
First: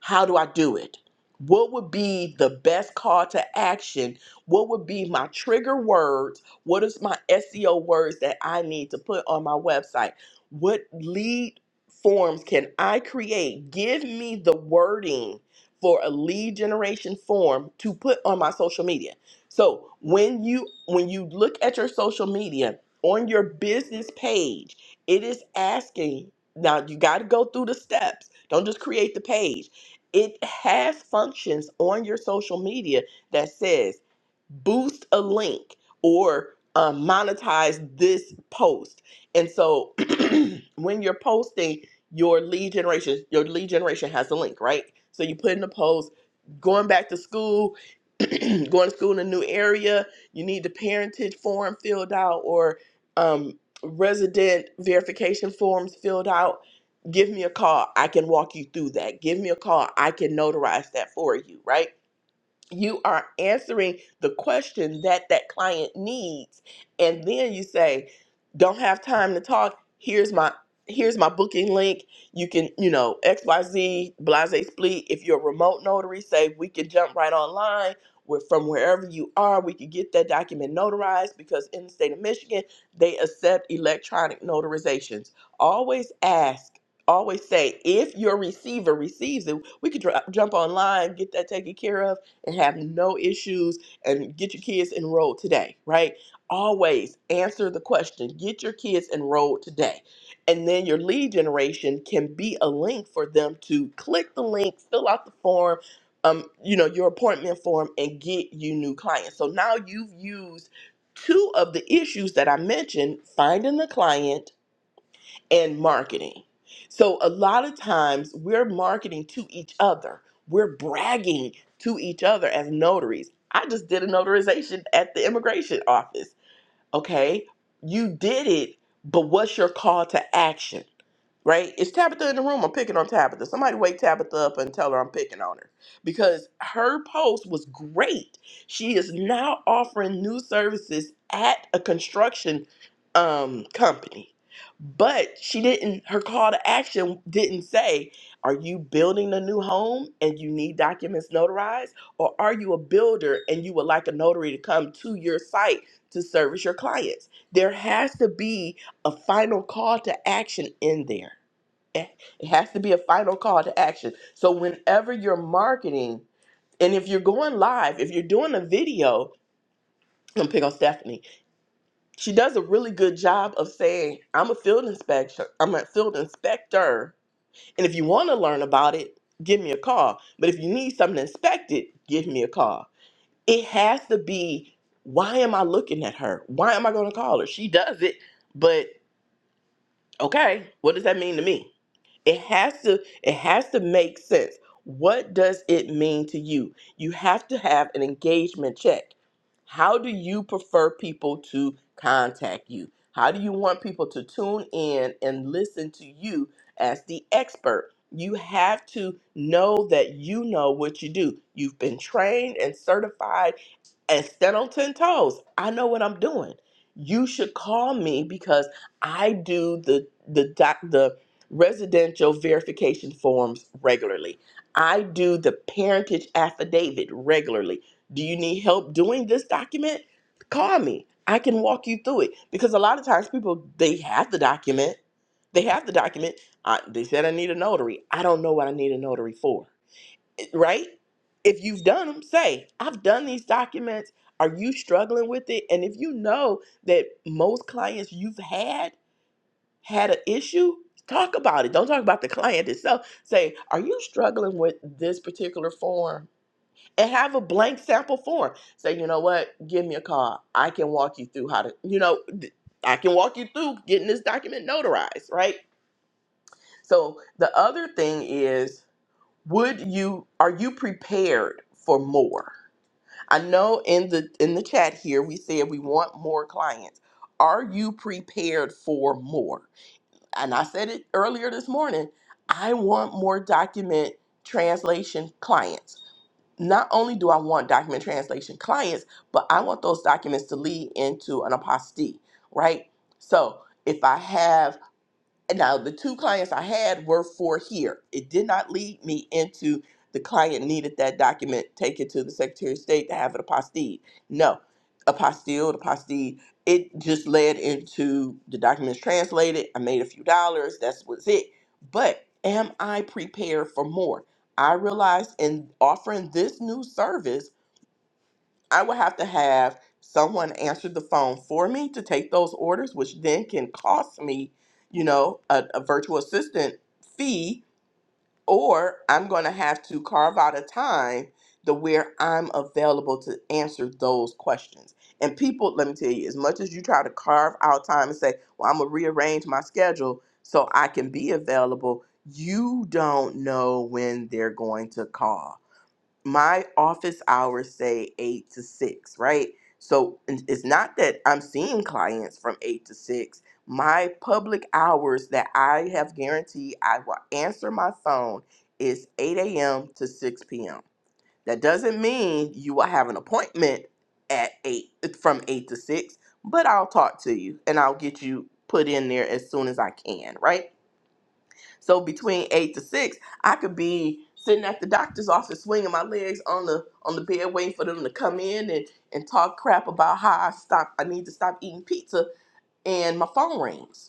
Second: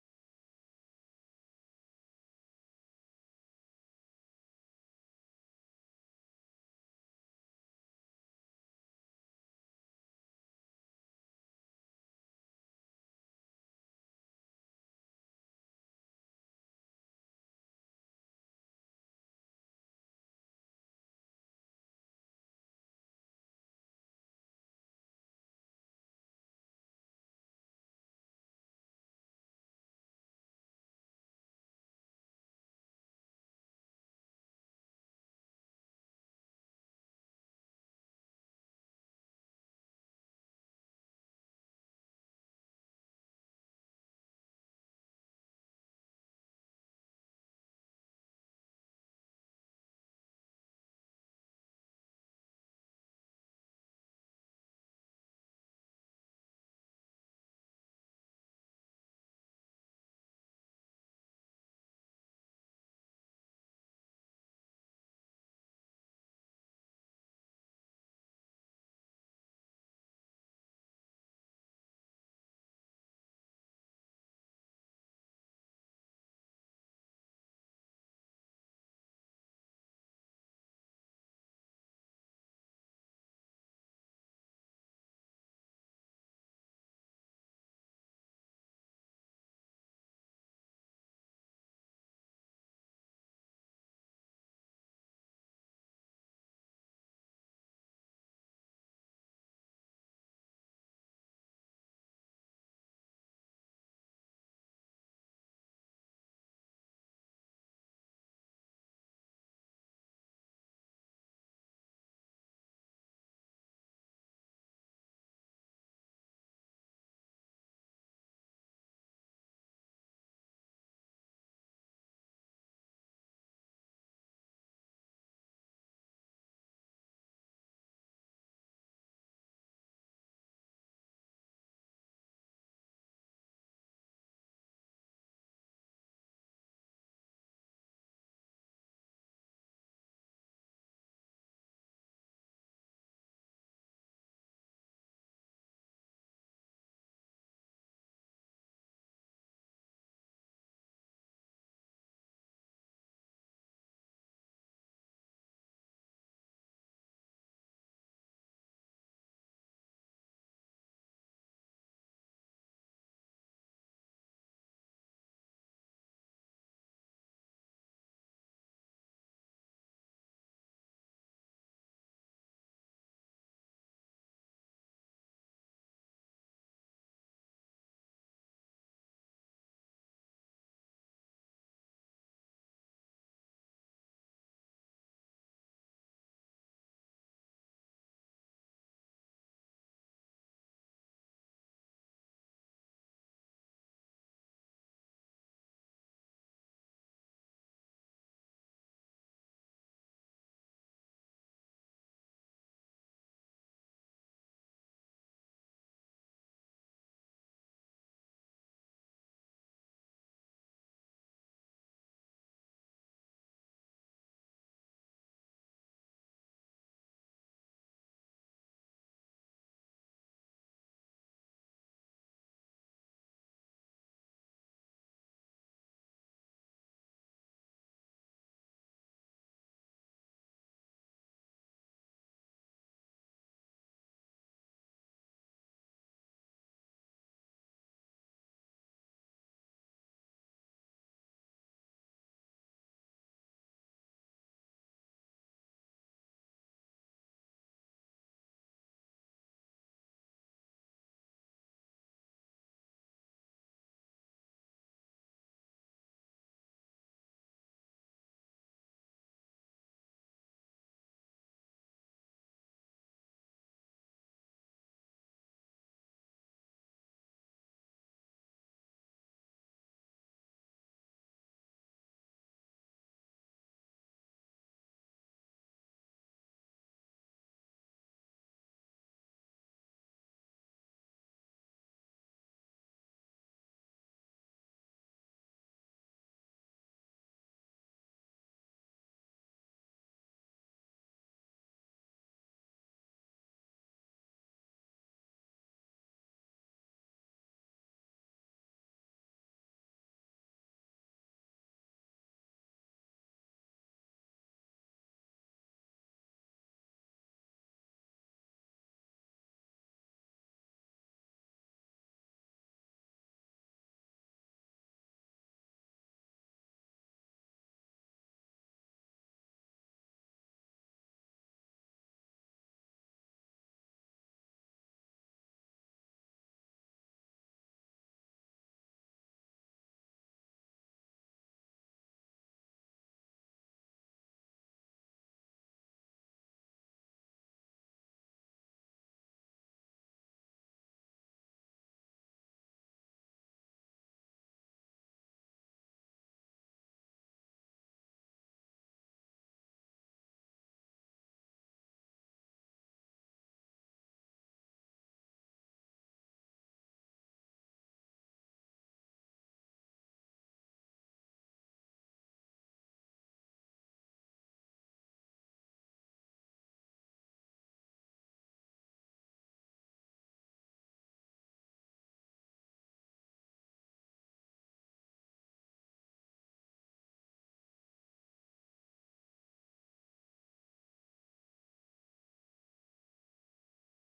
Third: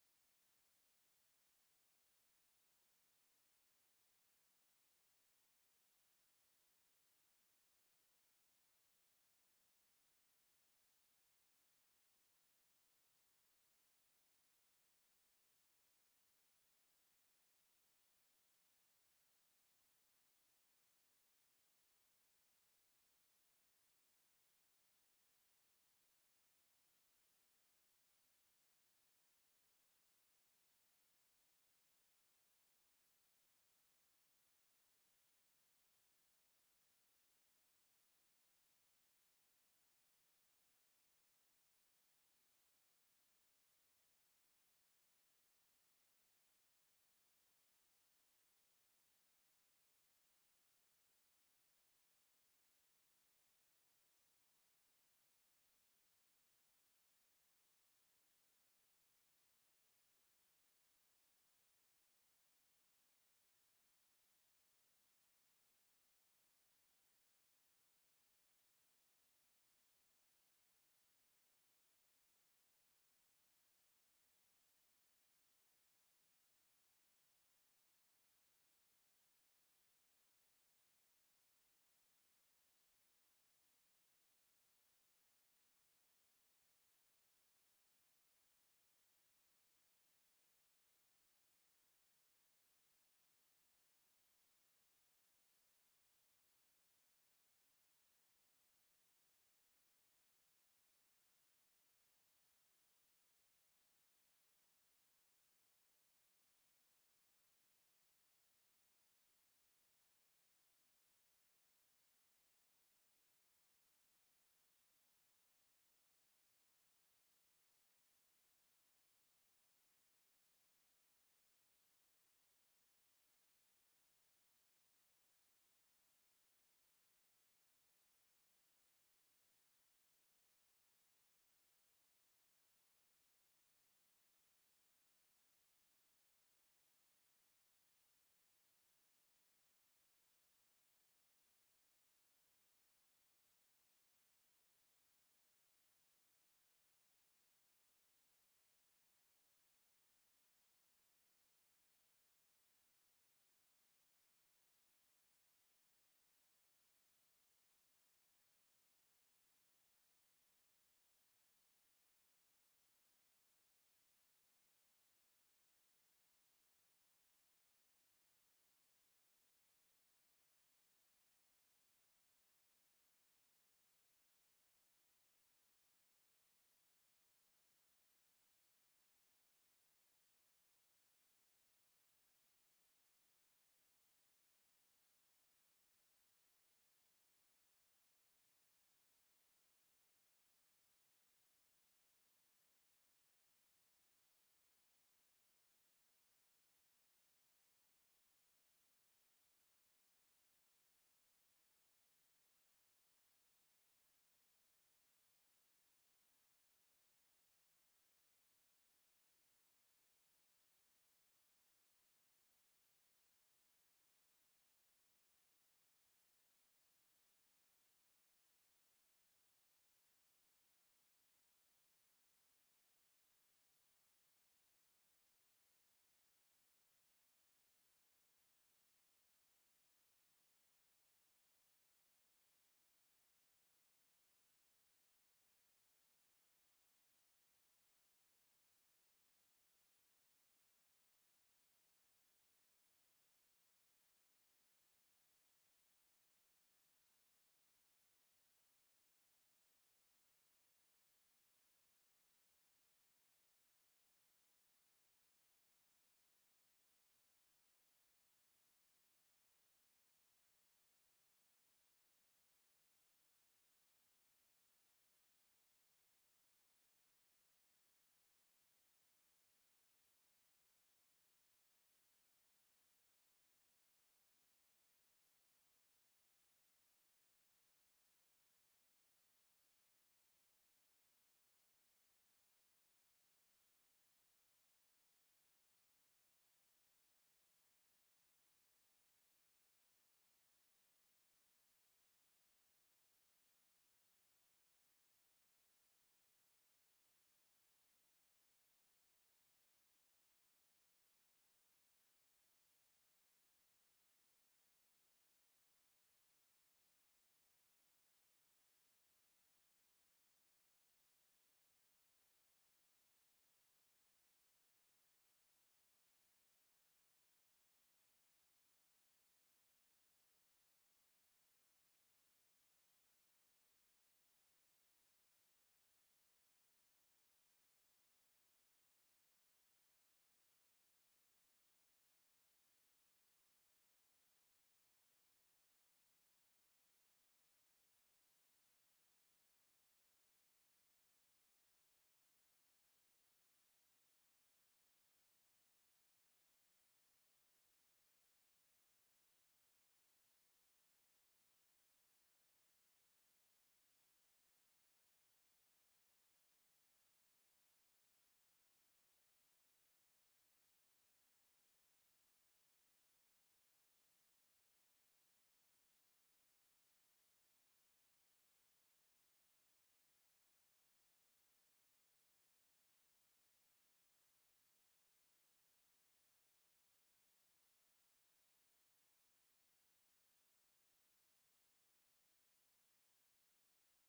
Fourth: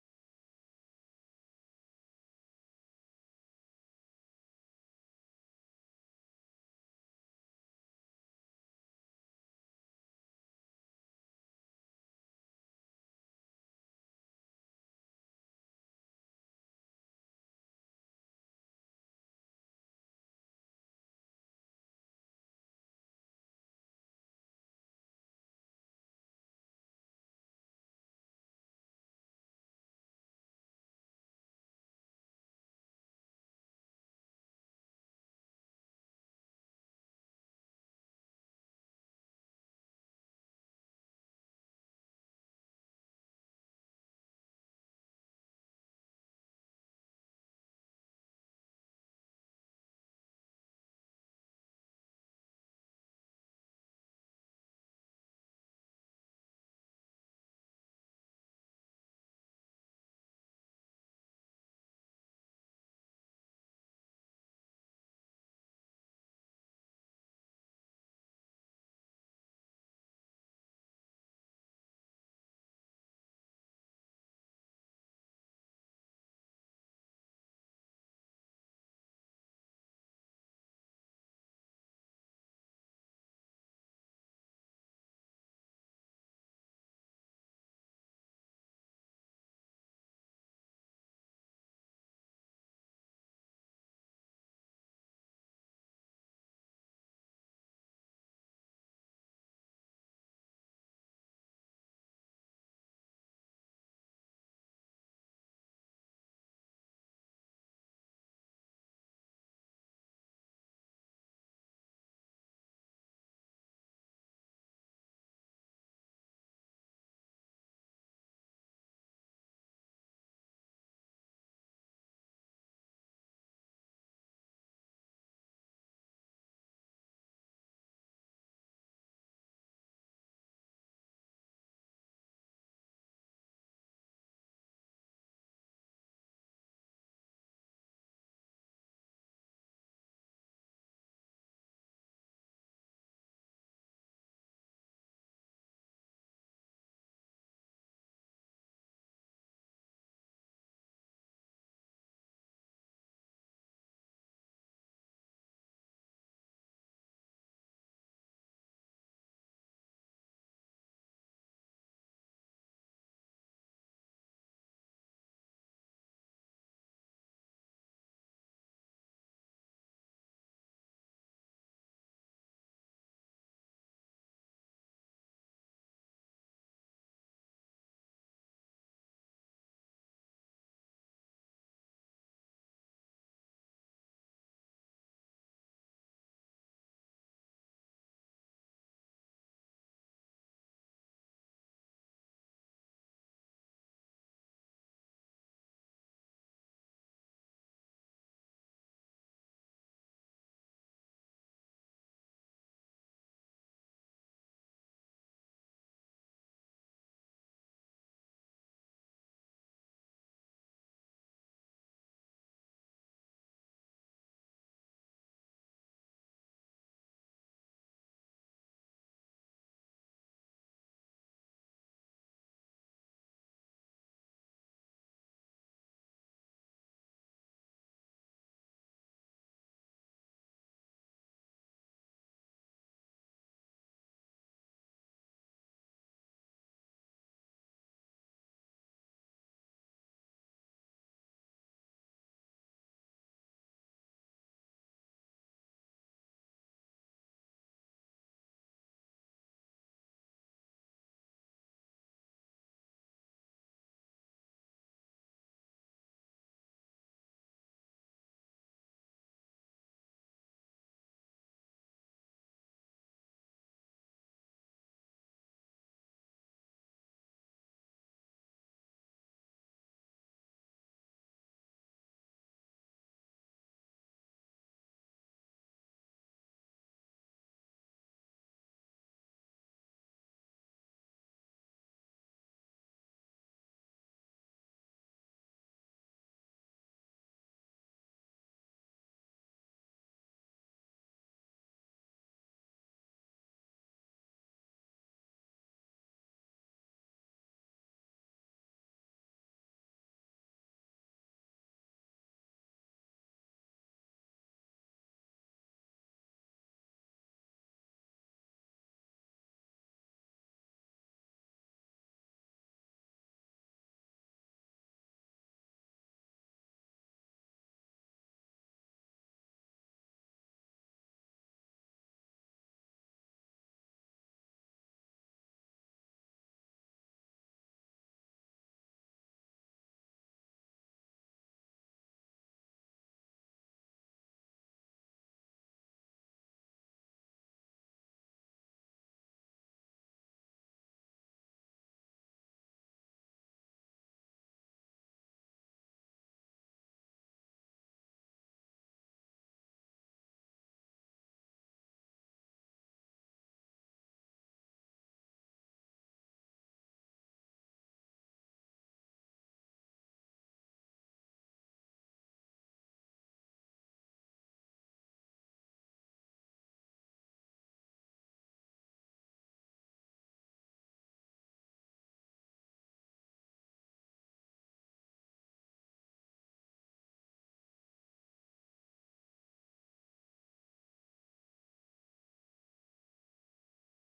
how do I do it? What would be the best call to action? What would be my trigger words? What is my SEO words that I need to put on my website? What lead forms can I create? Give me the wording for a lead generation form to put on my social media. So, when you when you look at your social media on your business page, it is asking now you got to go through the steps. Don't just create the page it has functions on your social media that says boost a link or um, monetize this post. And so when you're posting your lead generation, your lead generation has a link, right? So you put in the post, going back to school, going to school in a new area, you need the parentage form filled out or um, resident verification forms filled out Give me a call. I can walk you through that. Give me a call. I can notarize that for you, right? you are answering the question that that client needs and then you say don't have time to talk here's my here's my booking link you can you know xyz blase split if you're a remote notary say we can jump right online we're from wherever you are we can get that document notarized because in the state of michigan they accept electronic notarizations always ask always say if your receiver receives it we could dr- jump online get that taken care of and have no issues and get your kids enrolled today, right? Always answer the question get your kids enrolled today. And then your lead generation can be a link for them to click the link, fill out the form. Um, you know your appointment form and get you new clients. So now you've used two of the issues that I mentioned: finding the client and marketing. So a lot of times we're marketing to each other. We're bragging to each other as notaries. I just did a notarization at the immigration office. Okay, you did it, but what's your call to action? Right? Is Tabitha in the room? I'm picking on Tabitha. Somebody wake Tabitha up and tell her I'm picking on her because her post was great. She is now offering new services at a construction um, company, but she didn't. Her call to action didn't say, "Are you building a new home and you need documents notarized?" or are you a builder and you would like a notary to come to your site to service your clients. There has to be a final call to action in there. It it has to be a final call to action. So whenever you're marketing, and if you're going live, if you're doing a video, I'm gonna pick on Stephanie. She does a really good job of saying, "I'm a field inspector. I'm a field inspector." And if you want to learn about it, give me a call. But if you need something inspected, give me a call it has to be why am I looking at her? Why am I going to call her? She does it, but okay, what does that mean to me? It has to it has to make sense. What does it mean to you? You have to have an engagement check. How do you prefer people to contact you? How do you want people to tune in and listen to you as the expert? You have to know that you know what you do. You've been trained and certified and stand on 10 toes. I know what I'm doing. You should call me because I do the the doc, the residential verification forms regularly. I do the parentage affidavit regularly. Do you need help doing this document? Call me. I can walk you through it because a lot of times people they have the document. They have the document. I, they said I need a notary. I don't know what I need a notary for right? If you've done them, say, I've done these documents. Are you struggling with it? And if you know that most clients you've had had an issue, talk about it. Don't talk about the client itself. Say, are you struggling with this particular form? And have a blank sample form. Say, you know what? Give me a call. I can walk you through how to, you know, th- I can walk you through getting this document notarized, right? So the other thing is, would you are you prepared for more? I know in the in the chat here we said we want more clients. Are you prepared for more? And I said it earlier this morning, I want more document translation clients. Not only do I want document translation clients, but I want those documents to lead into an apostille, right? So, if I have now the two clients I had were for here. It did not lead me into the client needed that document, take it to the Secretary of State to have it apostilled. No, apostilled, apostille. It just led into the documents translated. I made a few dollars. That's was it. But am I prepared for more? I realized in offering this new service I would have to have someone answer the phone for me to take those orders, which then can cost me, you know, a, a virtual assistant fee, or I'm going to have to carve out a time to where I'm available to answer those questions. And people, let me tell you, as much as you try to carve out time and say, well, I'm going to rearrange my schedule so I can be available, you don't know when they're going to call my office hours say eight to six, right? So it- it's not that I'm seeing clients from eight to six. My public hours that I have guaranteed I will answer my phone is 8 a.m. to 6 p.m. That doesn't mean you will have an appointment at eight from eight to six, but I'll talk to you and I'll get you put in there as soon as I can, right? So between eight to six, I could be sitting at the doctor's office, swinging my legs on the on the bed, waiting for them to come in and and talk crap about how I stop. I need to stop eating pizza, and my phone rings.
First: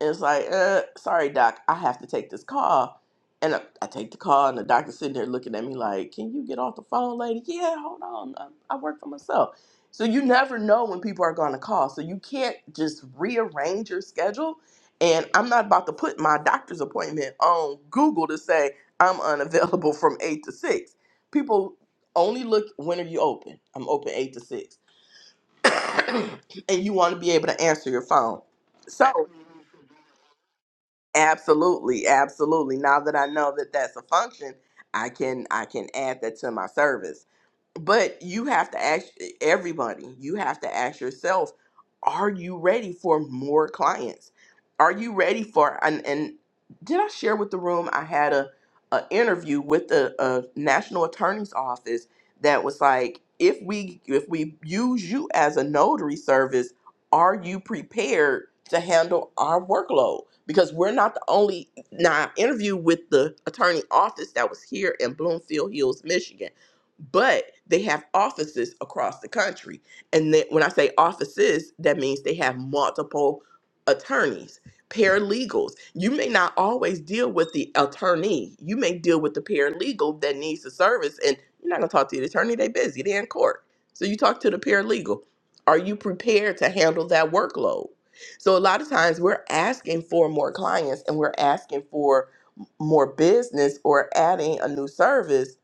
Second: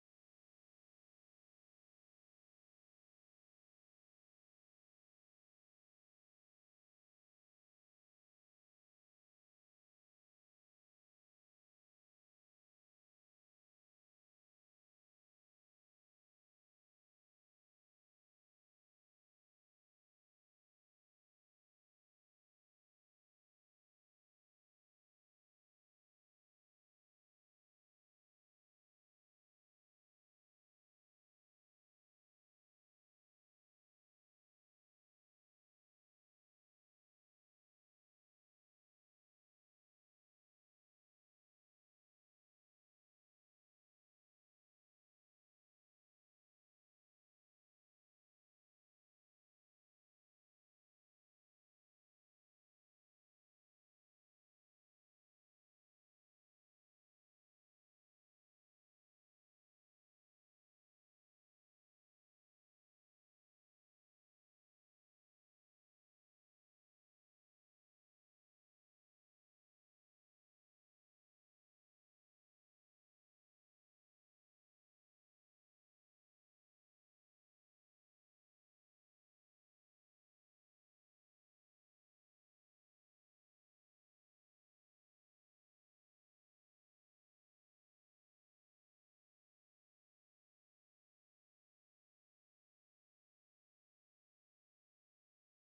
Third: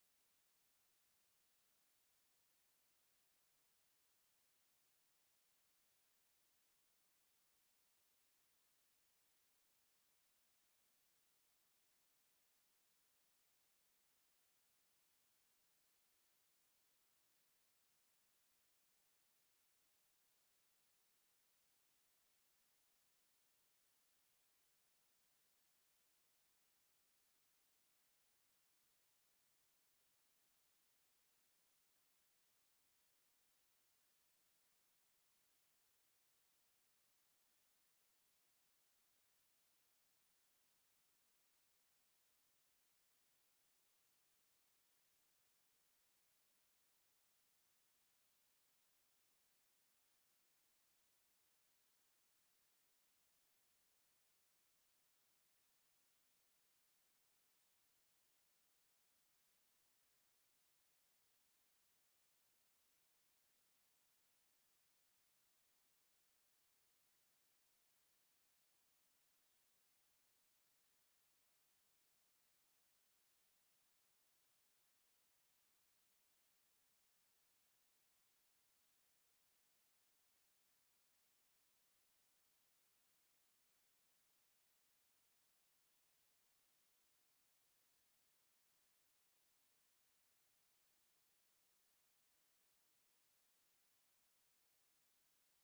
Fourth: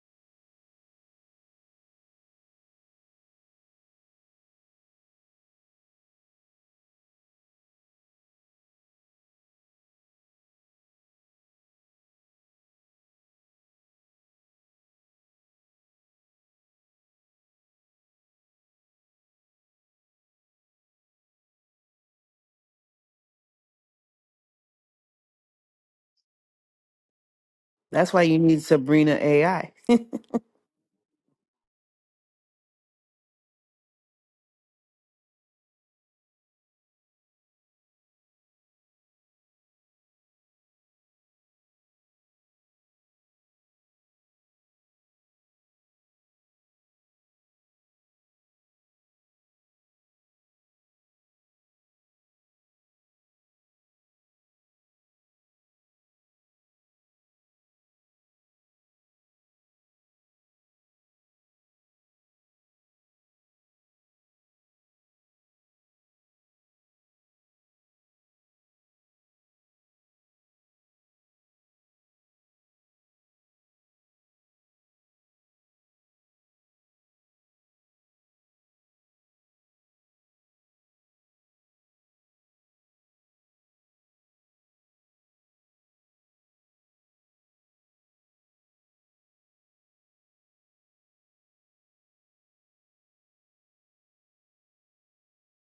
And it's like, uh, sorry, doc, I have to take this call. And I, I take the call, and the doctor's sitting there looking at me like, can you get off the phone, lady? Yeah, hold on. I, I work for myself. So you never know when people are going to call. So you can't just rearrange your schedule. And I'm not about to put my doctor's appointment on Google to say I'm unavailable from 8 to 6. People only look, when are you open? I'm open 8 to 6. and you want to be able to answer your
That's why you
phone.
need Sabrina
So
AI.
Absolutely, absolutely. Now that I know that that's a function, I can I can add that to my service. But you have to ask eh, everybody. You have to ask yourself, are you ready for more clients? Are you ready for and and did I share with the room I had a a interview with the uh, National Attorney's Office that was like if we if we use you as a notary service are you prepared to handle our workload? Because we're not the only. Now, I interviewed with the attorney office that was here in Bloomfield Hills, Michigan, but they have offices across the country. And then when I say offices, that means they have multiple attorneys, paralegals. You may not always deal with the attorney, you may deal with the paralegal that needs the service. And you're not going to talk to the attorney, they're busy, they're in court. So you talk to the paralegal are you prepared to handle that workload? So a lot of times we're asking for more clients and we're asking for m- more business or adding a new service,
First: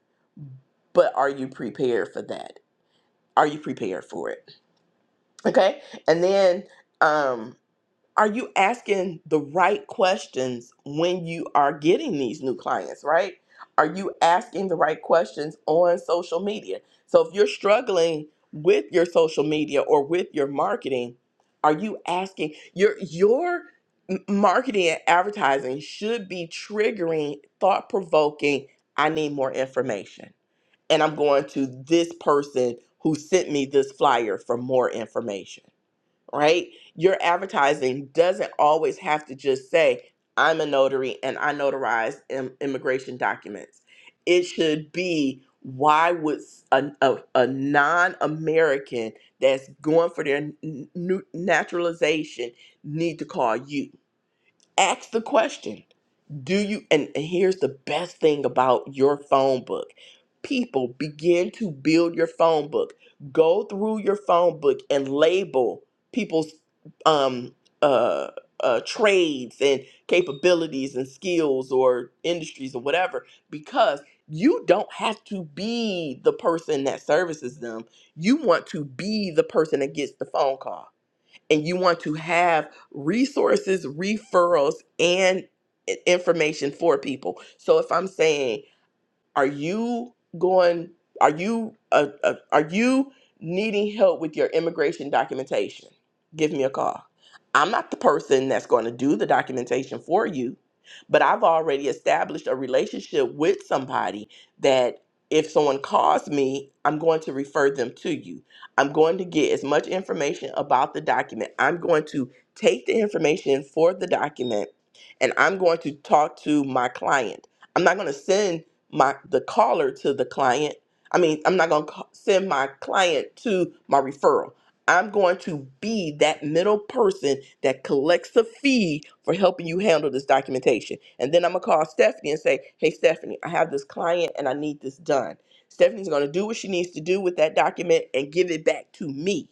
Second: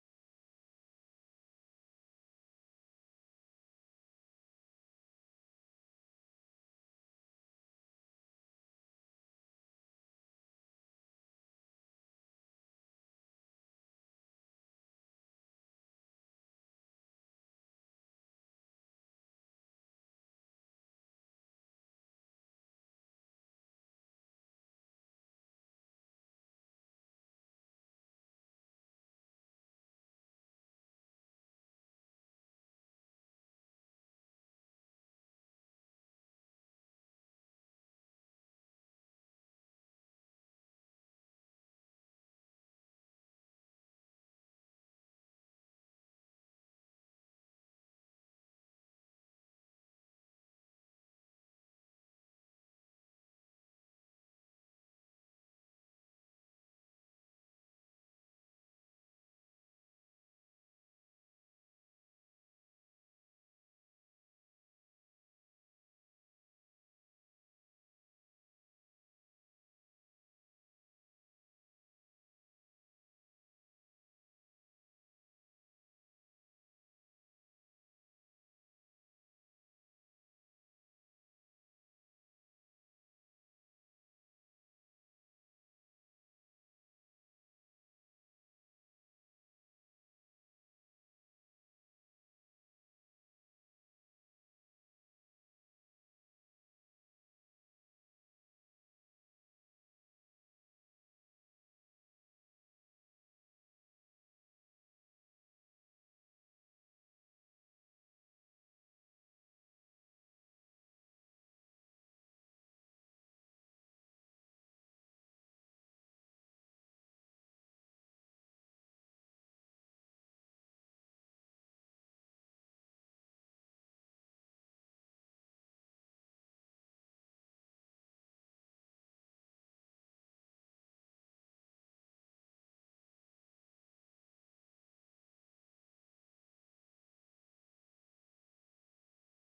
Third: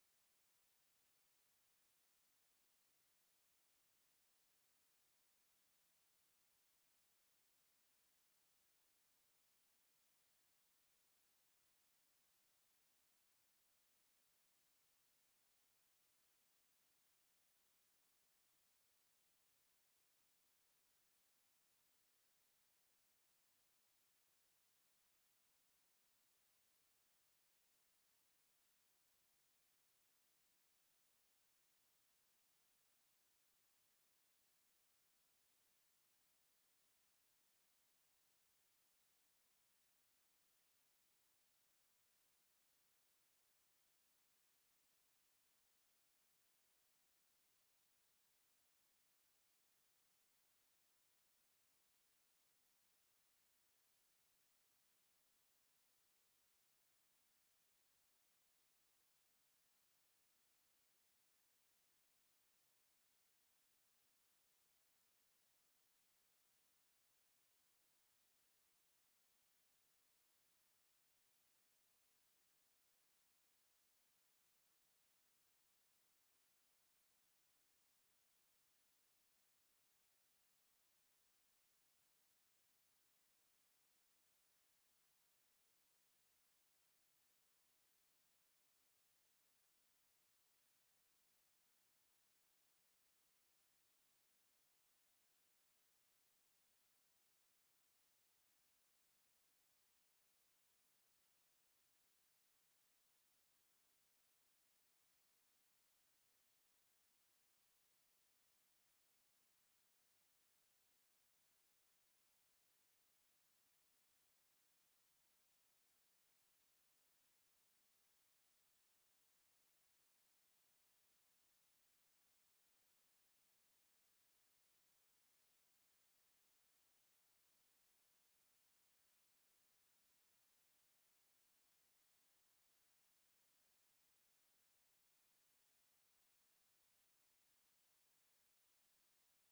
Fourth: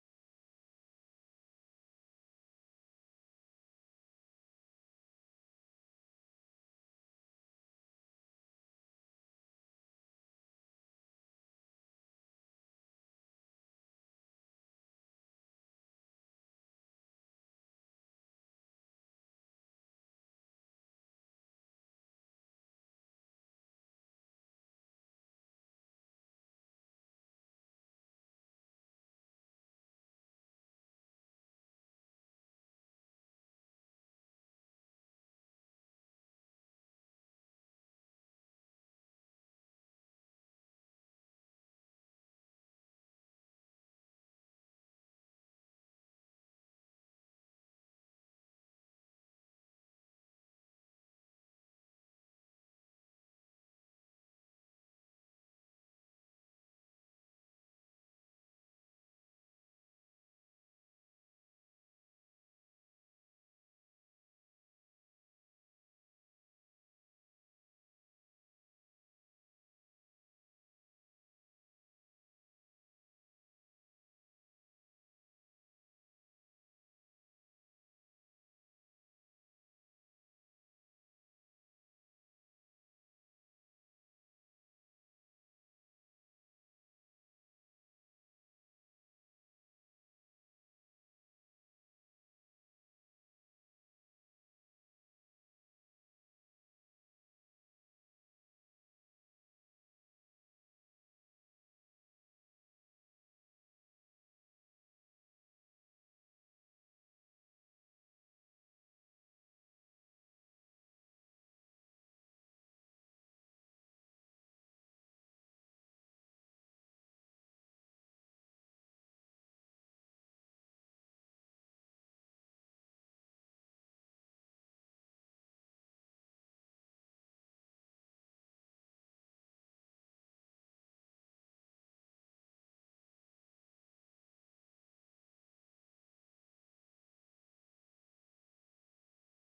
but are you prepared for that? Are you prepared for it? Okay. And then, um, are you asking the right questions when you are getting these new clients, right? Are you asking the right questions on social media? So if you're struggling with your social media or with your marketing, are you asking your your m- marketing and advertising should be triggering thought provoking I need more information and I'm going to this person who sent me this flyer for more information right? Your advertising doesn't always have to just say, I'm a notary and I notarize im- immigration documents. It should be, why would s- a, non American that's going for their n- n- nu- naturalization need to call you? Ask the question do you and and here's the best thing about your phone book people begin to build your phone book go through your phone book and label people's um uh uh, trades and capabilities and skills or industries or whatever because you don't have to be the person that services them you want to be the person that gets the phone call and you want to have resources, referrals, and i- information for people. So if I'm saying are you going? Are you uh, uh, are you needing help with your immigration documentation? Give me a call. I'm not the person that's going to do the documentation for you, but I've already established a relationship with somebody that if someone calls me, I'm going to refer them to you. I'm going to get as much information about the document. I'm going to take the information for the document and I'm going to talk to my client. I'm not going to send my the caller to the client. I mean, I'm not going to send my client to my referral. I'm going to be that middle person that collects the fee for helping you handle this documentation. And then I'm going to call Stephanie and say, "Hey Stephanie, I have this client and I need this done." Stephanie's going to do what she needs to do with that document and give it back to me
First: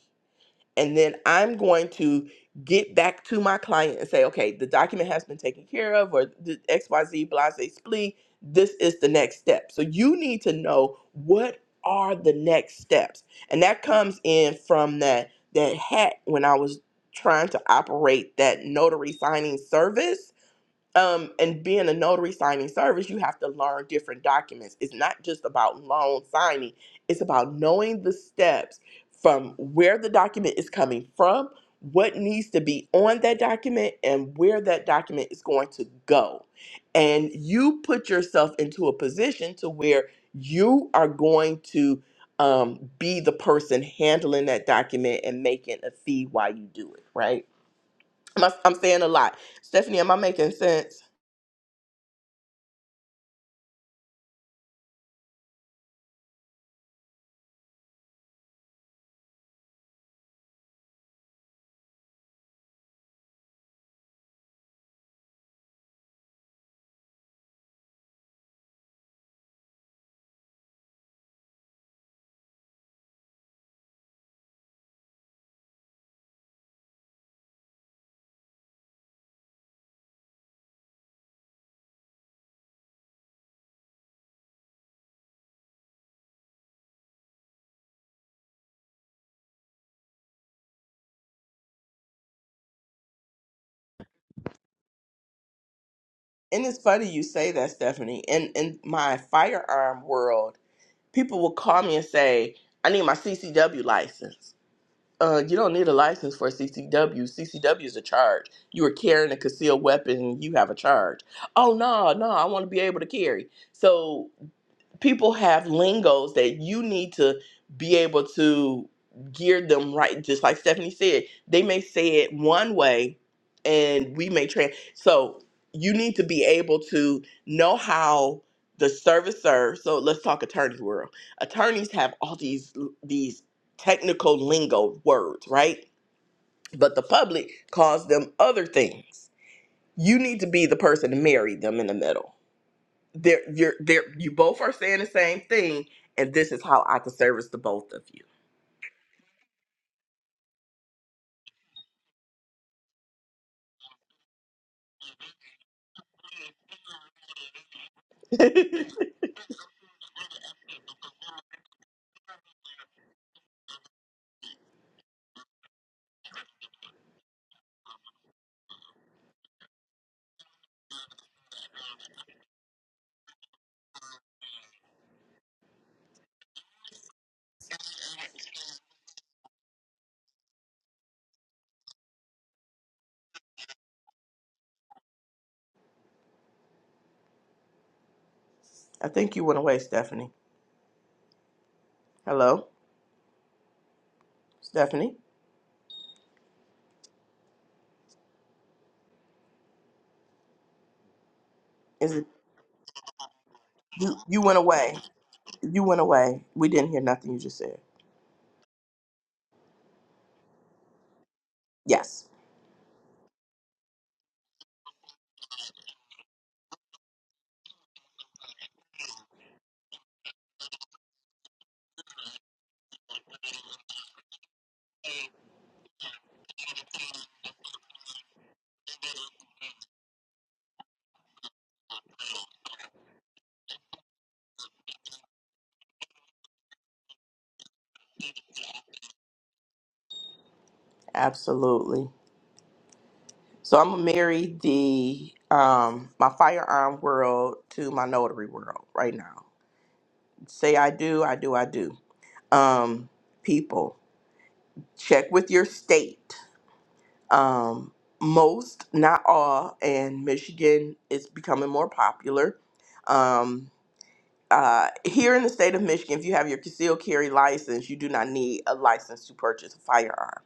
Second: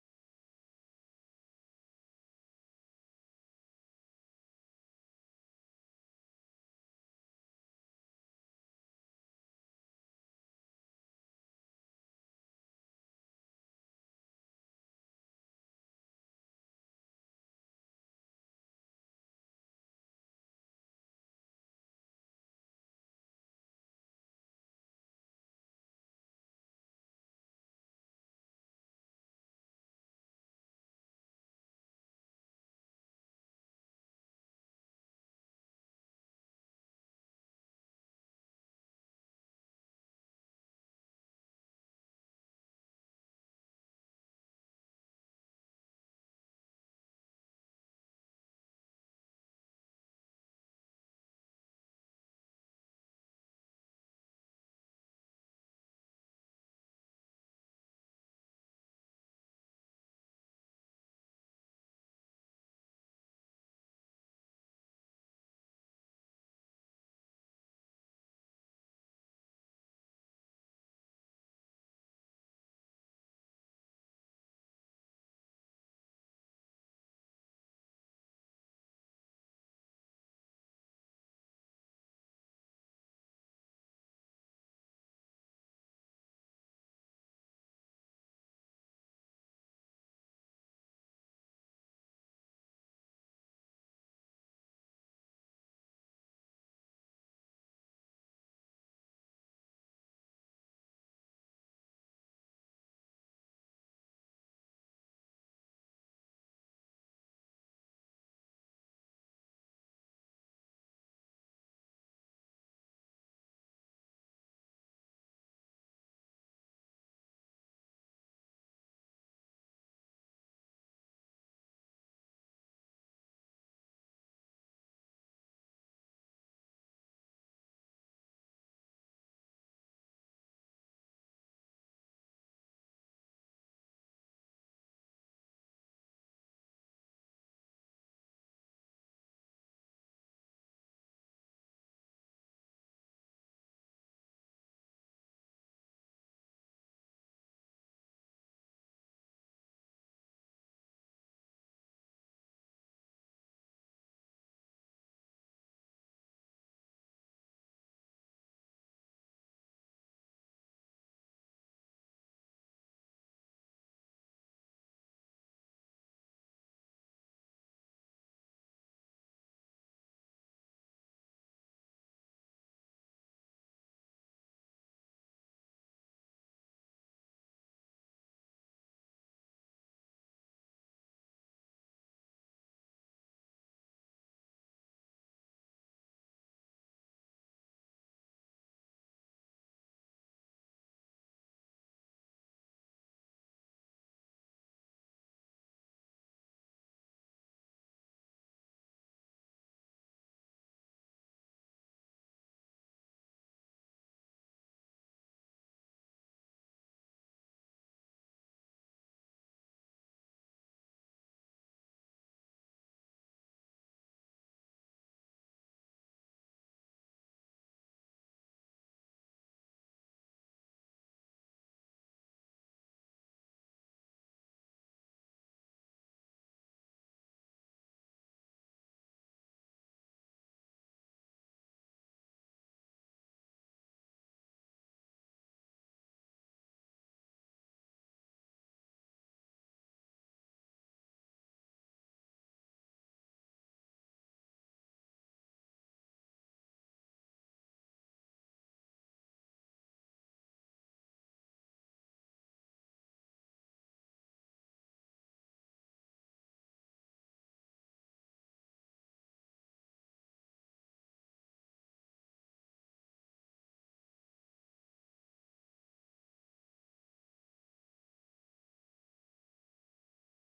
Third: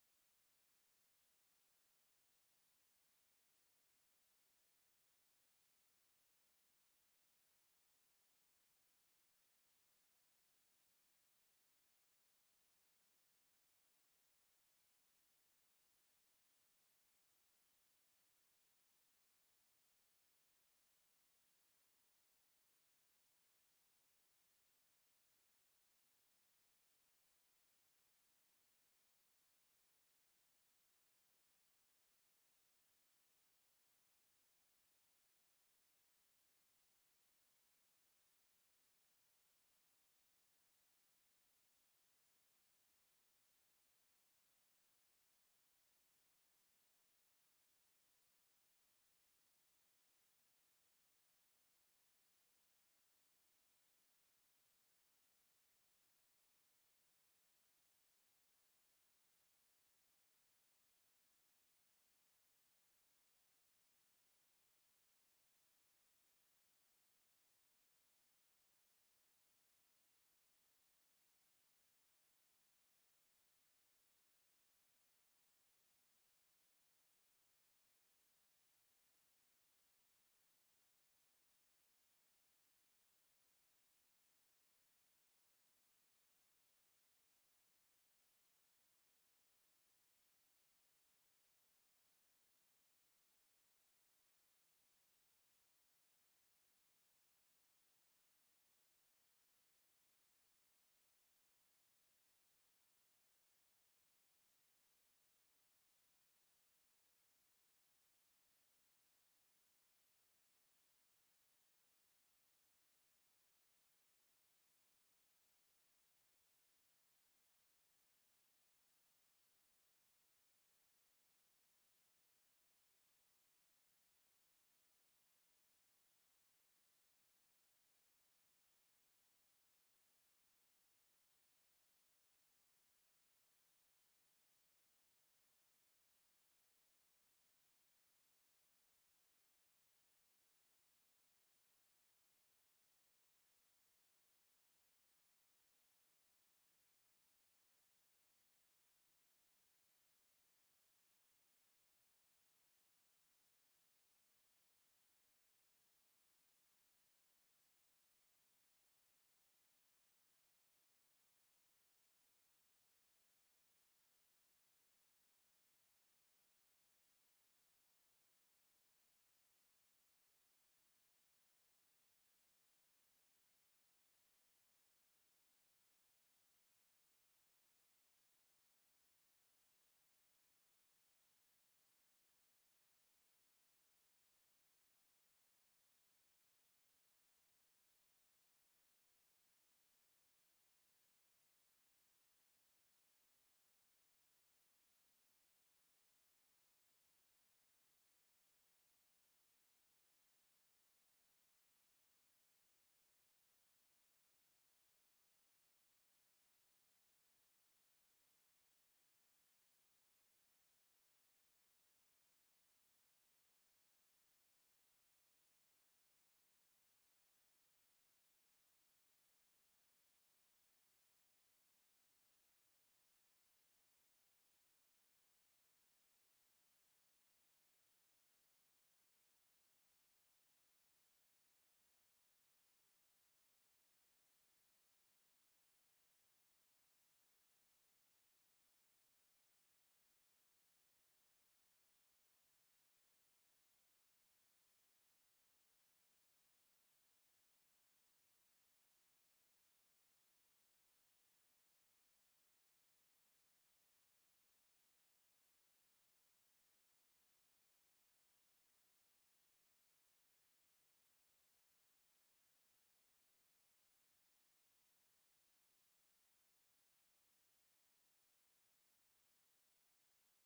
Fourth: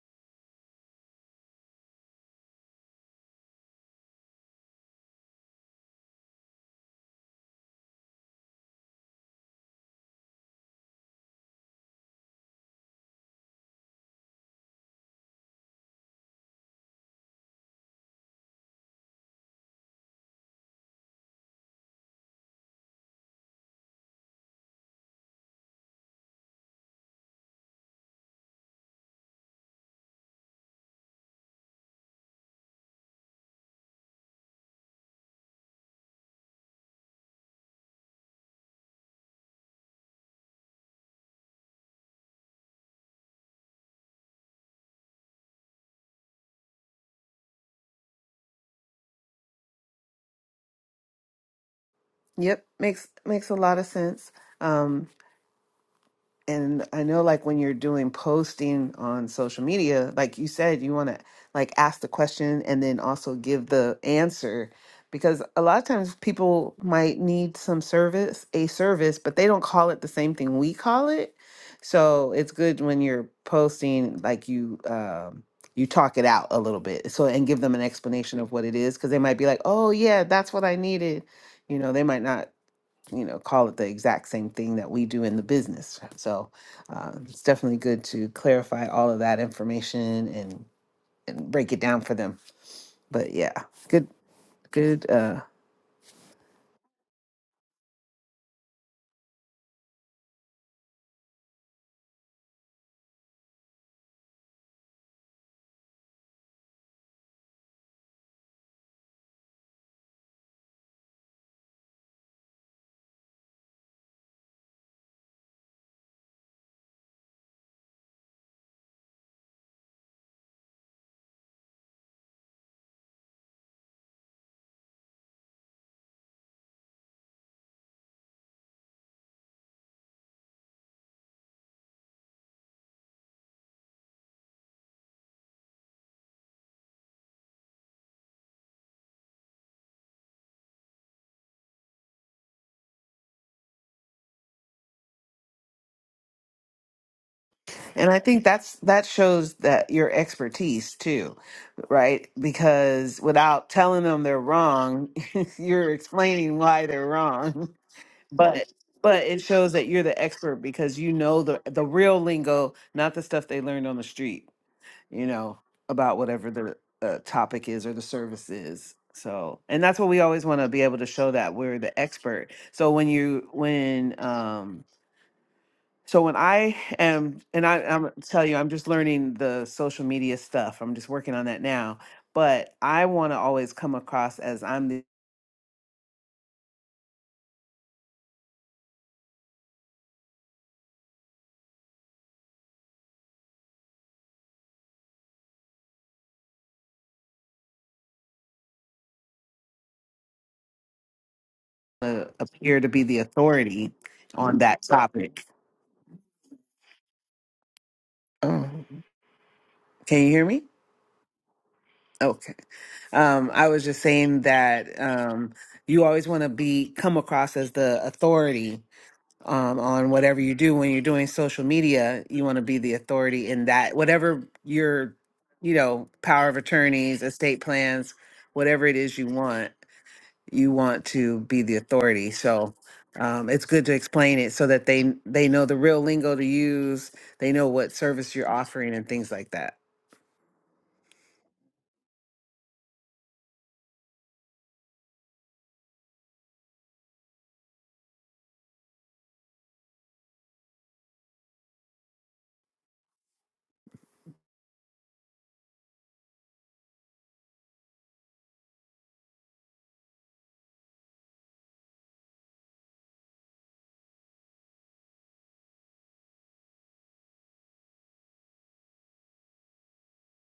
and then I'm going to get back to my client and say, okay, the document has been taken care of, or the XYZ blase splee. This is the next step. So you need to know what are the next steps. And that comes in from that that hat when I was trying to operate that notary signing service um, and being a notary signing service, you have to learn different documents. It's not just about loan signing, it's about knowing the steps from where the document is coming from, what needs to be on that document, and where that document is going to go. And you put yourself into a position to where you are going to um, be the person handling that document and making a fee while you do it, right? Am I- I'm saying a lot. Stephanie, am I making sense?
Yep, makes makes a lot of sense. and I know like when you're doing posting on social media, like you said, you want to like ask the question and then also give the answer because a lot of times people might need some service, a service, but they don't call it the same thing we call it. So it's good when you're posting like you um you talk it out a little bit. So and give them an explanation of what it is because they might be like, "Oh yeah, that's what I needed." You know, they might not you know, call it the exact same thing that we do in the business. So uh, it's definitely good to clarify all of that information and and break it down for them. But yeah, good, good. Uh,
And it's funny you say that, Stephanie. In in my firearm world, people will call me and say, "I need my CCW license." Uh, you don't need a license for a CCW. CCW is a charge. You are carrying a concealed weapon, and you have a charge. Oh no, no, I want to be able to carry. So people have lingos that you need to be able to gear them right just like stephanie said they may say it one way and we may trans so you need to be able to know how the servicer so let's talk attorney world attorneys have all these these technical lingo words right but the public calls them other things you need to be the person to marry them in the middle there, you're there. You both are saying the same thing, and this is how I can service the both of
and I
you.
think that's that shows that your expertise too, right? Because without telling them they're wrong, you're explaining why they're wrong. But but it shows that you're the expert because you know the the real lingo, not the stuff they learned on the street you know, about whatever the uh, topic is or the service is. So, and that's what we always want to be able to show that we're the expert. So when you when um so when I am and I I'm tell you I'm just learning the social media stuff. I'm just working on that now, but I want to always come across as I'm the
I think you went away, Stephanie. Hello, Stephanie. Is
uh,
it
appear to be the authority
you? You
on
went
that
away.
topic.
You went away. We didn't hear nothing you just said.
Oh, can you hear me?
Yes,
Okay. Um, I was just saying that um, you always want to be come across as the authority um, on whatever you do when you're doing social media. You want to be the authority in that whatever your, you know, power of attorneys, estate plans, whatever it is you want, you want to be the authority. So um, it's good to explain it so that they they know the real lingo to use. They know what service you're offering and things like that.
absolutely. So I'm gonna marry the um my firearm world to my notary world right now. Say I do, I do, I do. Um, people, check with your state. um, most, not all, and Michigan is becoming more popular. Um, uh, here in the state of Michigan, if you have your concealed carry license, you do not need a license to purchase a firearm.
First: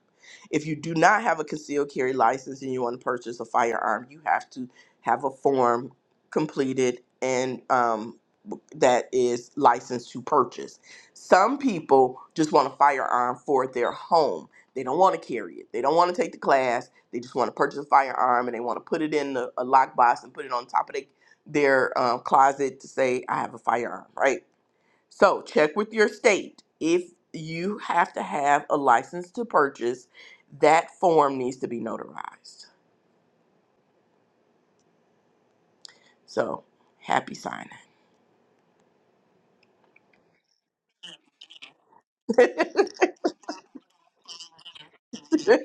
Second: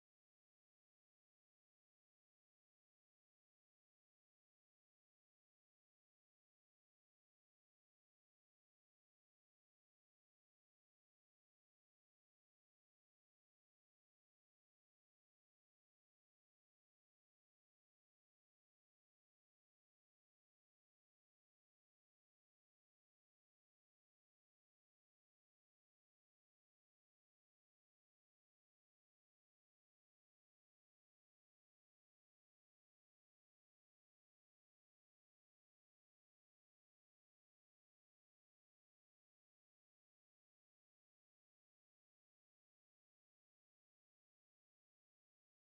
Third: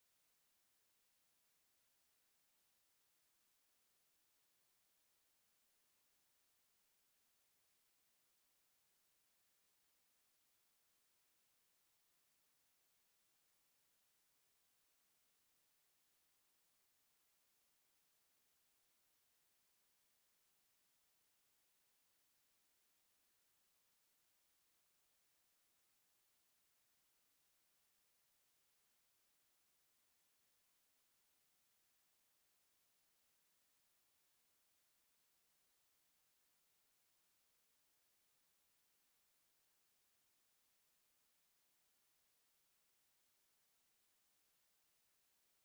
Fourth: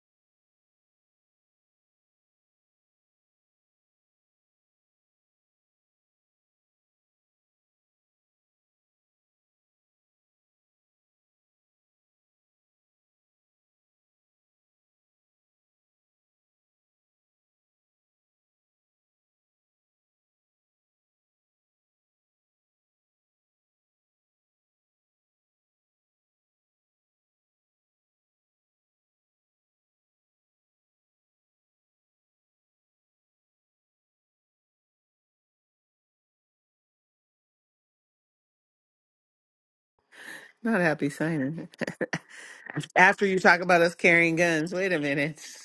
If you do not have a concealed carry license and you want to purchase a firearm, you have to have a form completed and um, that is licensed to purchase. Some people just want a firearm for their home. They don't want to carry it. They don't want to take the class. They just want to purchase a firearm and they want to put it in the, a lockbox and put it on top of they, their um, closet to say, I have a firearm, right? So check with your state. If you have to have a license to purchase, that form needs to be notarized. So happy signing.
Not happy signing. After you talk about us carrying guns, wait a minute.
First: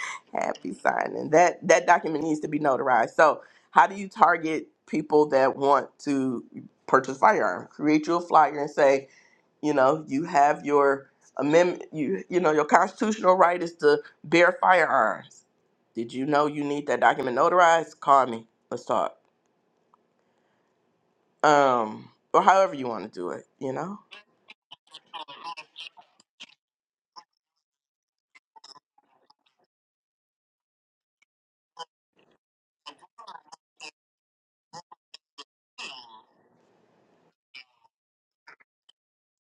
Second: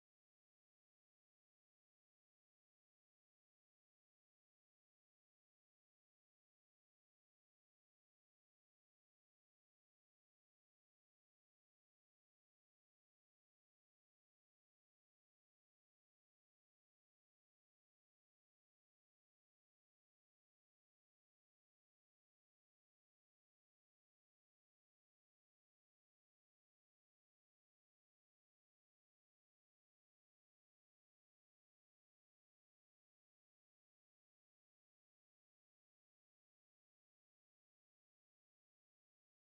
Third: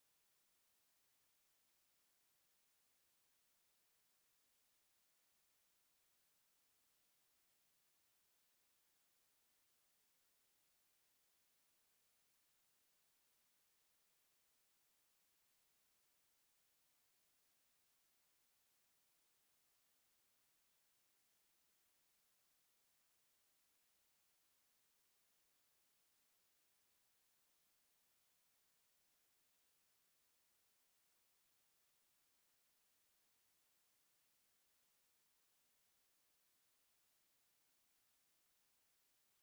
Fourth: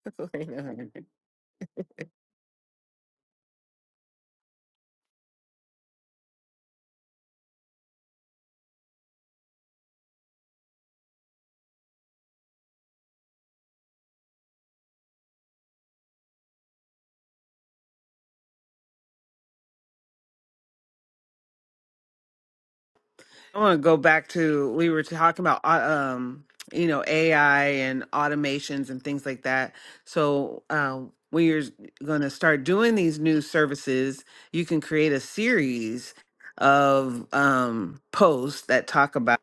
Wait a
Happy
minute.
signing. That that document needs to be notarized. So, how do you target people that want to purchase firearm? Create you a flyer and say, you know, you have your amendment. You you know, your constitutional right is to bear firearms. Did you know you need that document notarized? Call me. Let's talk. Um, or however you want to do it.
I
You
want to go
know,
back to we were talking about uh, um you know AI and automations and things like that. So um, when you're going to start doing these new services, you can create a series of um posts that talk about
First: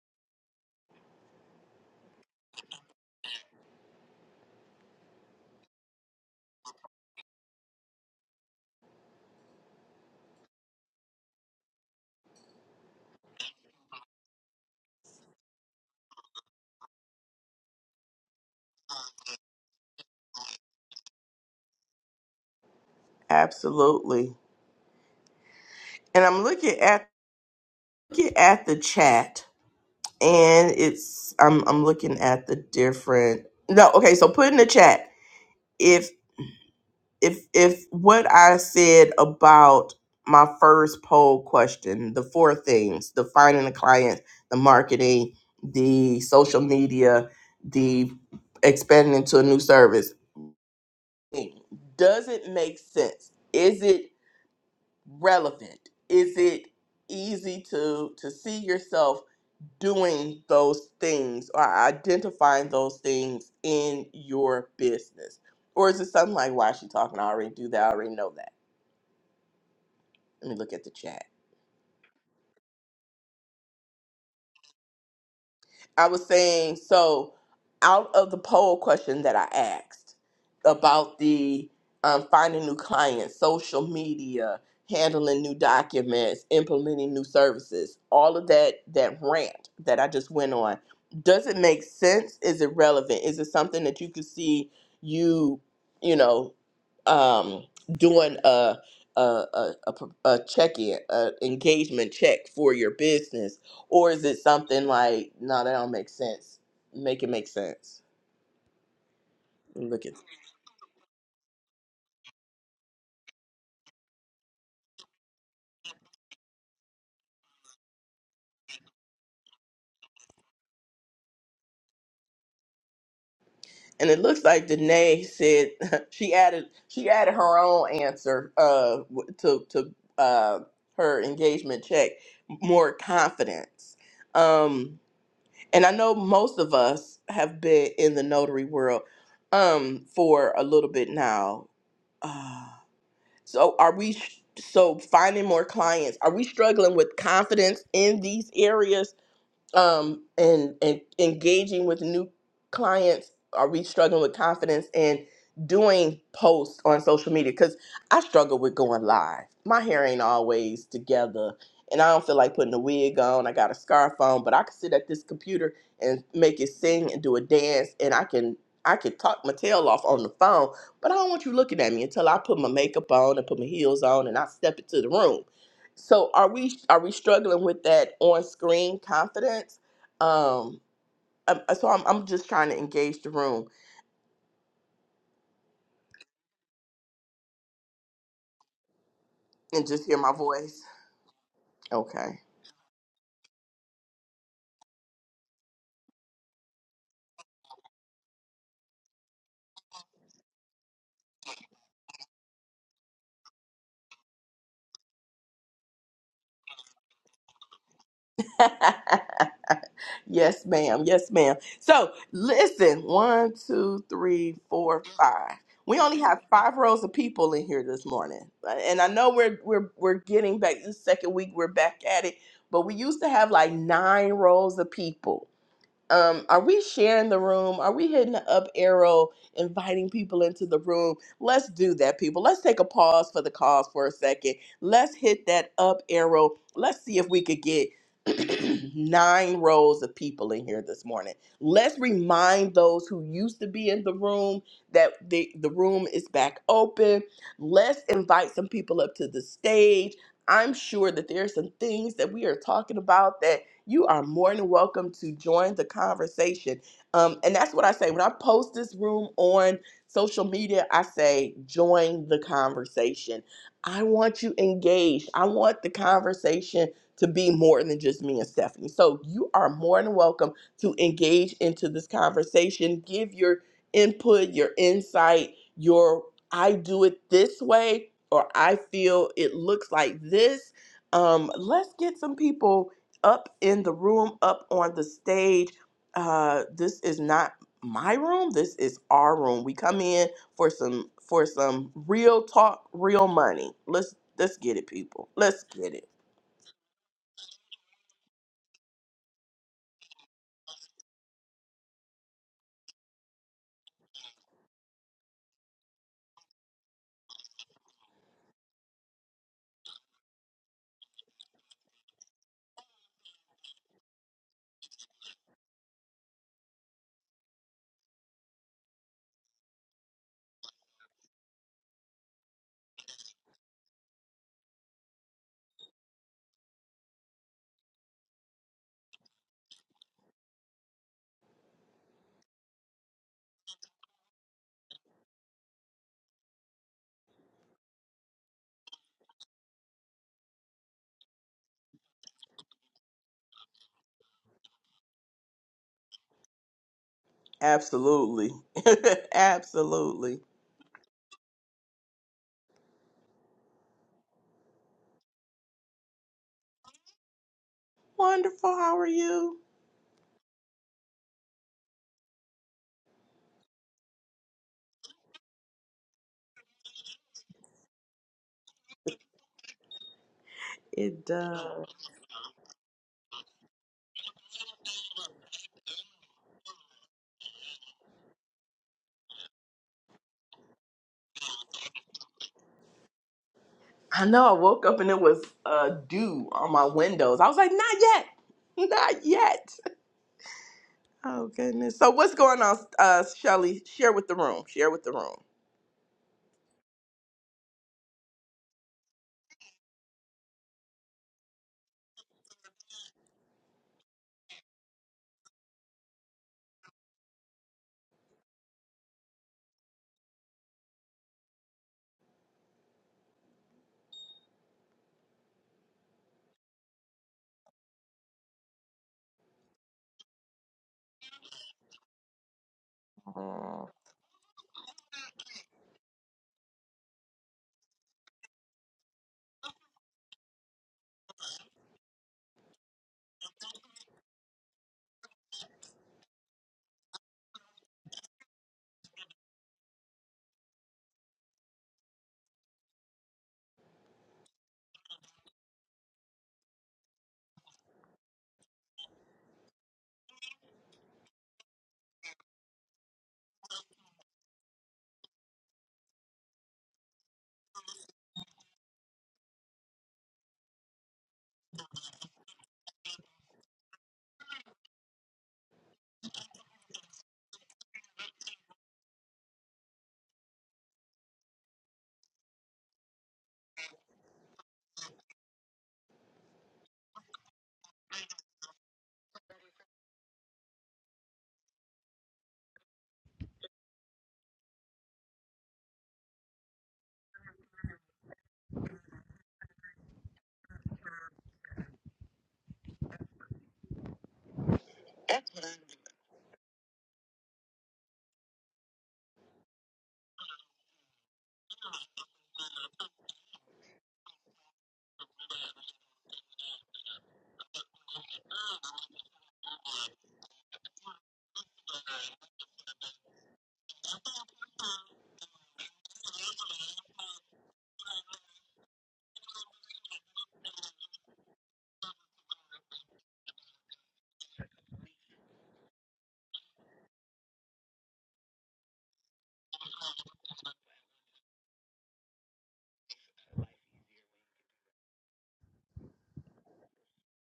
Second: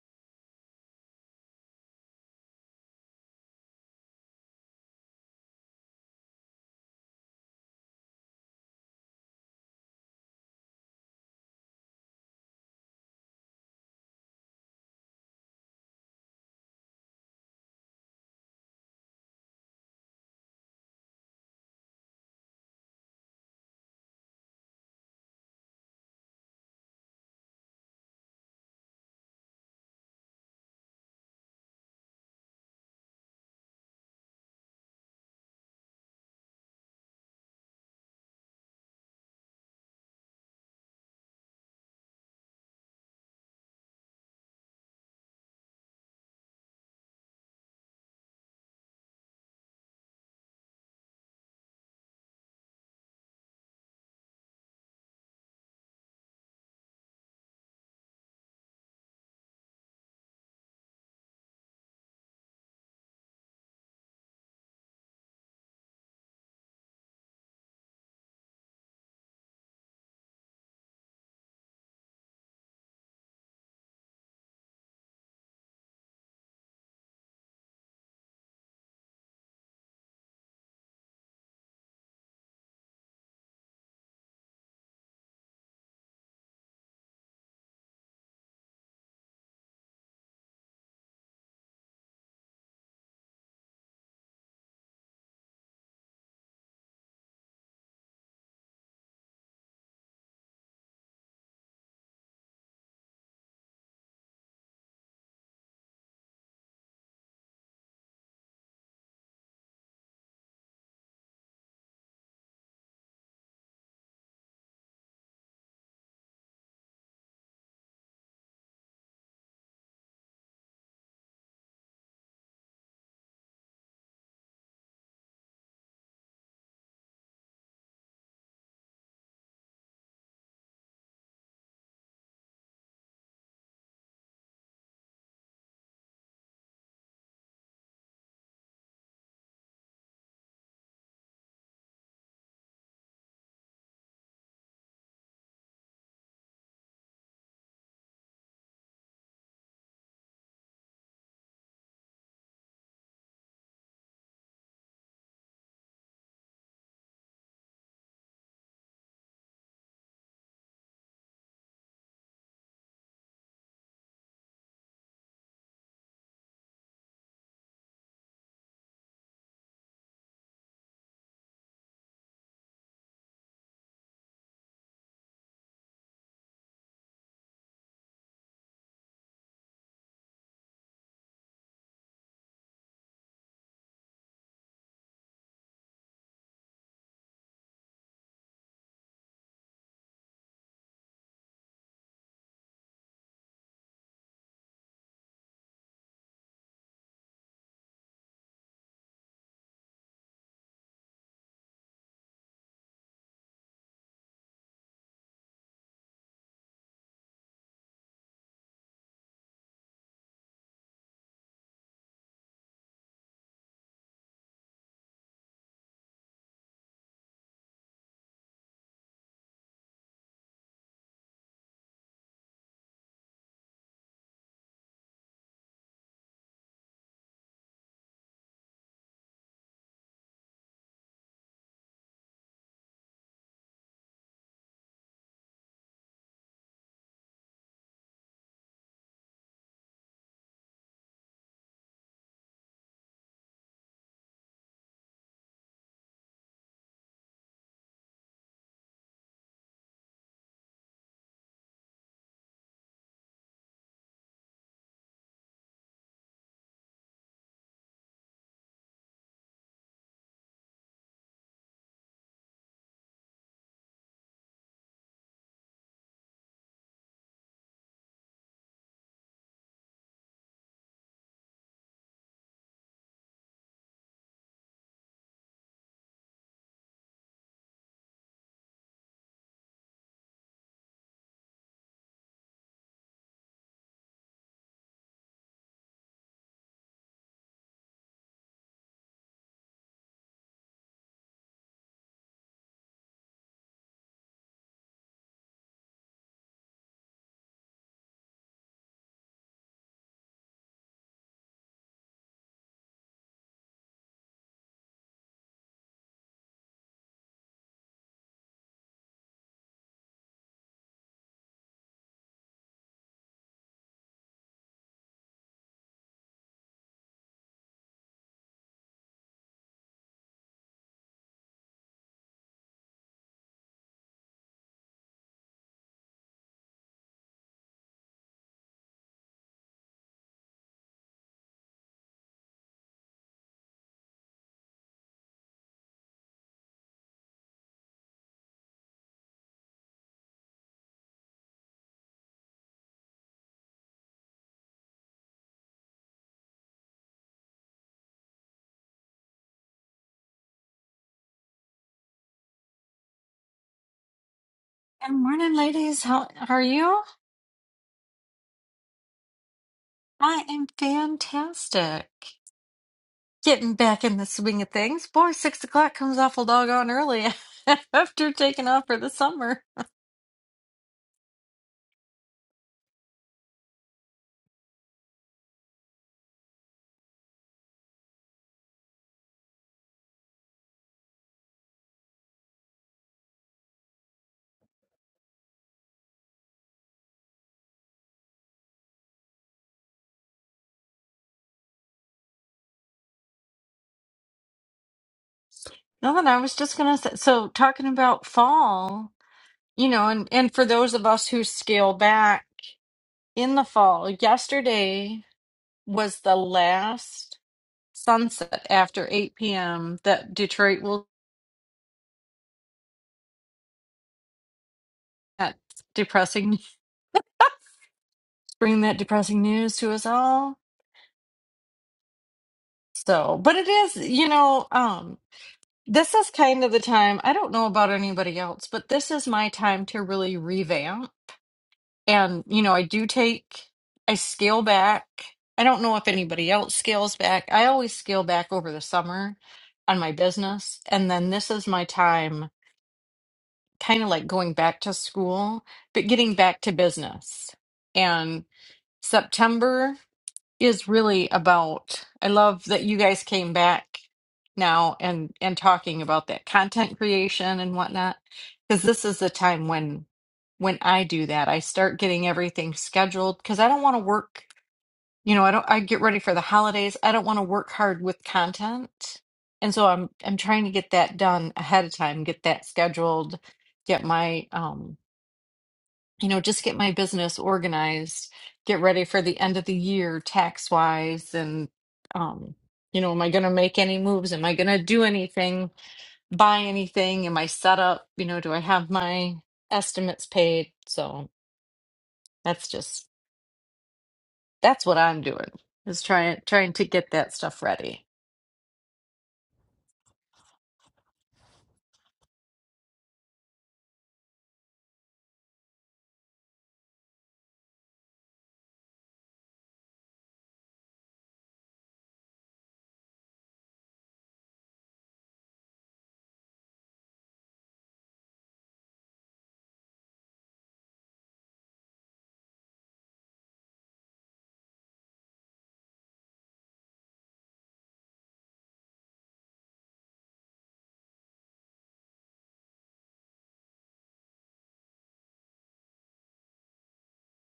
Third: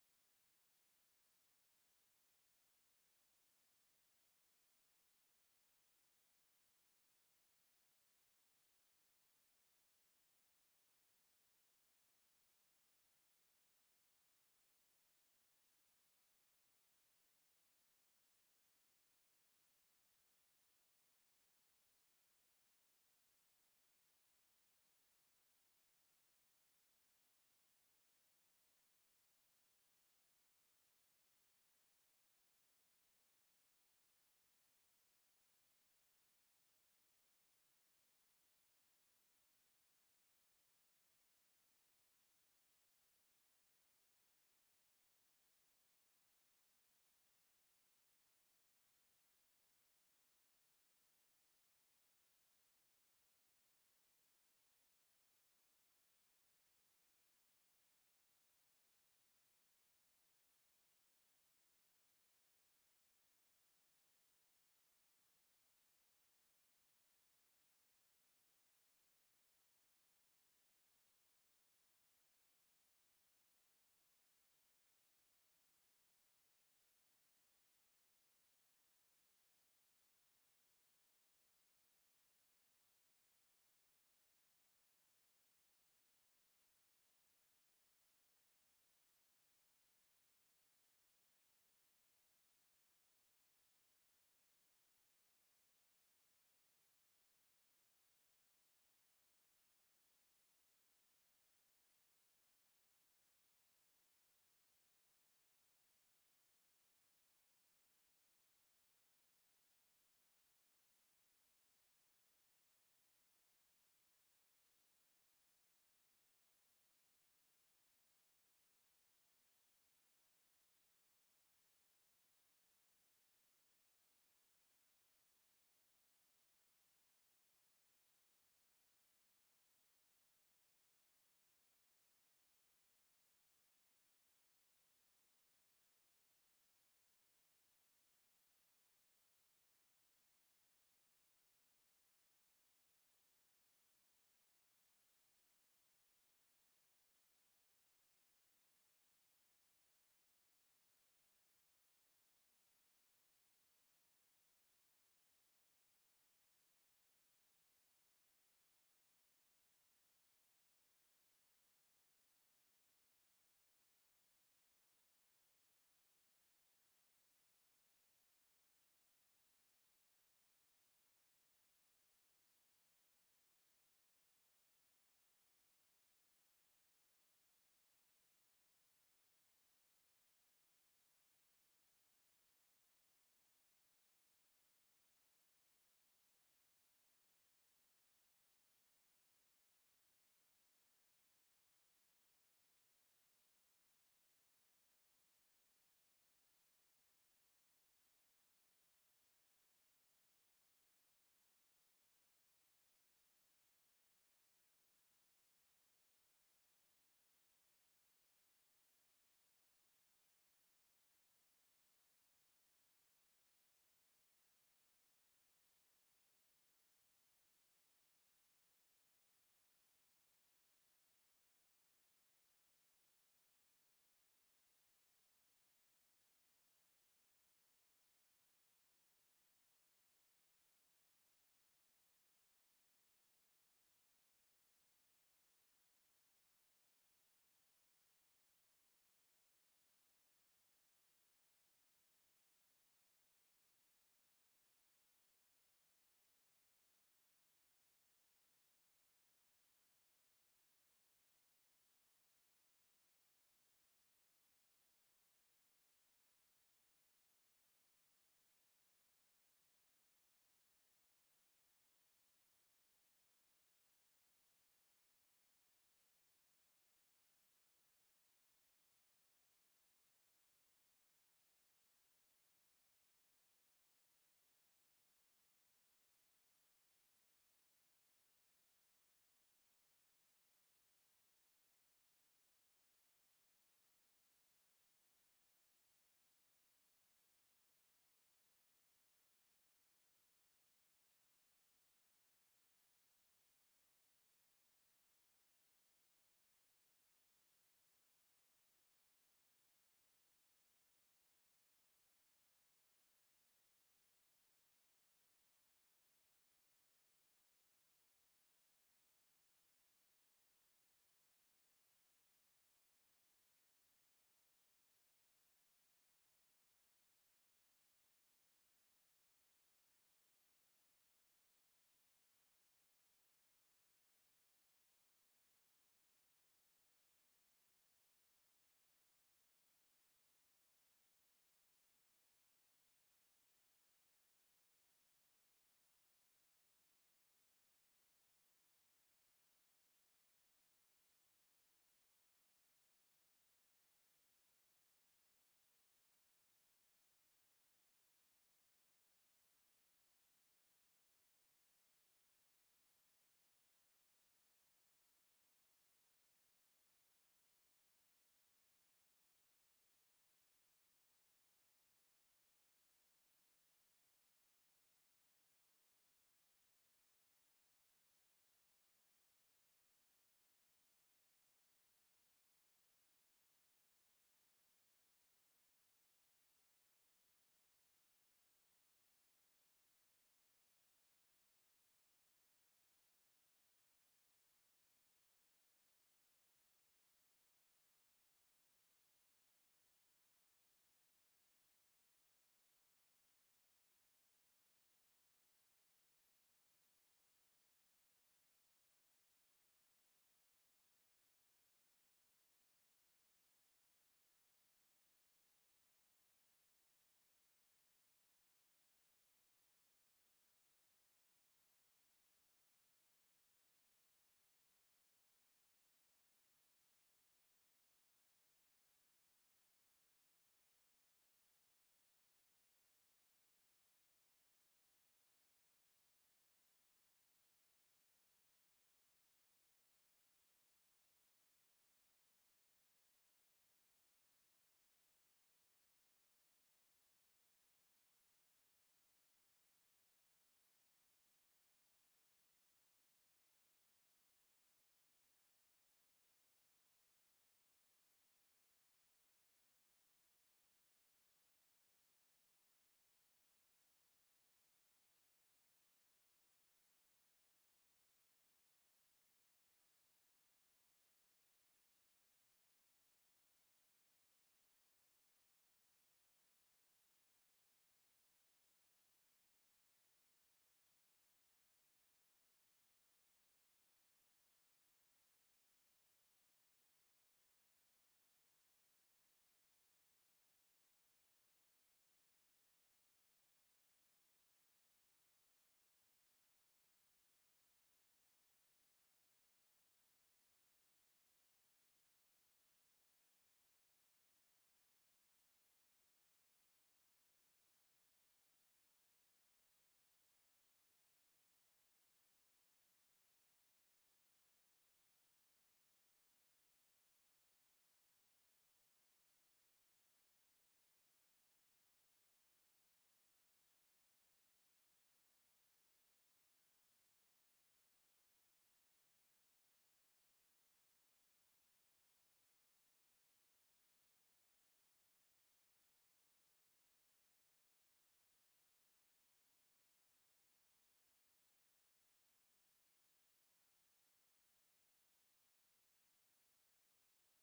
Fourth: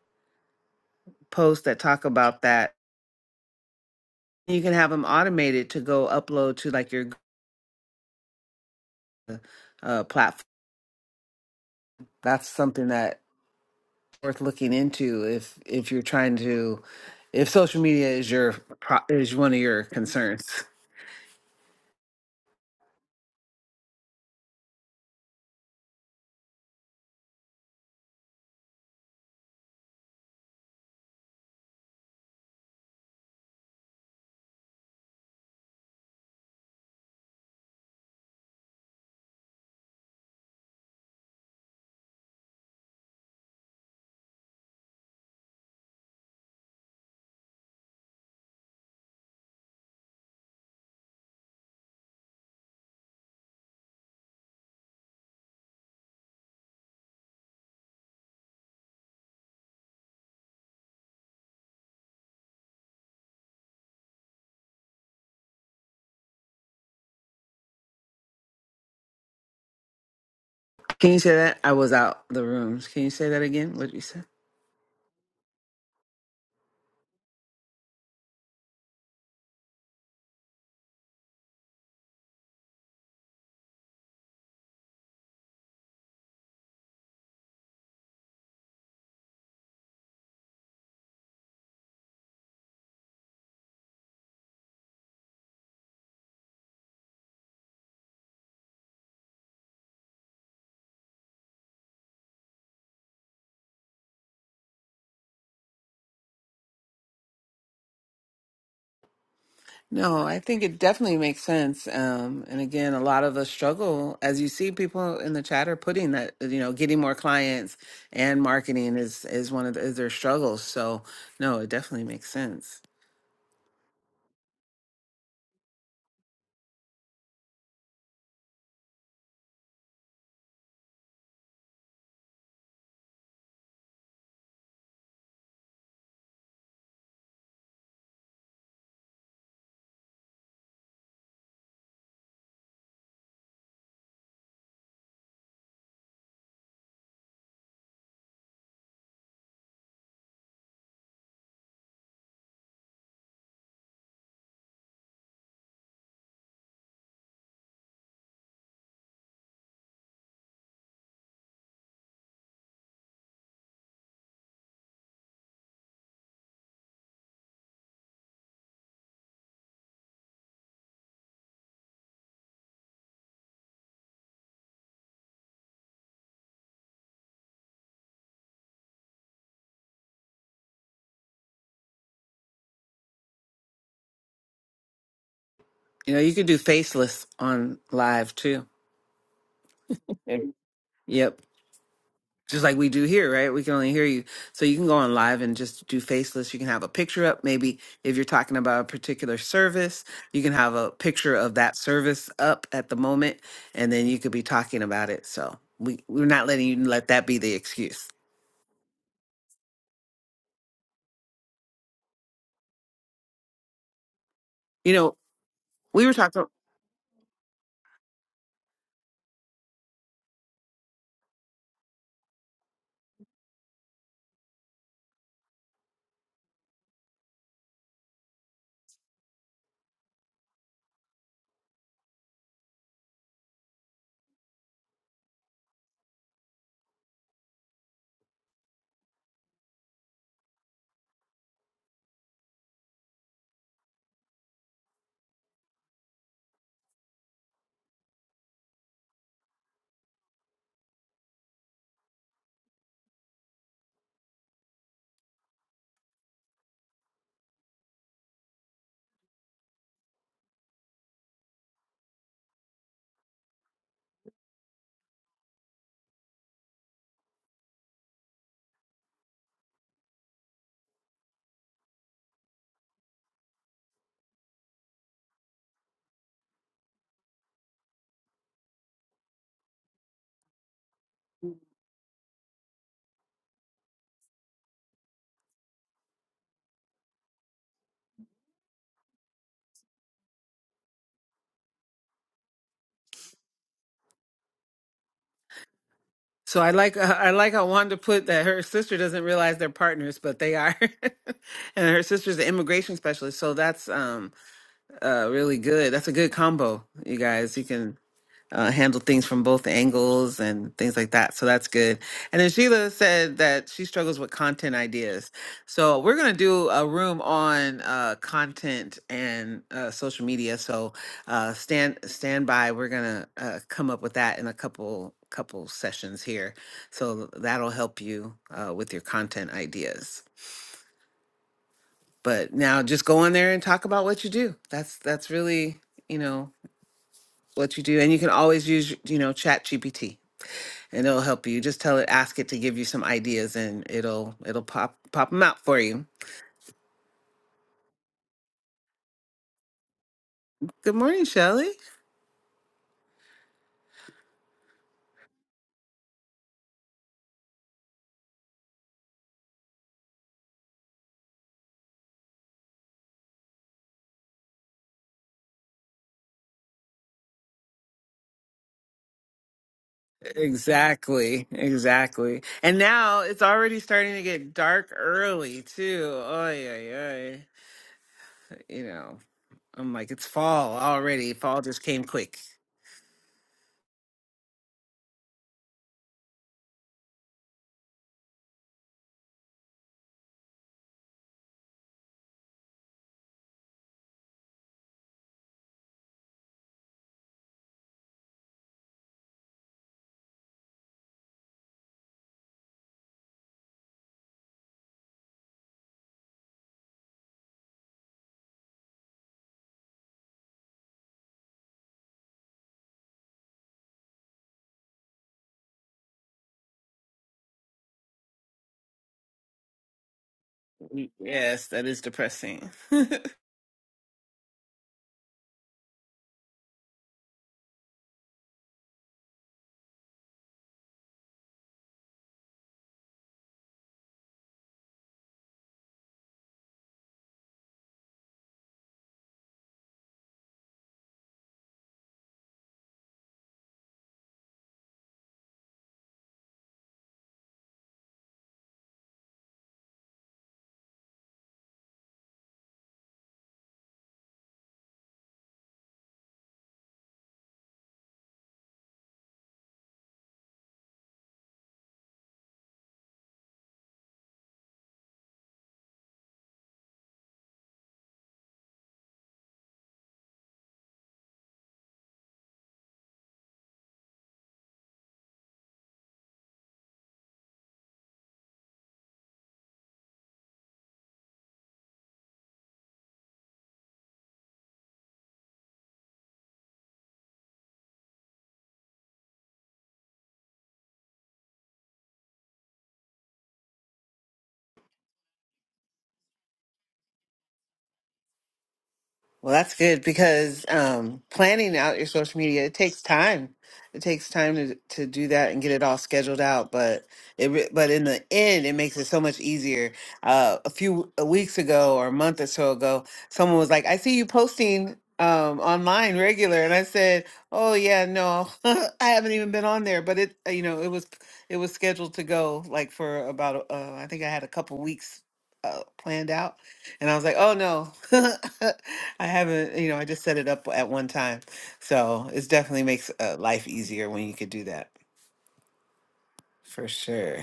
posts that talk about that. You can have them automated to go upload to like your uh, platform. That's something that worth looking into if if you're trying to if social media is your pro is one of your concerns.
absolutely. And I'm looking at looking at the chat and it's I'm I'm looking at the different no okay so put in the chat if if if what I said about my first poll question the four things the finding the client the marketing the social media the expanding into a new service does it make sense is it relevant is it easy to to see yourself doing those things or identifying those things in your business? Or is it something like, why is she talking? I already do that. I already know that. Let me look at the
Can you
chat.
say that? I was out the rooms. Can you say that again? What you said?
I was saying, so out of the poll question that I asked about the um, finding new clients, social media, handling new documents, implementing new services, all of that that rant that I just went on, does it make sense? Is it relevant? Is it something that you could see you, you know, um, doing a a, a, a, a check-in, an engagement check for your business or is it something like, no, that don't make sense? Make it make sense. Look at
No, I think it definitely makes sense. Um, and again, a lot of us struggle, as you see, people in the chat are putting that you know getting more clients and marketing is is one of the, is their struggles. So no, it definitely makes sense.
and it looks like Danae said she added she added her own answer uh w- to to uh her engagement check more confidence. Um and I know most of us have been in the notary world um for a little bit now. Uh, so are we so finding more clients? Are we struggling with confidence in these areas? um, and and engaging with new clients? Are we struggling with confidence and doing posts on social media? Because I struggle with going live. My hair ain't always together, and I don't feel like putting a wig on. I got a scarf on, but I can sit at this computer and make it sing and do a dance, and I can I can talk my tail off on the phone. But I don't want you looking at me until I put my makeup on and put my heels on and I step into the room. So are we are we struggling with that on screen confidence? Um, um, so I'm I'm just trying to engage the room
You know, you could do faceless on live too.
and just hear my
Yep.
voice.
Yep.
Okay.
just like we do here, right? We can only hear you. So you can go on live and just do faceless. You can have a picture up. Maybe if you're talking about a particular service, you can have a picture of that service up at the moment, and then you could be talking about it. So we, we're not letting you let that be the excuse.
yes, ma'am. Yes, ma'am. So listen, one, two, three,
You
four,
know,
five. We
we were
only have
talking.
five rows of people in here this morning, Uh, and I know we're we're we're getting back. This second week we're back at it, but we used to have like nine rows of people um, are we sharing the room? Are we hitting the up arrow, inviting people into the room? Let's do that, people. Let's take a pause for the cause for a second. Let's hit that up arrow. Let's see if we could get nine rows of people in here this morning. Let's remind those who used to be in the room that the, the room is back open. Let's invite some people up to the stage. I'm sure that there are some things that we are talking about that you are more than welcome to join the conversation. Um, and that's what I say when I post this room on social media, I say, join the conversation. I want you engaged. I want the conversation to be more than just me and Stephanie. So you are more than welcome to engage into this conversation, give your input, your insight, your I do it this way or I feel it looks like this. Um, let's get some people up in the room, up on the stage. Uh, this is not my room. This is our room. We come in for some for some real talk, real money. Let's let's get it, people. Let's get it.
So I like I like how Wanda put that her sister doesn't realize they're partners, but they are, and her sister's an immigration specialist. So that's um uh really good. That's a good combo, you guys. You can uh, handle things from both angles and things like that. So that's good. And then Sheila said that she struggles with content ideas. So we're going to do a room on uh, content and uh, social media. So uh, stand stand by. We're going to uh, come up with that in a couple couple sessions here. So that'll help you uh, with your content ideas. But now just go on there and talk about what you do. That's that's really, you know, what you do and you can always use, you know, chat GPT and it'll help you. Just tell it, ask it to give you some ideas, and it'll it'll pop pop them out for you.
Absolutely, absolutely.
Good morning, Shelley.
Good morning, ladies. How are you?
Wonderful. How are you?
I am fantastic. Getting back in the swing of things. Boy, six o'clock comes awful doggone early after taking off for the summer.
It
Exactly,
does.
exactly. And now it's already starting to get dark early too. Oy, oy, oy. You know, I'm like, it's fall already. Fall just came quick.
I know. I woke up and it was uh, dew on my windows. I was like, not yet, not yet. Oh goodness. So what's going on, uh, Shelly? Share with the room. Share with the
Nothing, I was just gonna say, so talking about fall, you know, and, and for those of us who scale back in the fall, yesterday was the last sunset after 8 p.m. that Detroit will, that depressing, bring that depressing news to us all.
Yes, that is depressing.
So, but it
room.
is, you know, um, this is kind of the time, I don't know about anybody else, but this is my time to really revamp. And, you know, I do take, I scale back. I don't know if anybody else scales back. I always scale back over the summer on my business. And then this is my time, kind of like going back to school, but getting back to business. And September is really about i love that you guys came back now and and talking about that content creation and whatnot because this is the time when when i do that i start getting everything scheduled because i don't want to work you know i don't i get ready for the holidays i don't want to work hard with content and so i'm i'm trying to get that done ahead of time get that scheduled get my um you know, just get my business organized, get ready for the end of the year tax wise. And, um, you know, am I going to make any moves? Am I going to do anything, buy anything? Am I set up? You know, do I have my estimates paid? So that's just, that's what I'm doing is trying, trying to get that stuff ready.
Well, that's good because um, planning out your social media it takes time. It takes time to to do that and get it all scheduled out. But it re- but in the end, it makes it so much easier. Uh, a few weeks ago or a month or so ago, someone was like, "I see you posting." Um, online regular and I said, "Oh yeah, no, I haven't even been on there." But it, uh, you know, it was it was scheduled to go like for about uh, I think I had a couple weeks uh, planned out, and I was like, oh no, I haven't, you know, I just set it up at one time. So it definitely makes uh, life easier when you could do that for sure.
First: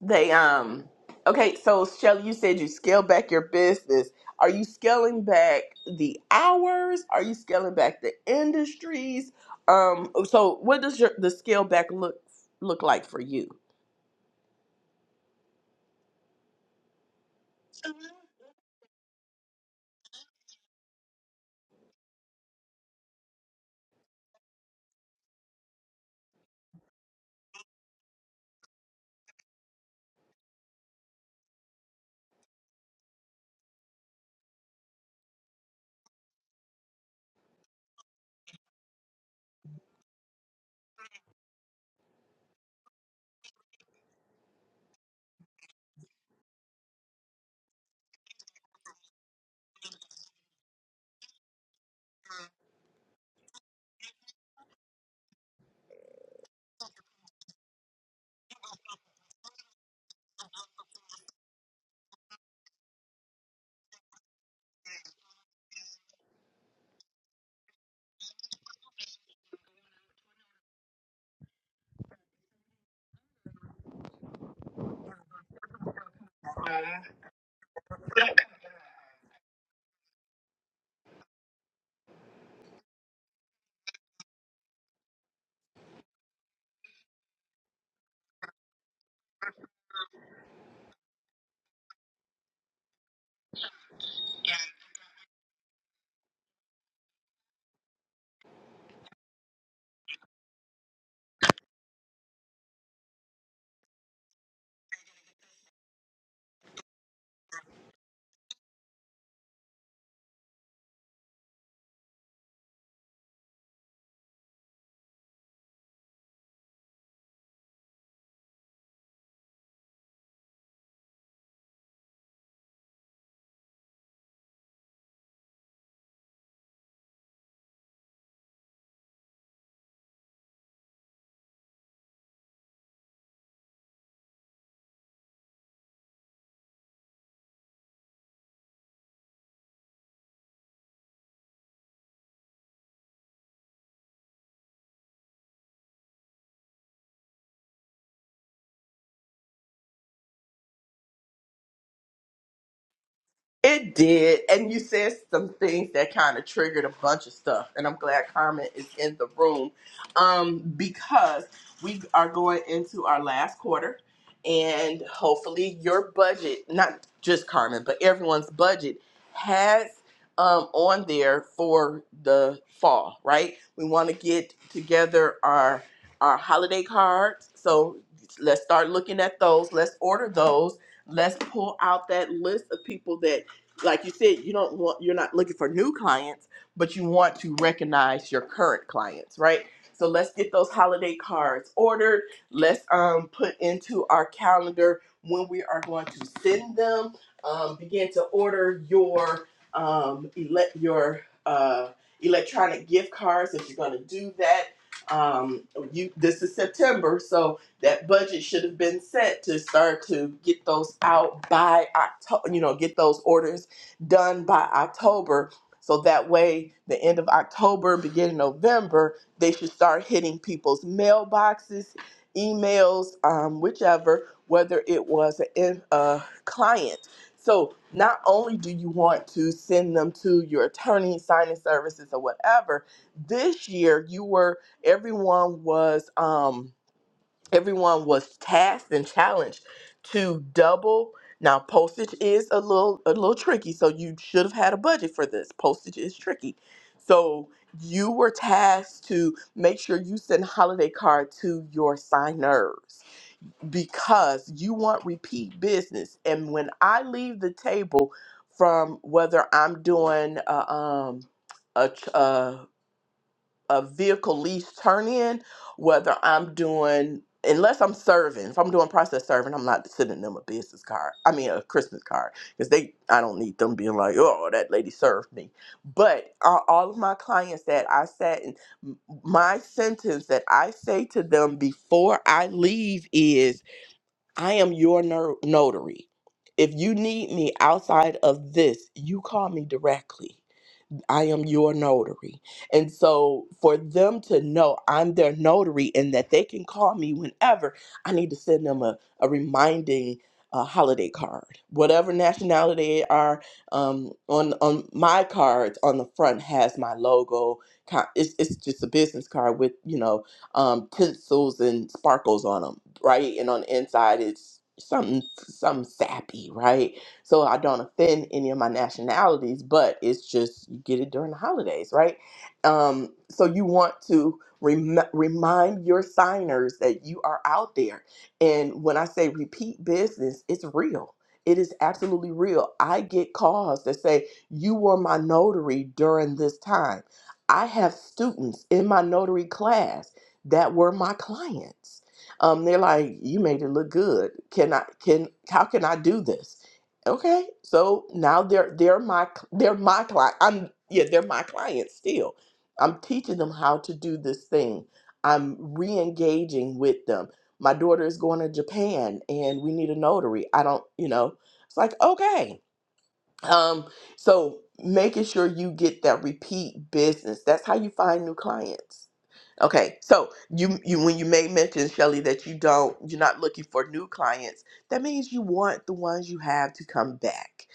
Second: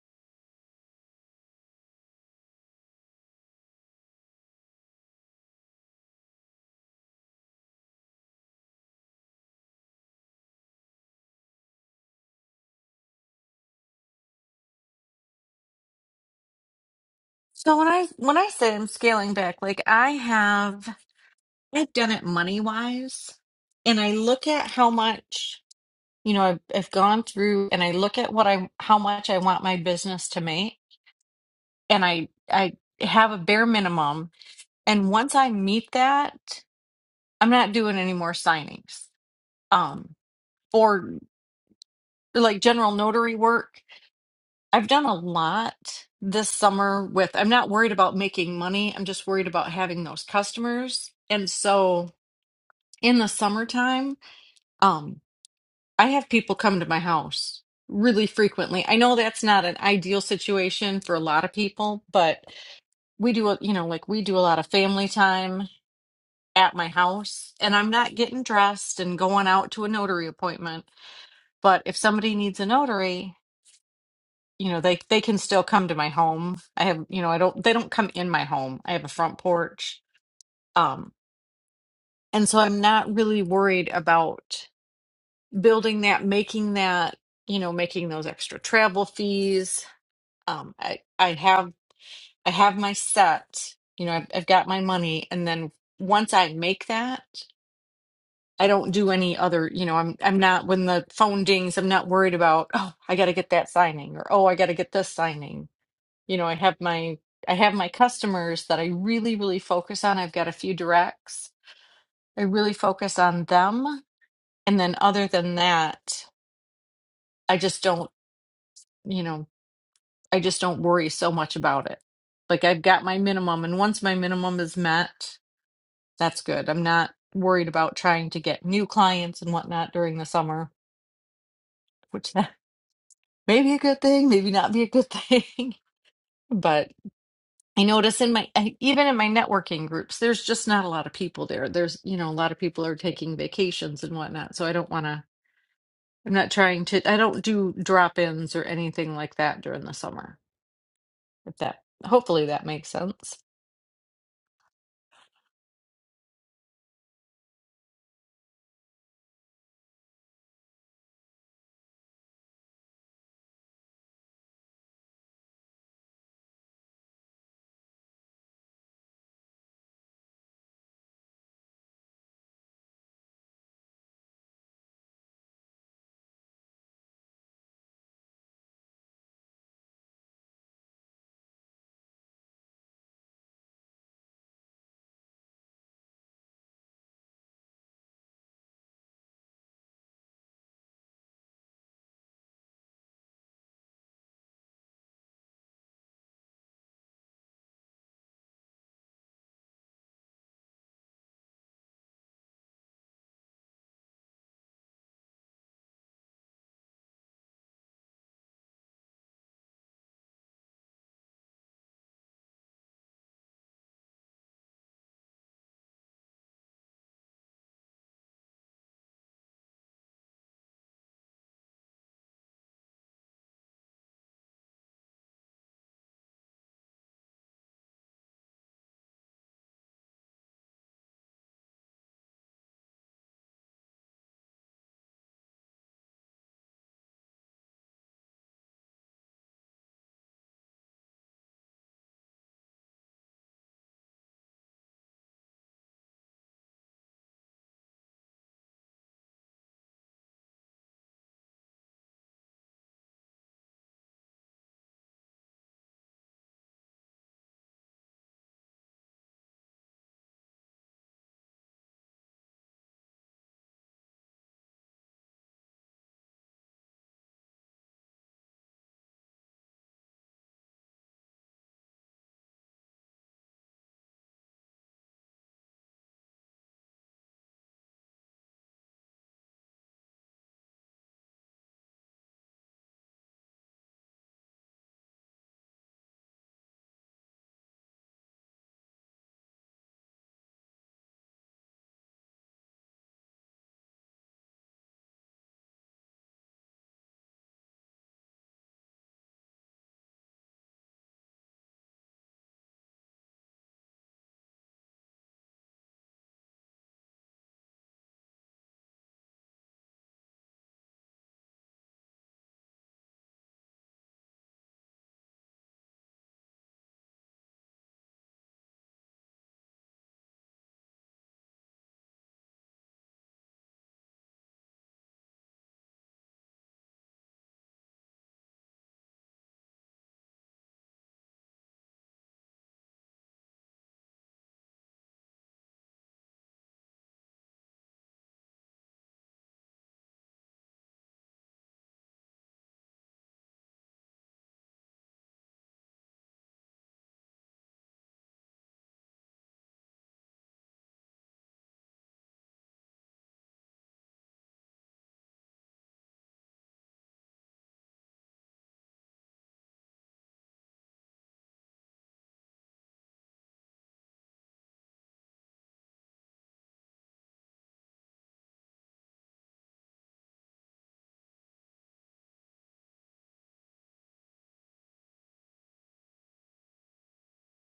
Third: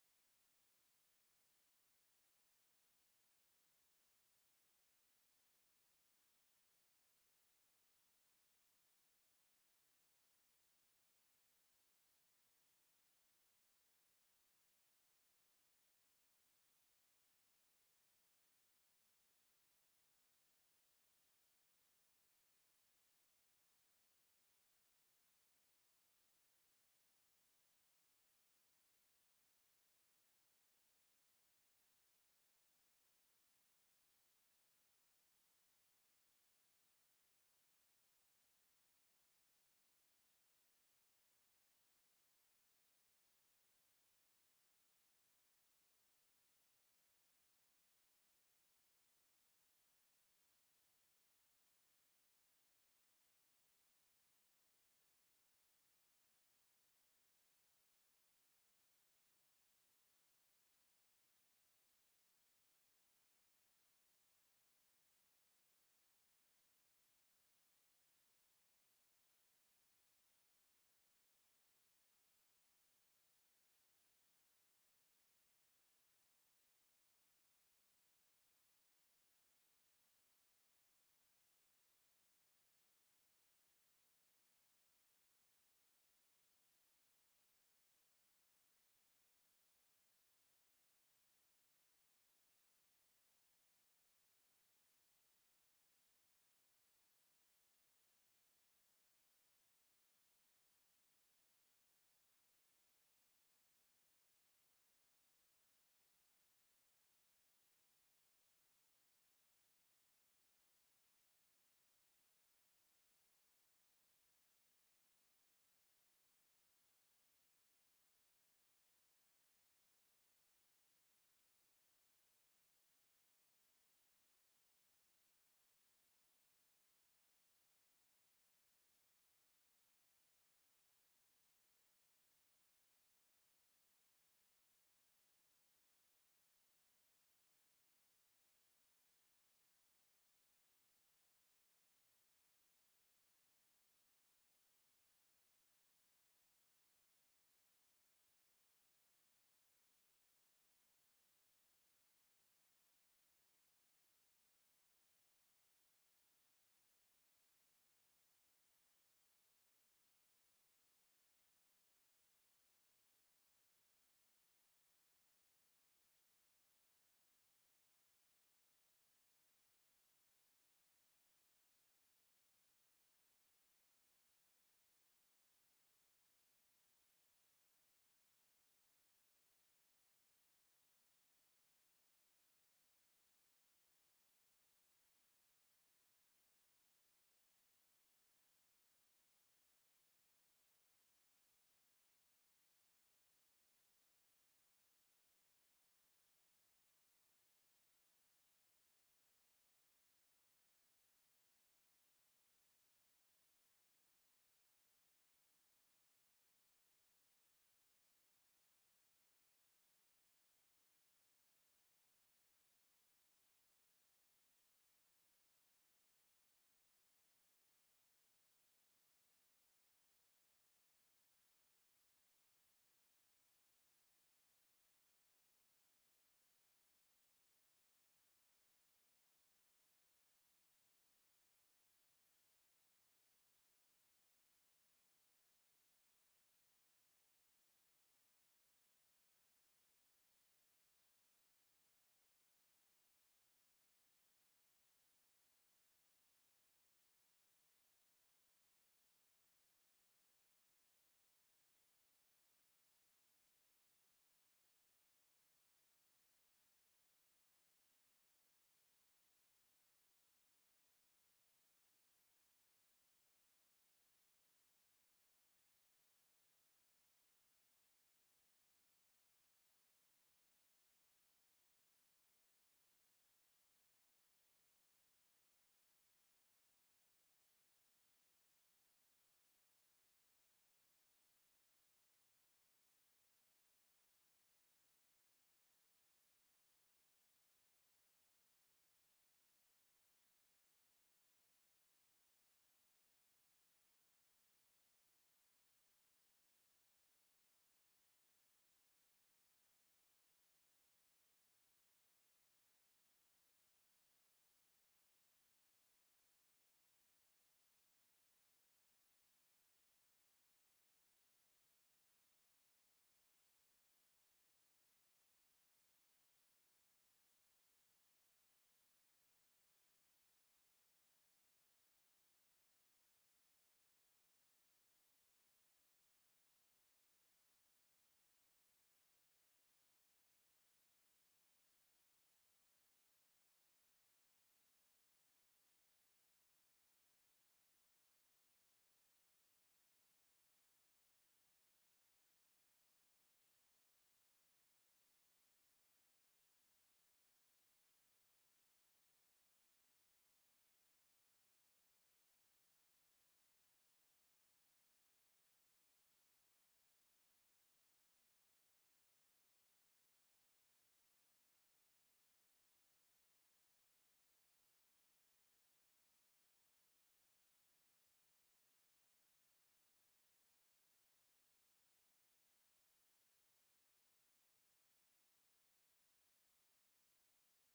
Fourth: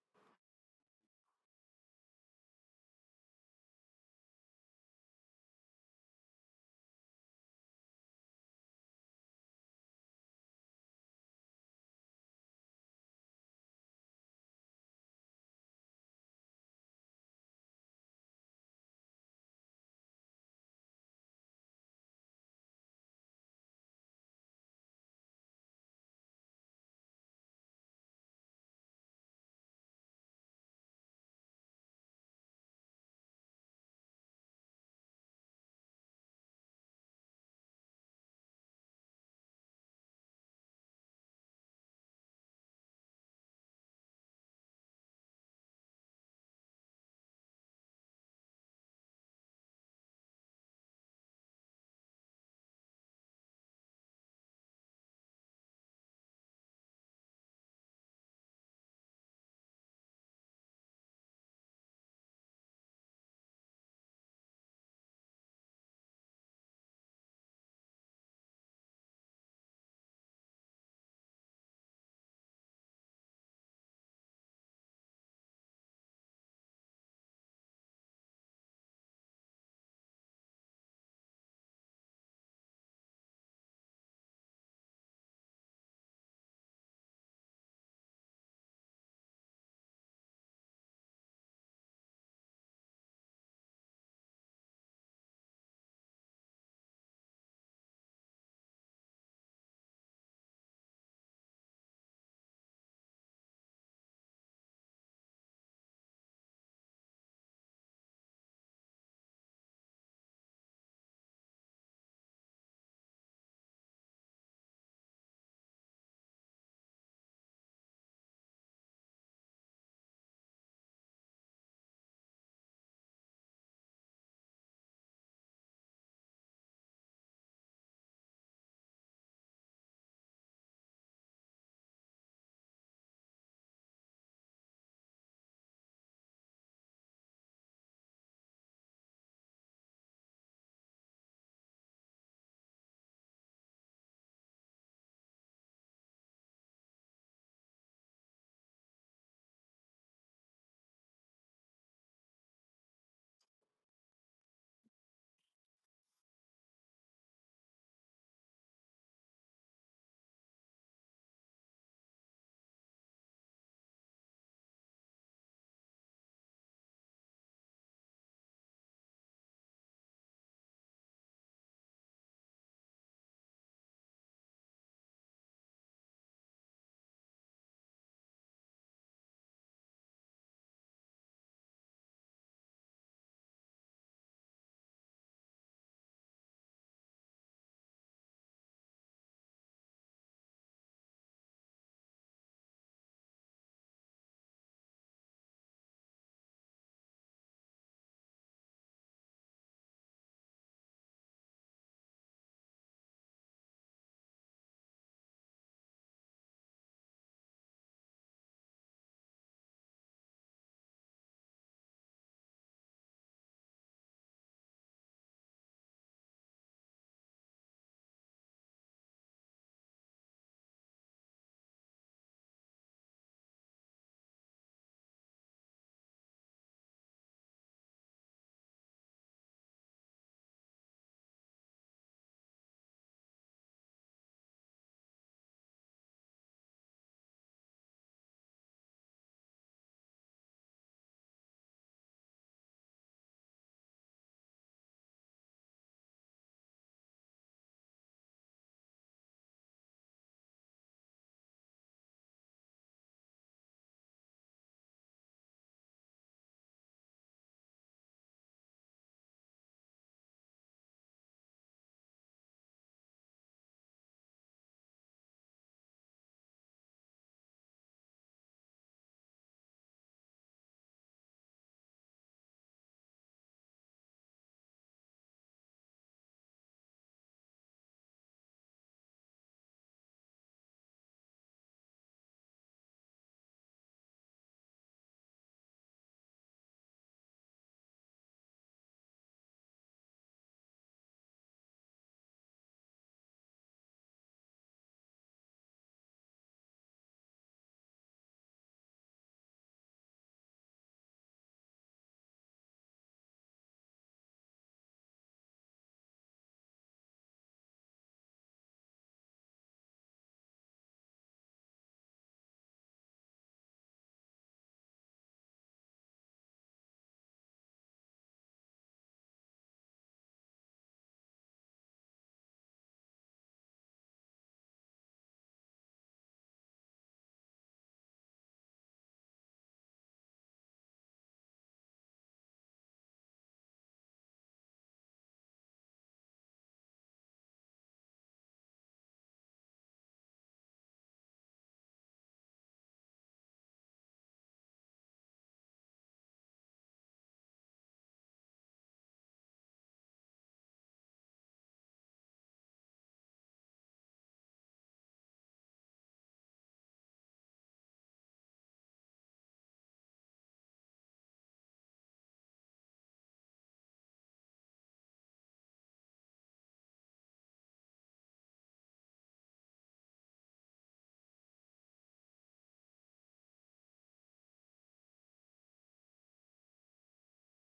They um okay, so Shelly, you said you scale back your business. Are you scaling back the hours? Are you scaling back the industries? Um so what does your the scale back look look like for you?
So when I, when I say I'm scaling back, like I have, I've done it money wise and I look at how much. you know I've, I've gone through and i look at what i how much i want my business to make and i i have a bare minimum and once i meet that i'm not doing any more signings um or like general notary work i've done a lot this summer with i'm not worried about making money i'm just worried about having those customers and so in the summertime um, I have people come to my house really frequently. I know that's not an ideal situation for a lot of people, but we do, a- you know, like we do a lot of family time at my house, and I'm not getting dressed and going out to a notary appointment. But if somebody needs a notary, you know, they they can still come to my home. I have, you know, I don't they don't come in my home. I have a front porch. Um, and so I'm not really worried about building that, making that you know, making those extra travel fees um i i have i have my set you know I've, I've got my money and then once i make that i don't do any other you know i'm i'm not when the phone dings i'm not worried about oh i got to get that signing or oh i got to get this signing you know i have my i have my customers that i really really focus on i've got a few directs i really focus on them and then other than that i just don't You know. I just don't worry so much about it. Like I've got my minimum, and once my minimum is met, that's good. I'm not worried about trying to get new clients and whatnot during the summer, which that may be a good thing, maybe not be a good thing. But I notice in my I- even in my networking groups, there's just not a lot of people there. There's, you know, a lot of people are taking vacations and whatnot. So I don't want to, I'm not trying to, I don't do drop ins or anything like that during the summer. If that, hopefully that makes sense.
It did. And you said some things that kind of triggered a bunch of stuff. And I'm glad Carmen is in the room um, because we are going into our last quarter. And hopefully, your budget, not just Carmen, but everyone's budget, has um, on there for the fall, right? We want to get together our our holiday cards. So let's start looking at those. Let's order those let's pull out that list of people that like you said, you don't want you're not looking for new clients, but you want to recognize your current clients, right? So let's get those holiday cards ordered. Let's um, put into our calendar when we are going to send them. Um, begin to order your um, ele- your uh, electronic gift cards if you're going to do that. Um, you this is September, so that budget should have been set to start to get those out by October. You know, get those orders done by October. So that way, the end of October, beginning November, they should start hitting people's mailboxes, emails, um, whichever, whether it was a, in- a client. So not only do you want to send them to your attorney, signing services, or whatever, this year you were, everyone was. Um, everyone was tasked and challenged to double now postage is a little a little tricky so you should have had a budget for this postage is tricky so you were tasked to make sure you send a holiday card to your signers because you want repeat business and when i leave the table from whether i'm doing a um, a, ch- uh a vehicle lease turn in, whether I'm doing unless I'm serving. If I'm doing process serving, I'm not sending them a business card. I mean a Christmas card because they I don't need them being like, oh, that lady served me. But uh, all of my clients that I sat in, m- my sentence that I say to them before I leave is, I am your no- notary. If you need me outside of this, you call me directly I am your notary. And so for them to know I'm their notary and that they can call me whenever, I need to send them a, a reminding uh, holiday card. Whatever nationality they are, um, on on my cards on the front has my logo. ki- It's, it's just a business card with, you know, um, pencils and sparkles on them, right? And on the inside, it's something, something sappy, right? so I don't offend any of my nationalities, but it's just you get it during the holidays, right? Um, so you want to rem- remind your signers that you are out there. And when I say repeat business, it's real. It is absolutely real. I get calls that say, You were my notary during this time. I have students in my notary class that were my clients. Um, they're like, You made it look good. Can I, can, how can I do this? Okay, so now they're they're my cl- they're my client. I'm yeah, they're my clients still. I'm teaching them how to do this thing. I'm re-engaging with them. My daughter is going to Japan and we need a notary. I don't, you know. It's like, okay. Um, so making sure you get that repeat business. That's how you find new clients. Okay, so you you when you made mention, Shelly, that you don't you're not looking for new clients, that means you want the ones you have to come back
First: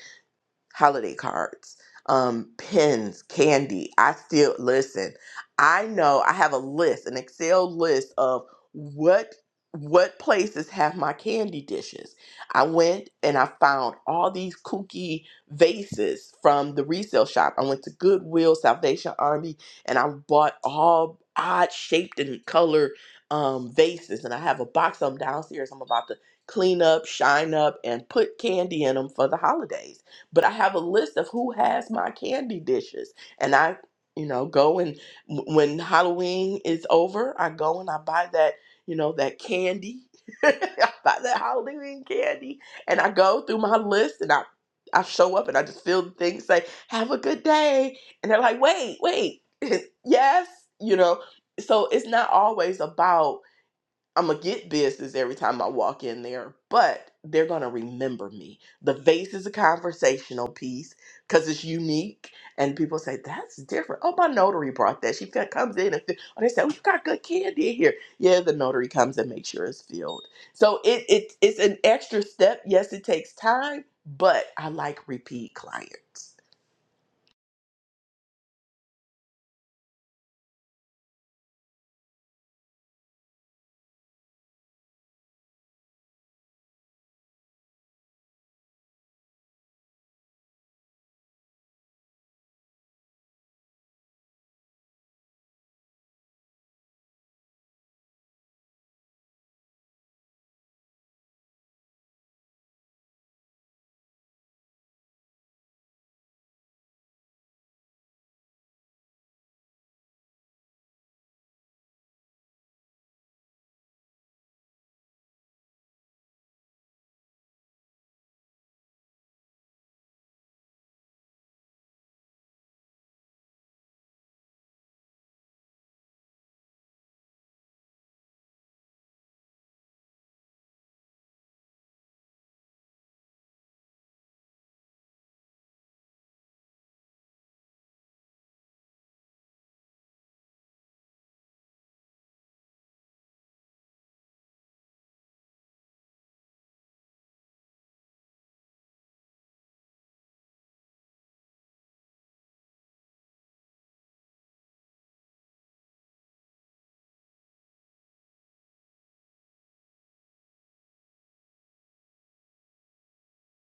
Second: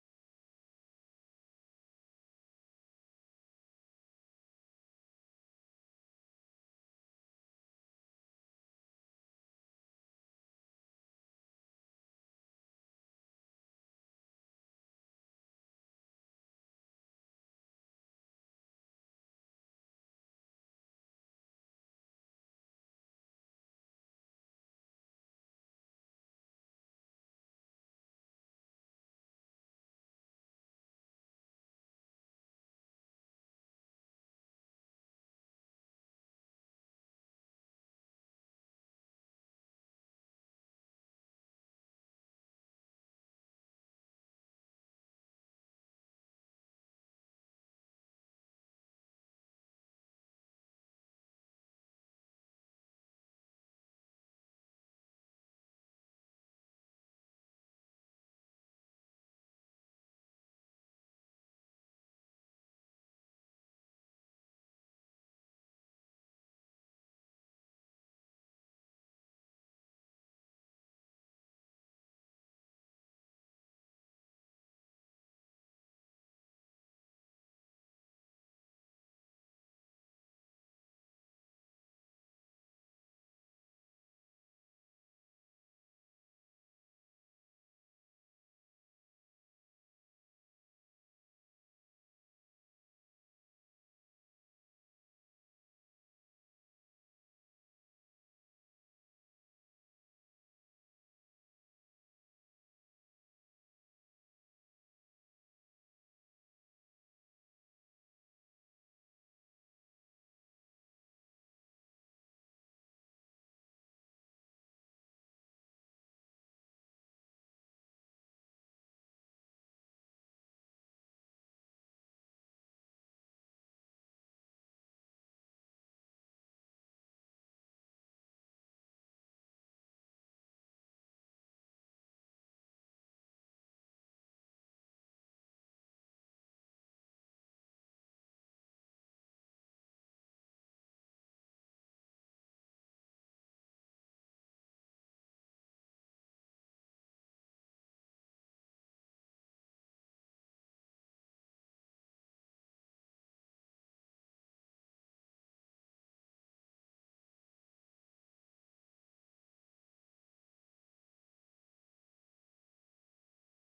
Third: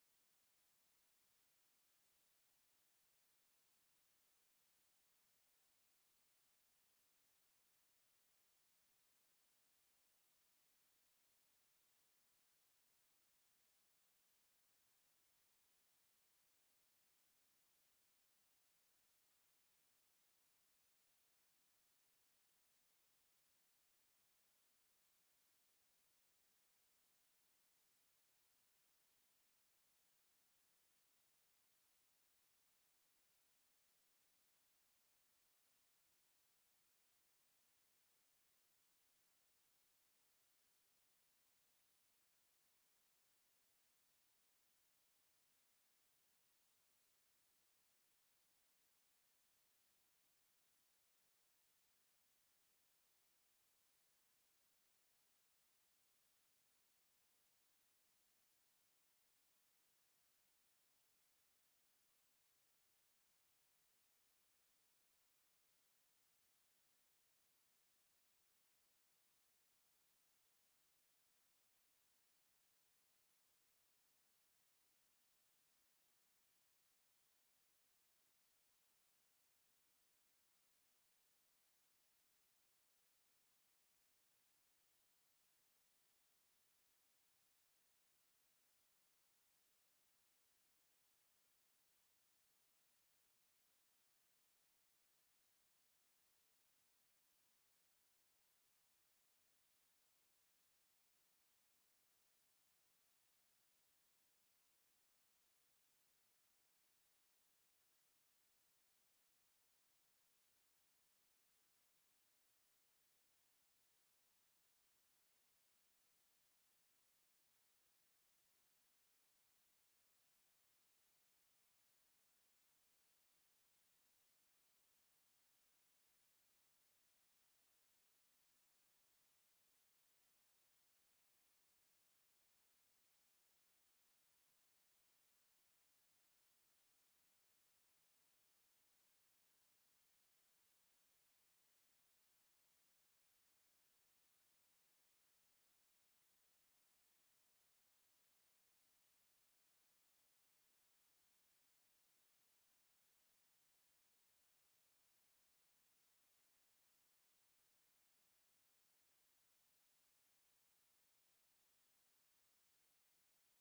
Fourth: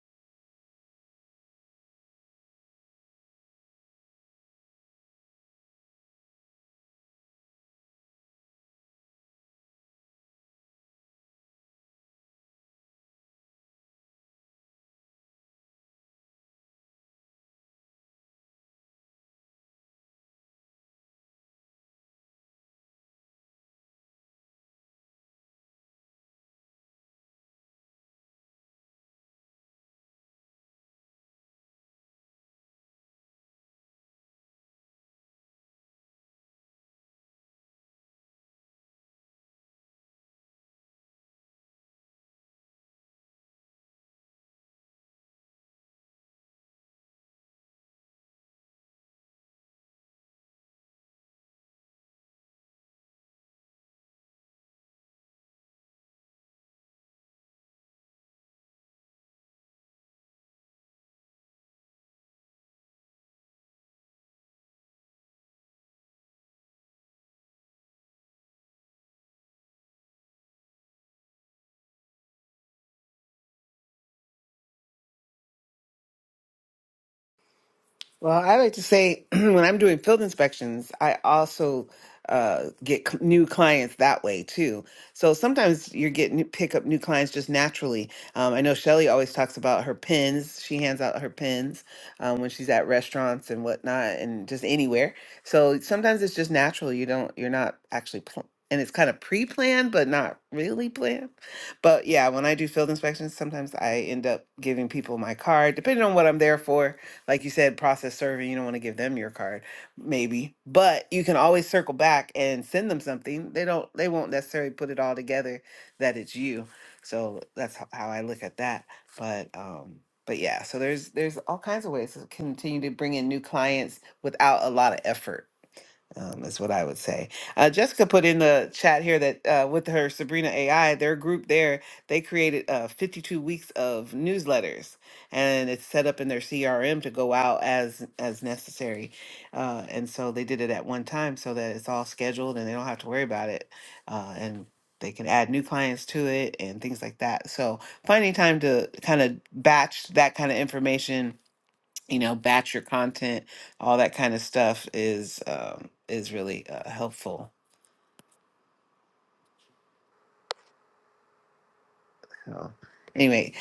holiday cards, um, pens, candy. I still listen. I know I have a list, an Excel list of what what places have my candy dishes. I went and I found all these kooky vases from the resale shop. I went to Goodwill, Salvation Army, and I bought all odd shaped and color um, vases. And I have a box of them downstairs. I'm about to clean up, shine up, and put candy in them for the holidays but I have a list of who has my candy dishes. And I, you know, go and w- when Halloween is over, I go and I buy that, you know, that candy. I buy that Halloween candy and I go through my list and I I show up and I just feel the thing say, have a good day. And they're like, wait, wait, yes, you know. So it's not always about I'm gonna get business every time I walk in there, but they're gonna remember me. The vase is a conversational piece because it's unique, and people say that's different. Oh, my notary brought that. She fe- comes in and fi- oh, they say, "Oh, you got good candy in here." Yeah, the notary comes and makes sure it's filled. So it it it's an extra step. Yes, it takes time, but I like repeat clients.
Well, I like to say when I'm doing field inspections, I also uh, get c- new clients that way too. So sometimes you're getting pick up new clients just naturally. Um, I know Shelly always talks about her pins. She hands out her pins um, when she's at restaurants and whatnot, and just anywhere. So sometimes it's just natural. You don't. You're not actually. Pl- and it's kind of pre-planned, but not really planned. But yeah, when I do field inspections, sometimes I end up giving people my card, depending on what I'm there for like you said, process serving, you don't want to give them your card, maybe. But you can always circle back and send them something. They don't they won't necessarily put it all together that it's you. So that's ho- how I look at that. But um but yeah, so there's there's all kinds of ways to continue to bring in new clients without a lot of effort um, is what I would say. Uh, Jessica put in the chat here that uh, with her Sabrina AI, their group there, they created uh, 52 weeks of newsletters, and it's set up in their CRM to go out as as necessary. Uh, and so they did it at one time so that it's all scheduled and they don't have to worry about it. Uh, and they can add new clients to it and things like that. So finding time to kind of batch that kind of information you know batch your content all that kind of stuff is um is really uh, helpful so anyway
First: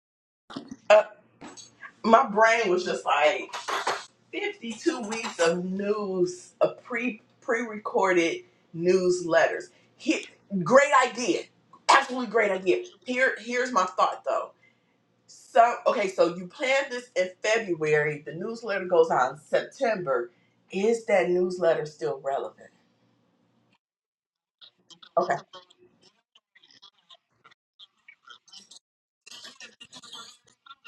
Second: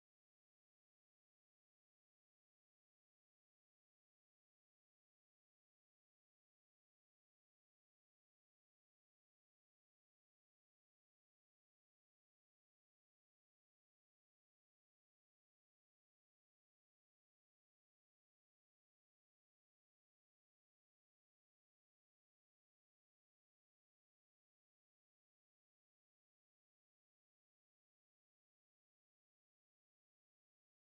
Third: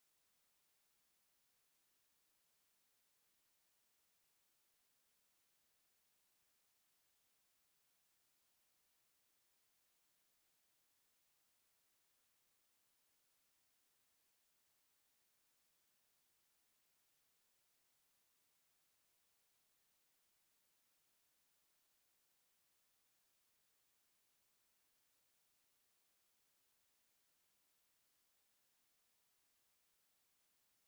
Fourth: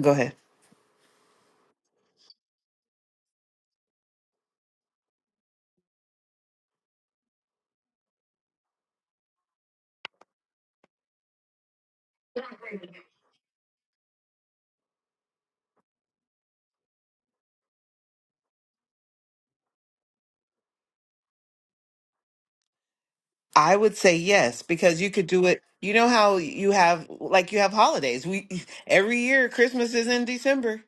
go ahead
Uh, my brain was just like. 52 weeks of news, of pre pre recorded newsletters. Here, great idea, absolutely great idea. Here, here's my thought though. So, okay, so you plan this in February. The newsletter goes out in September. Is that newsletter still relevant?
i would say yes because you could
Okay,
do it you know how you have like you have holidays we every year christmas is in december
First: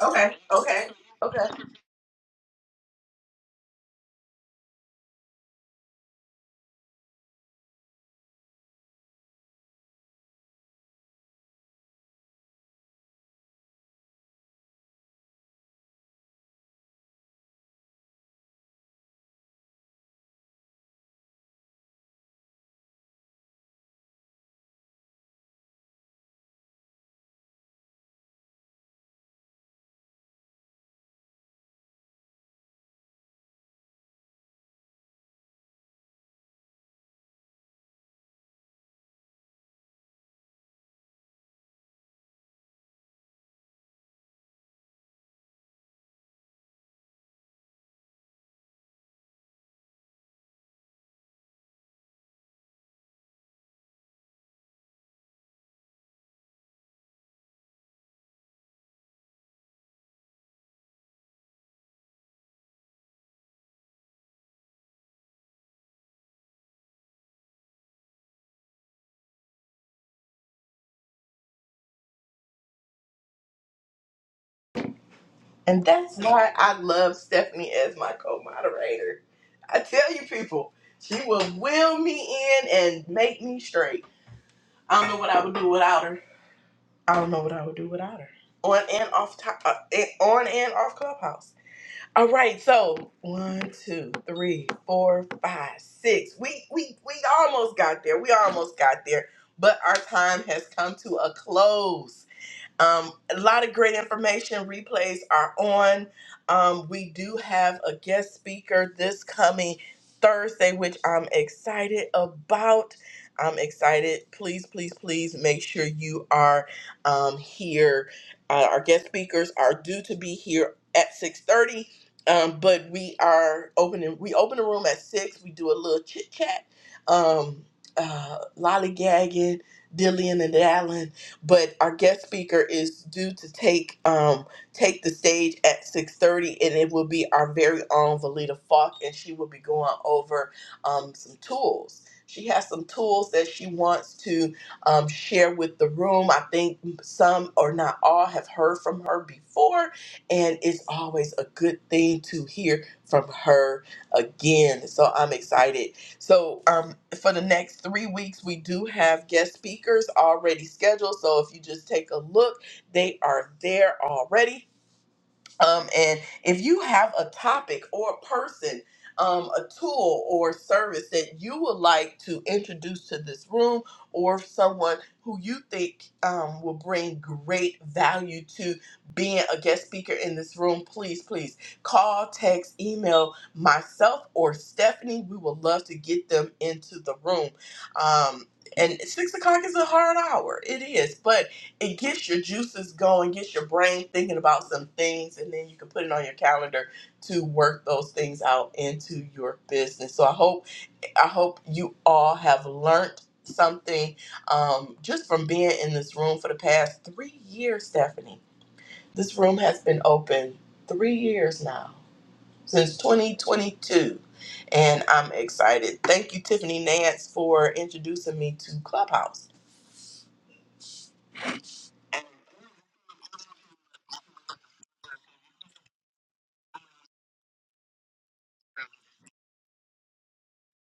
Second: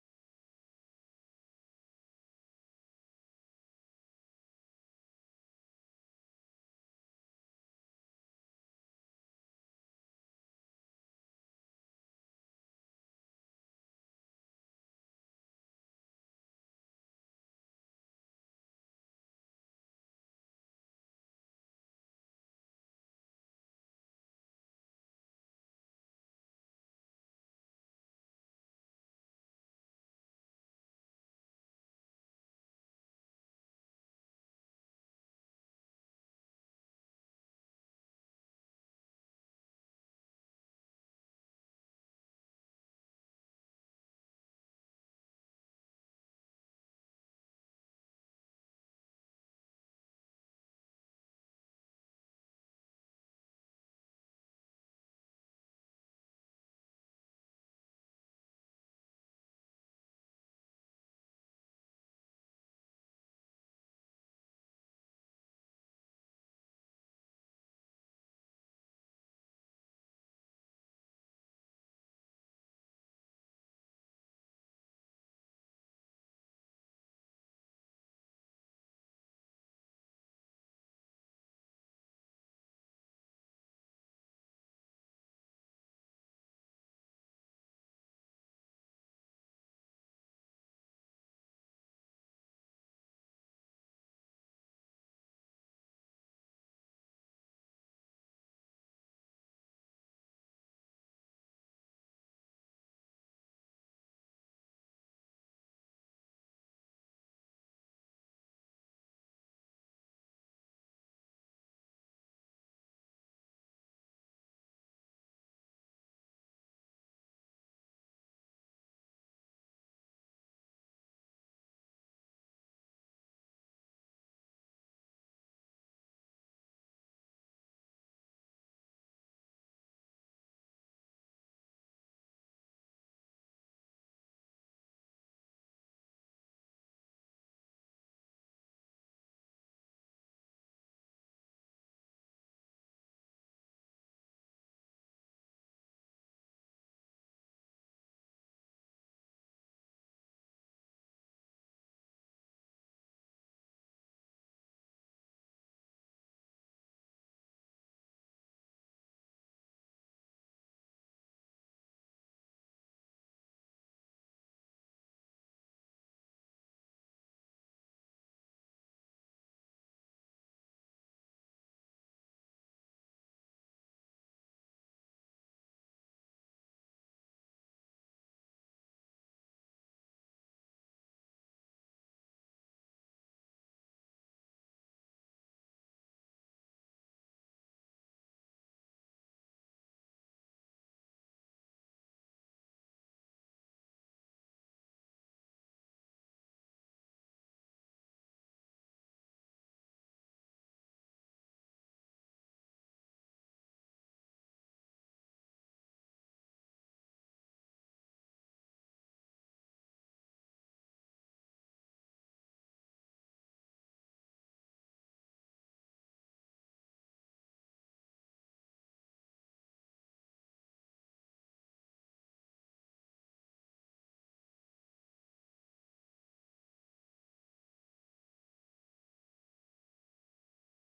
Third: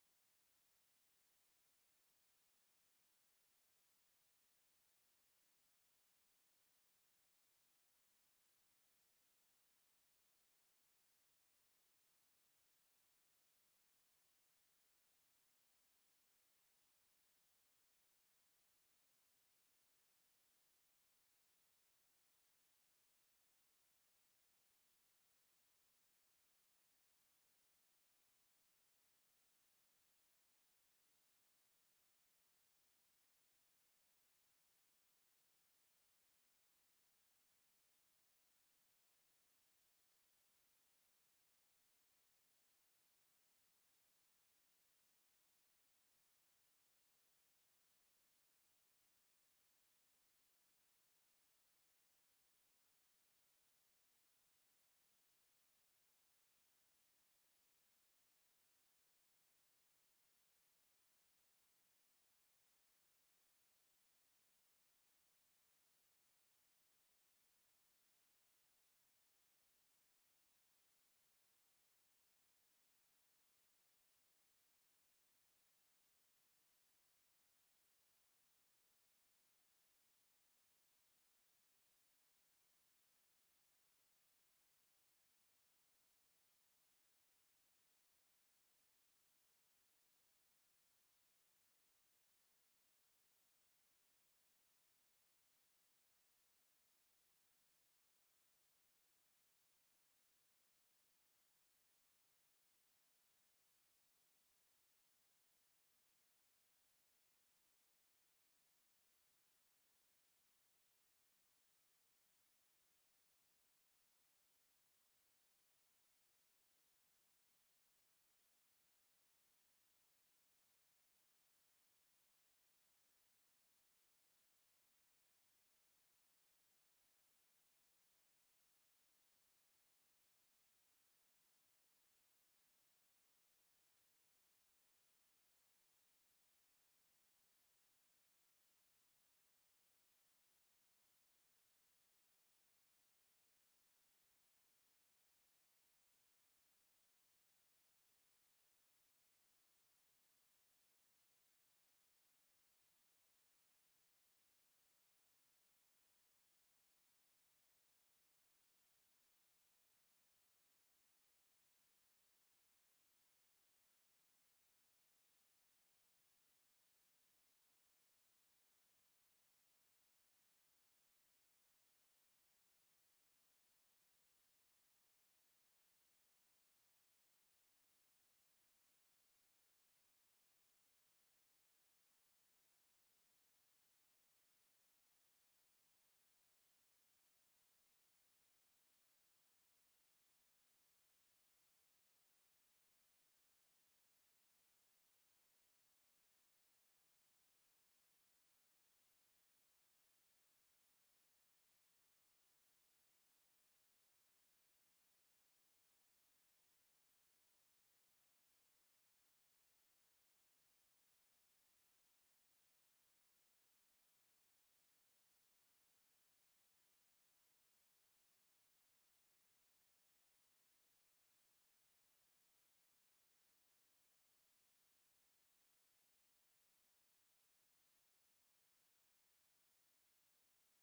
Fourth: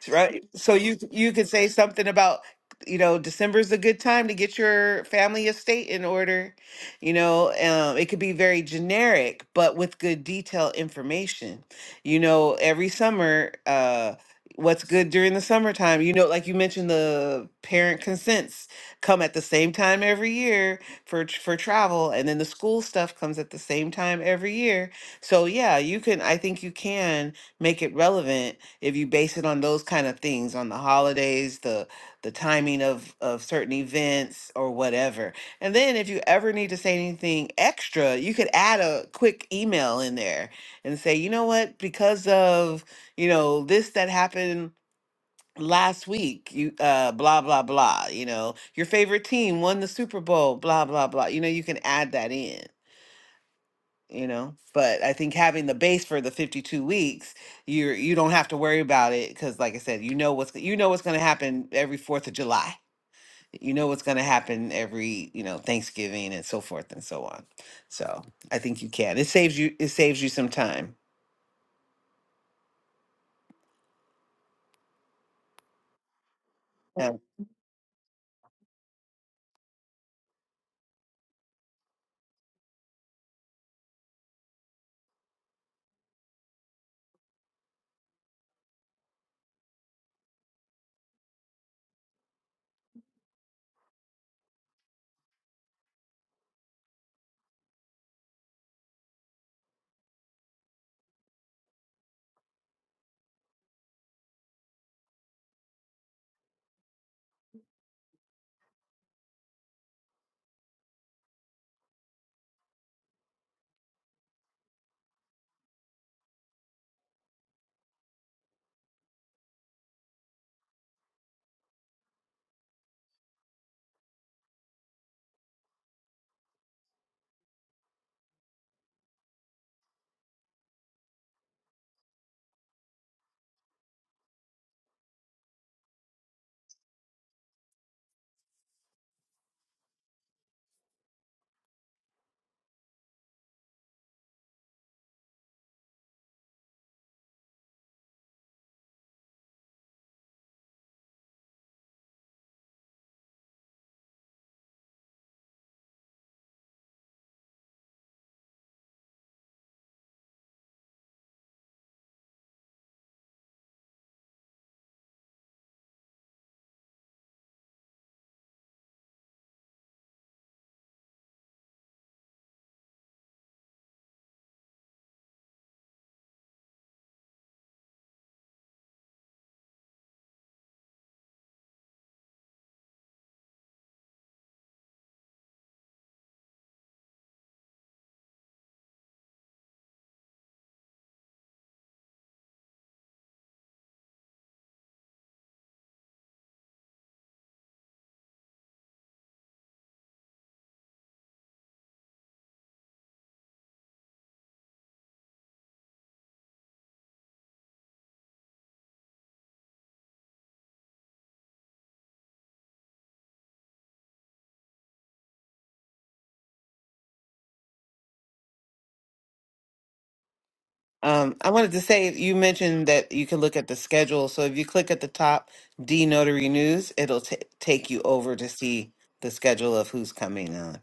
okay,
right? So
okay,
you you
okay.
could say something about, you know, December's a good time to get your family estate in order. You know, um, it could be very generic, but with good detailed information. You know, every summer, uh, what's good during the summertime? You know, like you mentioned, the parent consents come at the same time every year for tr- for travel, and then the school stuff comes at the same time every year. So yeah, you can. I think you can make it relevant if you base it on those kind of things on the holidays the the timing of of certain events or whatever and then if you ever need to say anything extra you could add a quick email in there and say you know what because of you know this that happened last week you uh blah blah blah you know your favorite team won the super bowl blah blah blah you know you can add that in you know but i think having the base for the 52 weeks you're you don't have to worry about it because like i said you know what's you know what's going to happen every fourth of july you know what's going to happen every you know thanksgiving and so forth and so on so i think you can it saves you it saves you some time
And that's why I
Yeah.
love Stephanie as my co-moderator. I tell you, people, she will will me in and make me straight. I don't know what I would do without her. I don't know what I would do without her. On and off, to- uh, eh, on and off Clubhouse. All right, so one, two, three, four, five, six. We we we almost got there. We almost got there, but our time has come to a close. Um, a lot of great information. Replays are on. Um, we do have a guest speaker this coming Thursday, which I'm excited about. I'm excited. Please, please, please make sure you are um, here. Uh, our guest speakers are due to be here at 6:30, um, but we are opening. We open the room at six. We do a little chit chat, um, uh, lollygagging, dilly and dallying but our guest speaker is due to take um take the stage at 6:30 and it will be our very own Valita Falk and she will be going over um some tools. She has some tools that she wants to um, share with the room. I think some or not all have heard from her before, and it's always a good thing to hear from her again. So I'm excited so um, for the next three weeks, we do have guest speakers already scheduled. So if you just take a look, they are there already. Um, and if you have a topic or a person, um, a tool or service that you would like to introduce to this room, or someone who you think um, will bring great value to being a guest speaker in this room, please, please call, text, email myself or Stephanie. We would love to get them into the room. Um, and six o'clock is a hard hour. It is, but it gets your juices going, gets your brain thinking about some things, and then you can put it on your calendar to work those things out into your business. So I hope I hope you all have learned something um, just from being in this room for the past three years, Stephanie. This room has been open three years now since 2022. And I'm excited. Thank you, Tiffany Nance, for introducing me to Clubhouse.
um, i wanted to say you mentioned that you can look at the schedule so if you click at the top d notary news it'll ta take you over to see the schedule of who's coming on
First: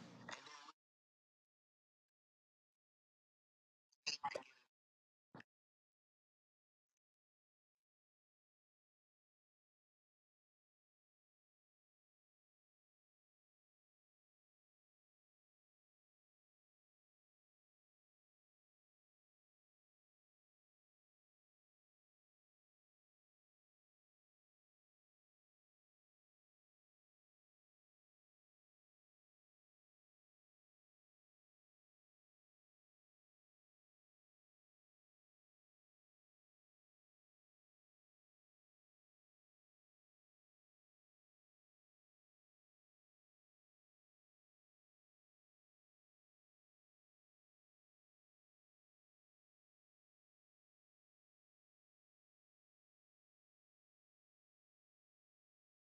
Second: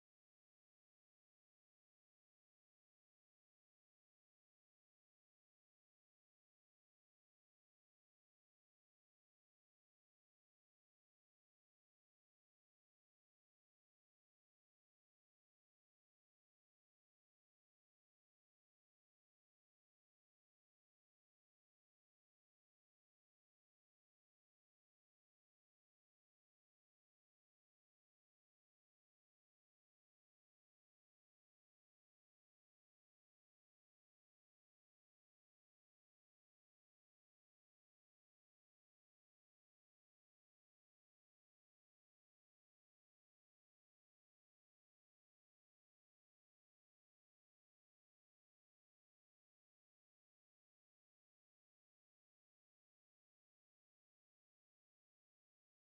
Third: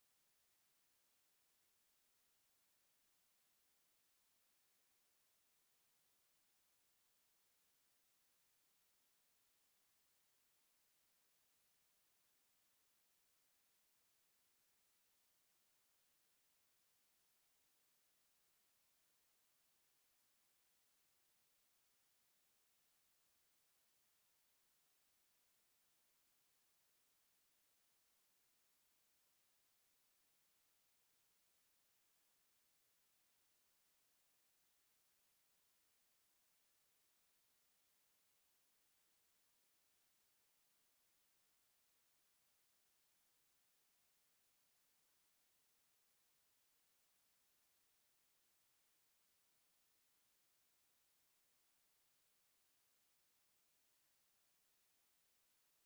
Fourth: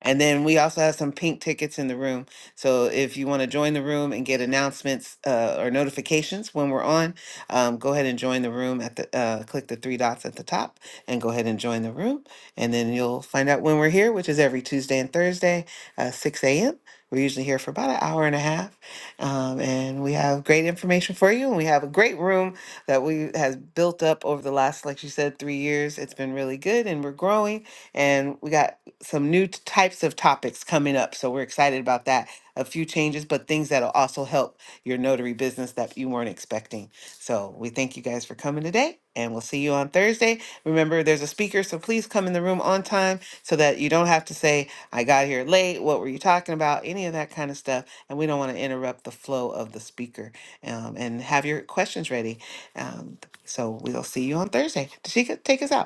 And then we also have some pink tickets in the room. So if you want to join the room and get announcements uh, or notifications when we're on, um, go ahead and join the room at the uh, click the three dots at the top and go ahead and join the room. And then you'll find out when we're here, which is every Tuesday and Thursday, uh, 6 a.m. We're usually here for about an hour and a half, um, and we have great information for you. And we have a great room that we has built up over the last, like you said, three years. It's been really good, and we're growing and we got some new t- types of topics coming up. So we're excited about that. A few changes, but things that'll also help your notary business that you weren't expecting. So we thank you guys for coming today and we'll see you on Thursday. Remember, there's a speaker, so please come in the room on time so that you don't have to say, I got here late. What were you talking about? Any of that kind of stuff. And we don't want to interrupt the flow of the speaker. Um, and have your questions ready. Um, so we'll see you on Thursday. Tashika, take us out.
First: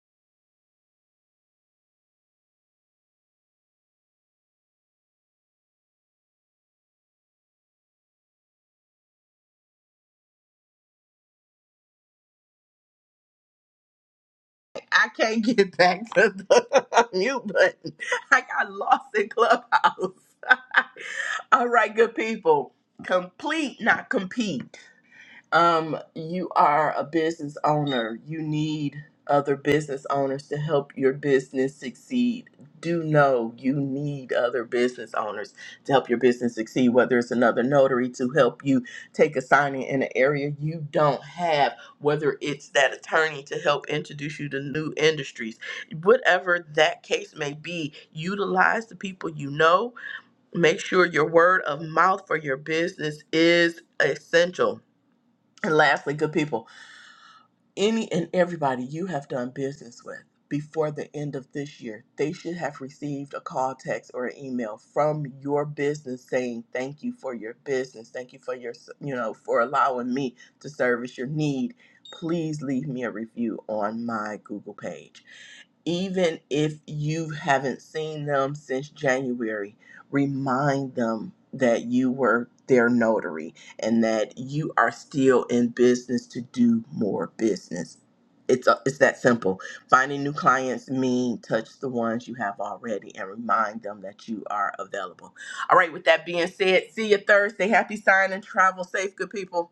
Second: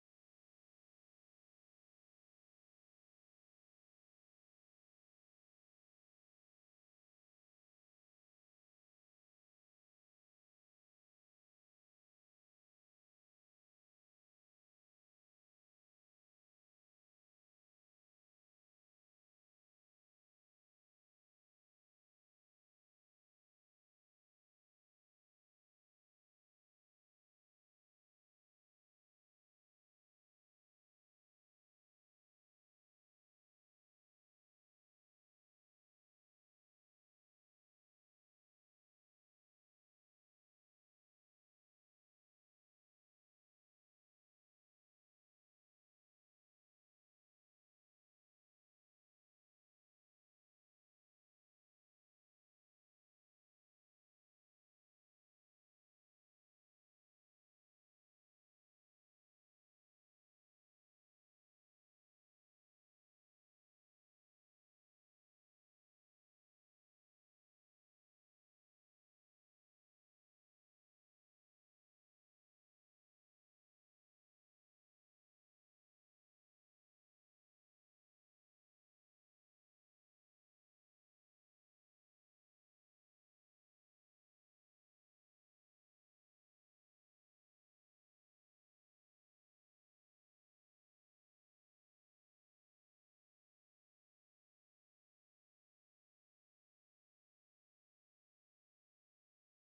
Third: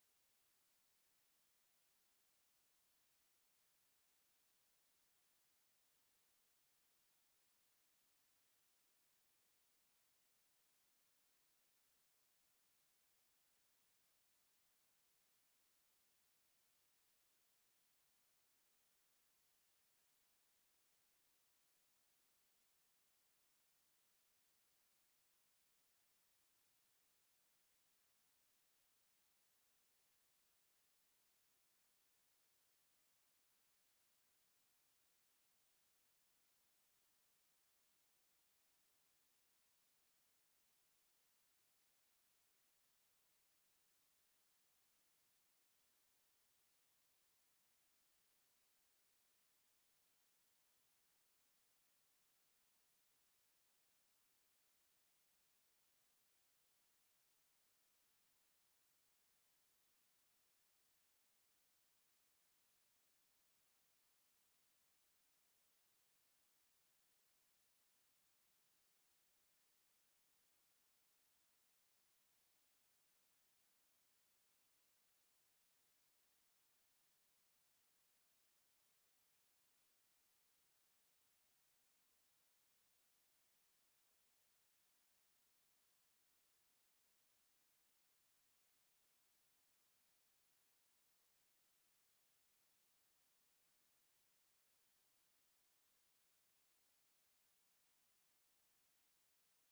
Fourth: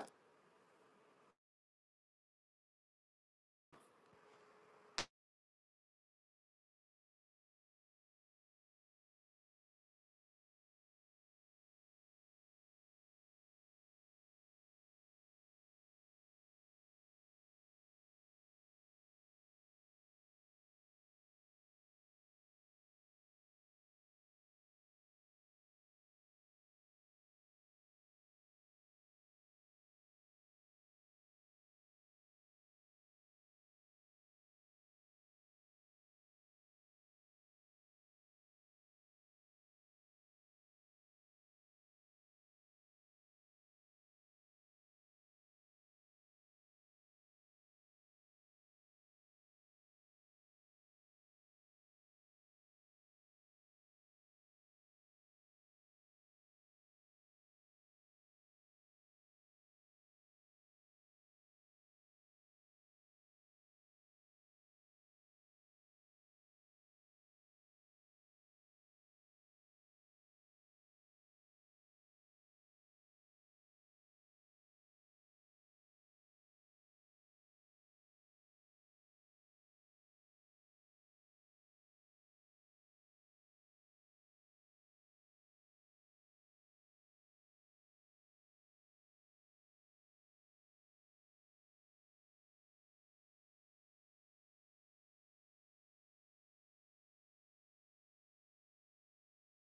I can't get back to the mute button. I got lost in Clubhouse. All right, good people. Complete, not compete um, you are a business owner. You need other business owners to help your business succeed. Do know you need other business owners to help your business succeed, whether it's another notary to help you take a signing in an area you don't have, whether it's that attorney to help introduce you to new industries, whatever that case may be, utilize the people you know. Make sure your word of mouth for your business is essential and lastly, good people, any and everybody you have done business with before the end of this year, they should have received a call, text, or an email from your business saying, Thank you for your business. Thank you for your, you know, for allowing me to service your need. Please leave me a review on my Google page even if you haven't seen them since January, remind them that you were their notary and that you are still in business to do more business. It's, a, it's that simple. Finding new clients mean touch the ones you have already and remind them that you are available. All right, with that being said, see you Thursday. Happy signing. Travel safe, good people.